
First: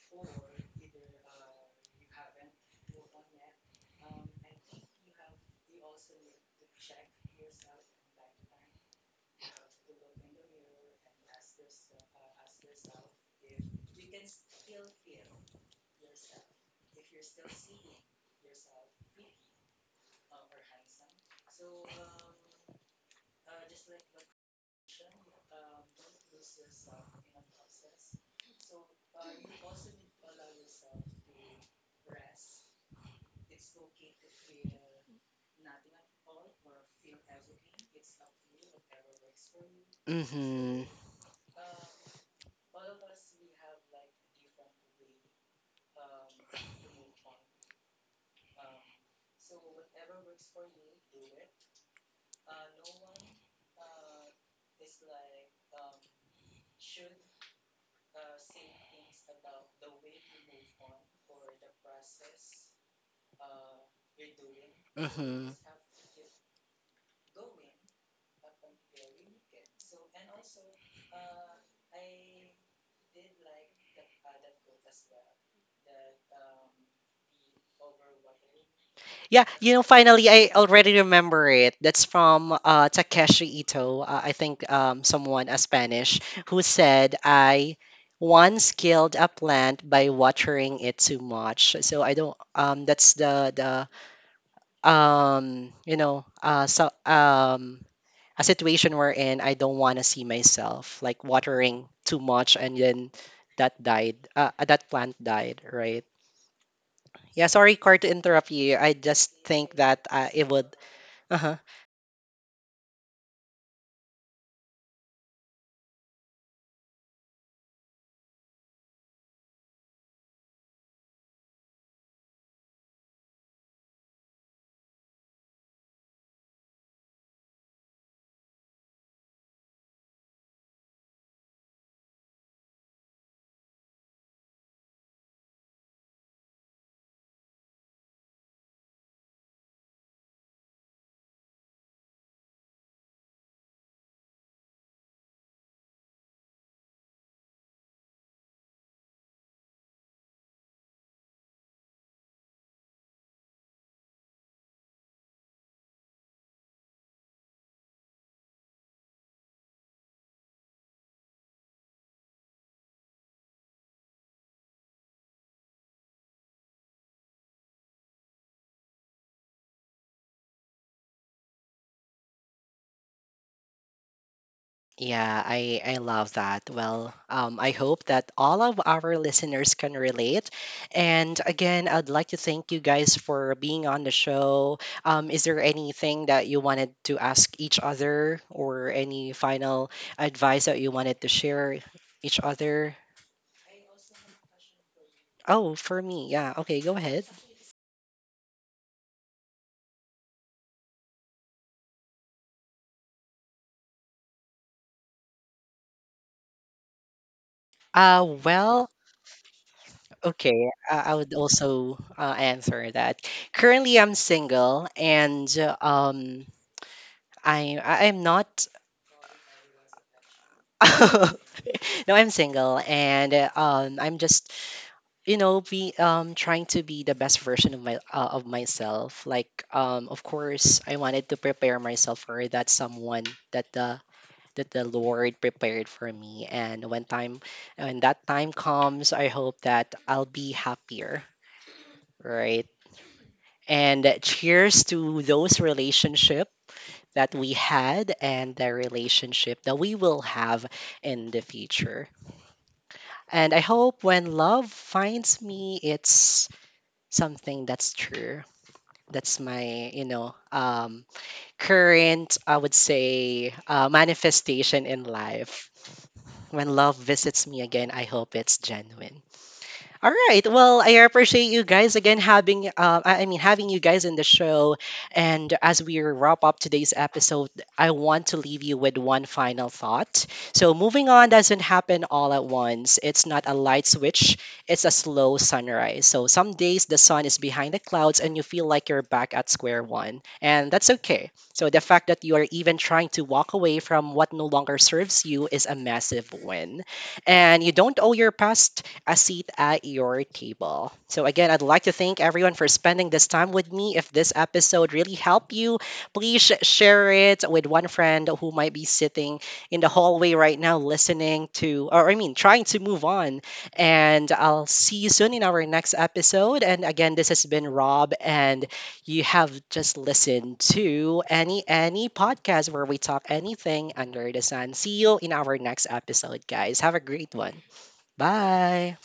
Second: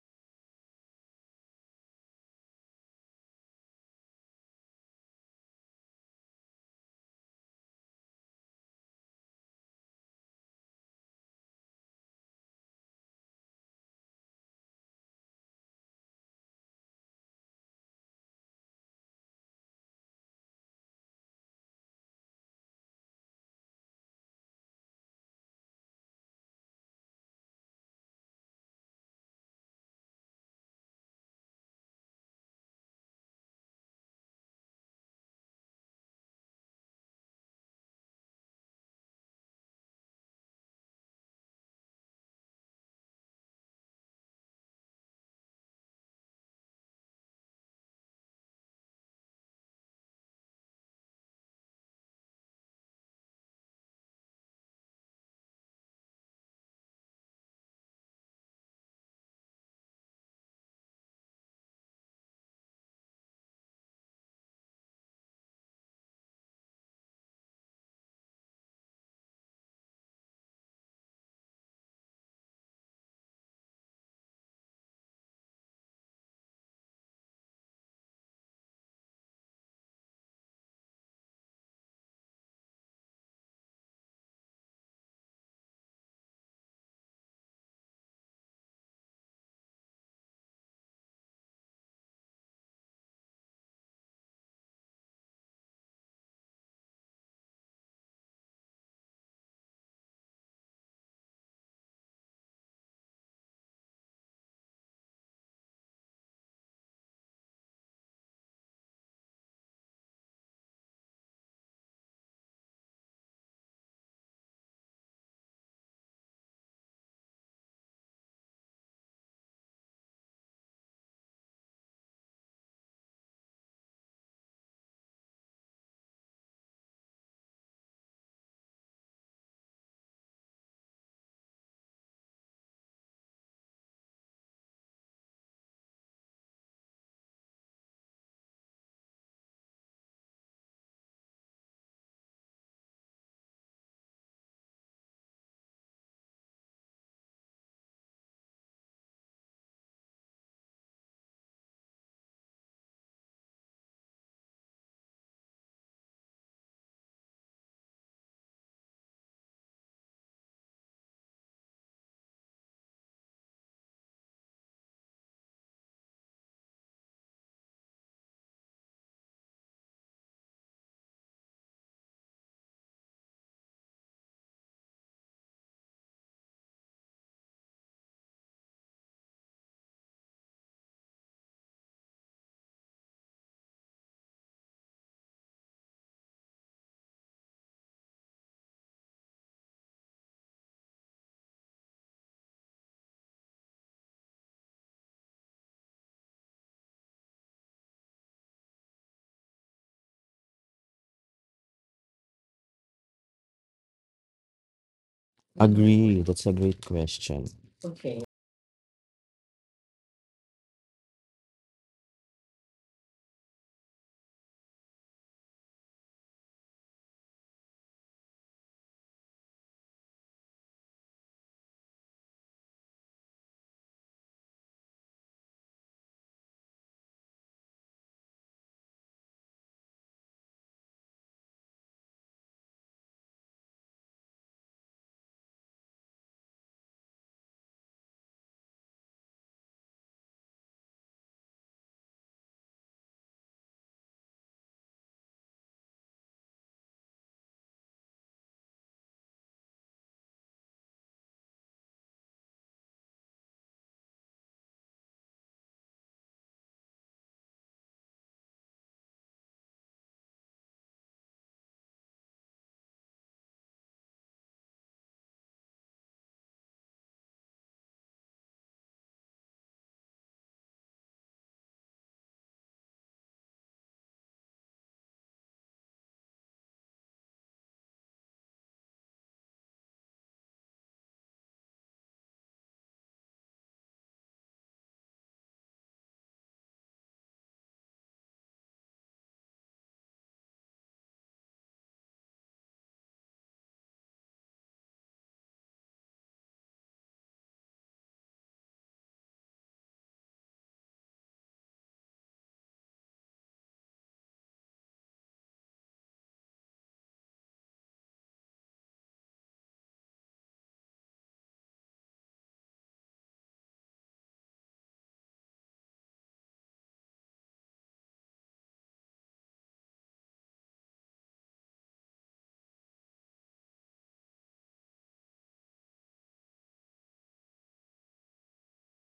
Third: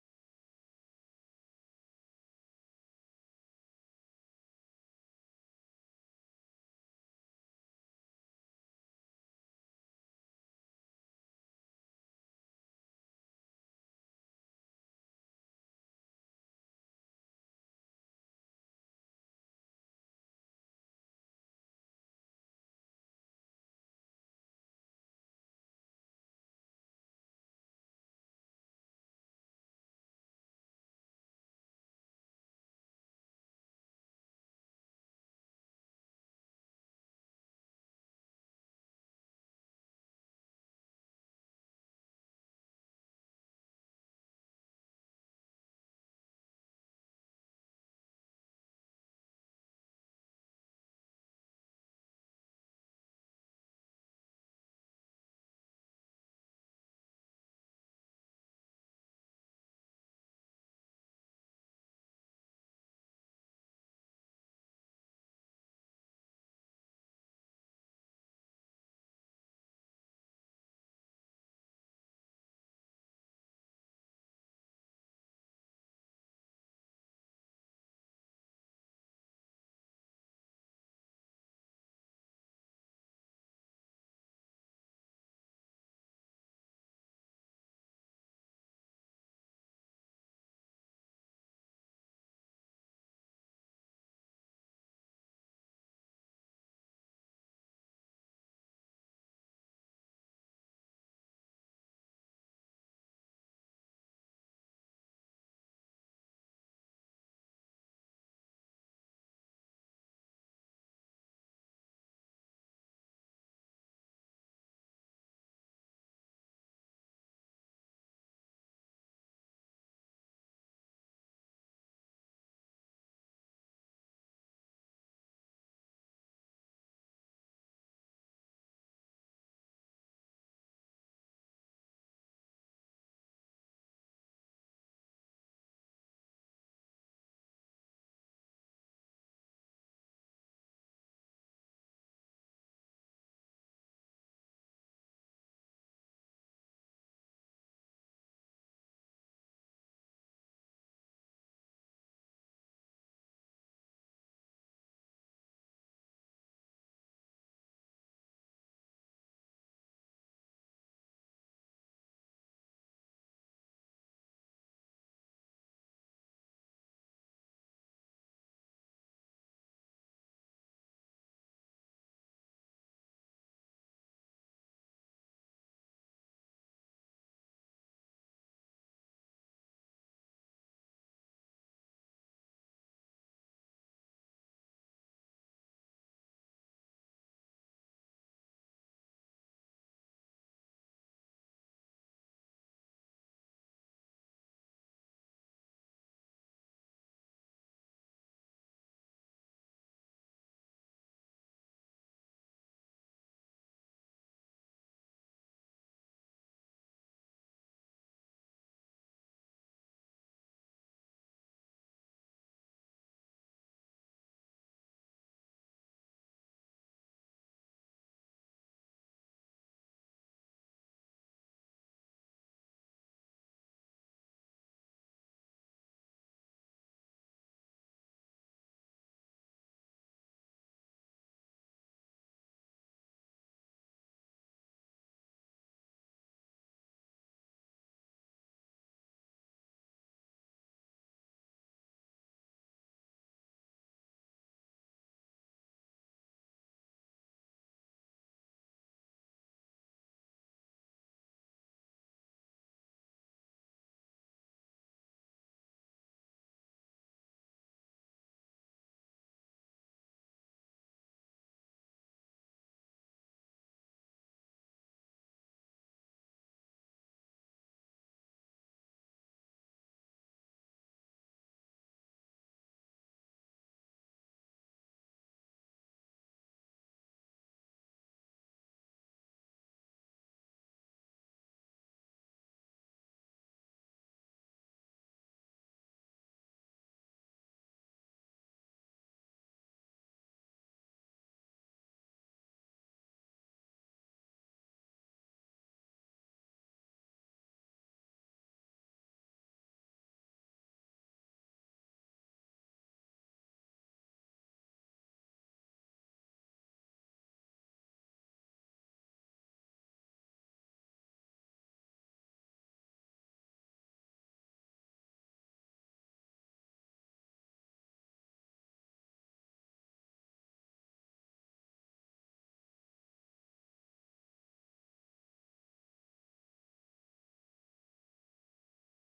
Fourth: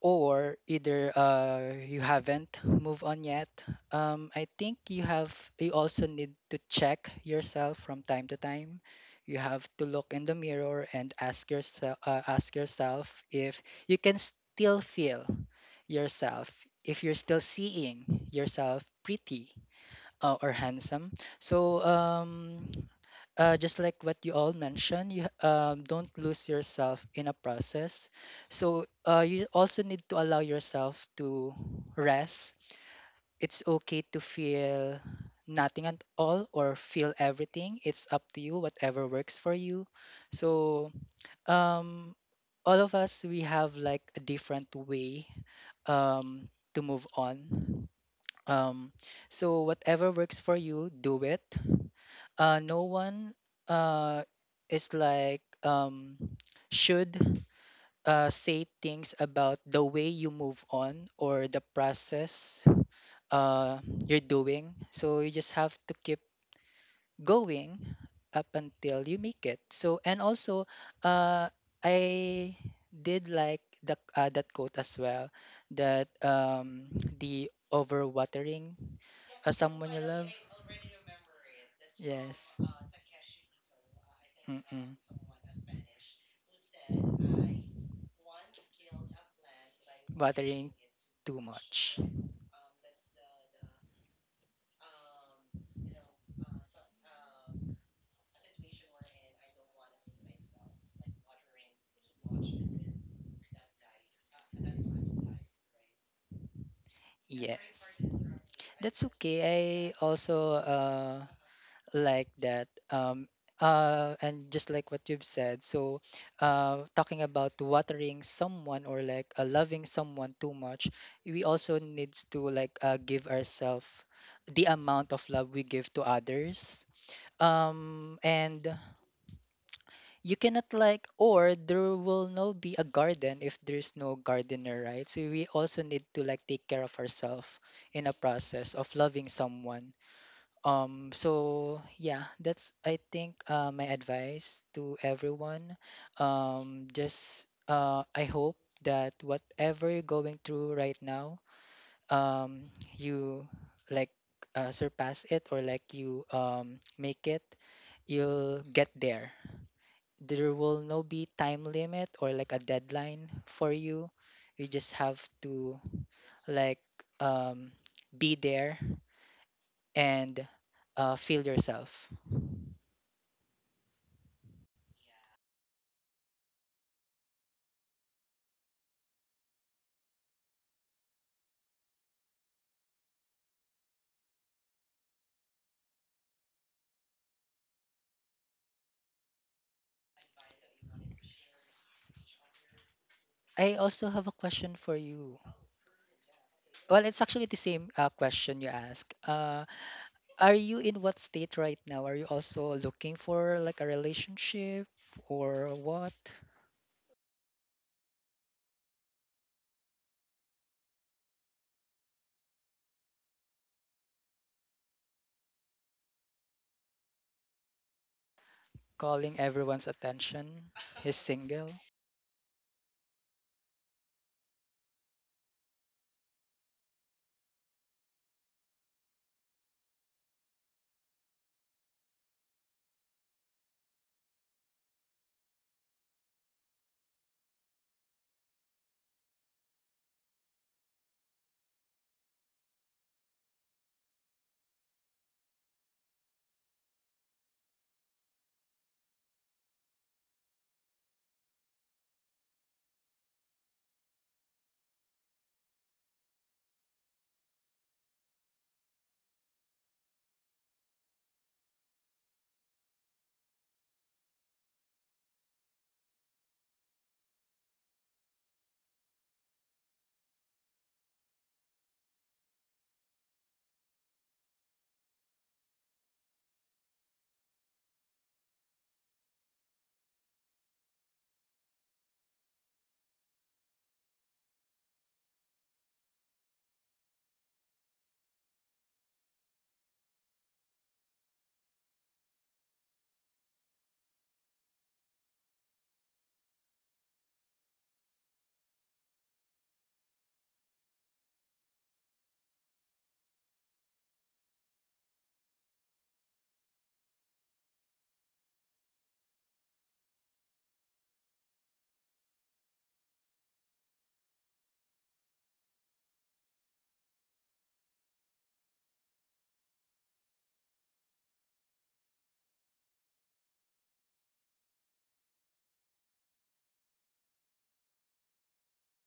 D: or either you haven't moved on yet, I think you have you also need to check yourself from time to time. You have to look in the mirror and ask yourself if you can still feel yourself, if you're still seeing yourself pretty or handsome. So just like what you all mentioned, you don't lose yourself in a process. So you also need to allow yourself to rest. It's okay to feel nothing at all or feel everything. It's up to you, whatever works for you.
A: Mm-hmm.
D: So um, all of us, we have like a different way um, to move on. Um, so whatever works for you, do it. No one uh, is like should say things about the way you move on or the process uh, you're doing. So you
A: Mm-hmm.
D: just have to keep going up until you make it. So and also, uh, I did like the that quote as well, that the overwatering
A: Yeah, you know,
D: someone you
A: finally,
D: love.
A: I already remember it. That's
D: Yes.
A: from Takeshi Ito. I think
D: Mm-mm.
A: someone, a Spanish, who said, I once killed a plant by
D: Watering
A: watering it too
D: too
A: much.
D: much.
A: So I don't, that's the you know, a situation we're in, I don't want to see myself like watering too much, and then that died, that plant died, right? Yeah, sorry, Car,
D: Yes.
A: to interrupt you. I
D: That's
A: just
D: okay. I
A: think that it
D: also
A: would uh-huh.
D: like that. And just like what you've said, so talking about watering someone or like loving someone too much, we also needs to like give ourselves the amount of love we give to others. And you cannot like, or there will no be a garden if there's no gardener, right? So we also need to like take care of ourselves in a process of loving someone. So yeah, that's I think my advice to everyone. Just I hope that whatever you're going through right now, um you like surpass it or like you make it, you'll get there. There will no be time limit or like a deadline for you. You just have to like um, be there and feel yourself.
A: Yeah, I love that. Well, I hope that all of our listeners can relate. And again, I'd like to thank you guys for being on the show. Is there anything that you wanted to ask each other, or any final advice that you wanted to share each other?
D: I also have a question for you.
A: Oh, for me, yeah. Okay, go
D: Well, it's
A: ahead.
D: actually the same question you asked. Are you in what state right now? Are you also looking for like a relationship or what?
C: Agree. That's a great question.
A: Well, okay. I would also answer that. Currently, I'm single, and I am not
D: Calling everyone's attention. He's single.
A: no, I'm single, and I'm just, you know, be trying to be the best version of my of myself. Like of course, I wanted to prepare myself for that someone that the that the Lord prepared for me. And when that time comes, I hope that I'll be happier, right? And cheers to those relationship that we had and the relationship that we will have in the future. And I hope when love finds me, it's something that's true. That's my, you know, current, I would say, manifestation in life. When love visits me again, I hope it's genuine. All right. Well, I appreciate you guys again having having you guys in the show. And as we wrap up today's episode, I want to leave you with one final thought. So moving on doesn't happen all at once. It's not a light switch, it's a slow sunrise. So some days the sun is behind the clouds and you feel like you're back at square one. And that's okay. So the fact that you are even trying to walk away from what no longer serves you is a massive win, and you don't owe your past a seat at your table. So again, I'd like to thank everyone for spending this time with me. If this episode really helped you, please share it with one friend who might be sitting in the hallway right now listening to, or I mean trying to move on. And I'll see you soon in our next episode. And again, this has been Rob, and you have just listened to any podcast where we talk anything under the sun. See you in our next episode, guys. Have a great one. Bye.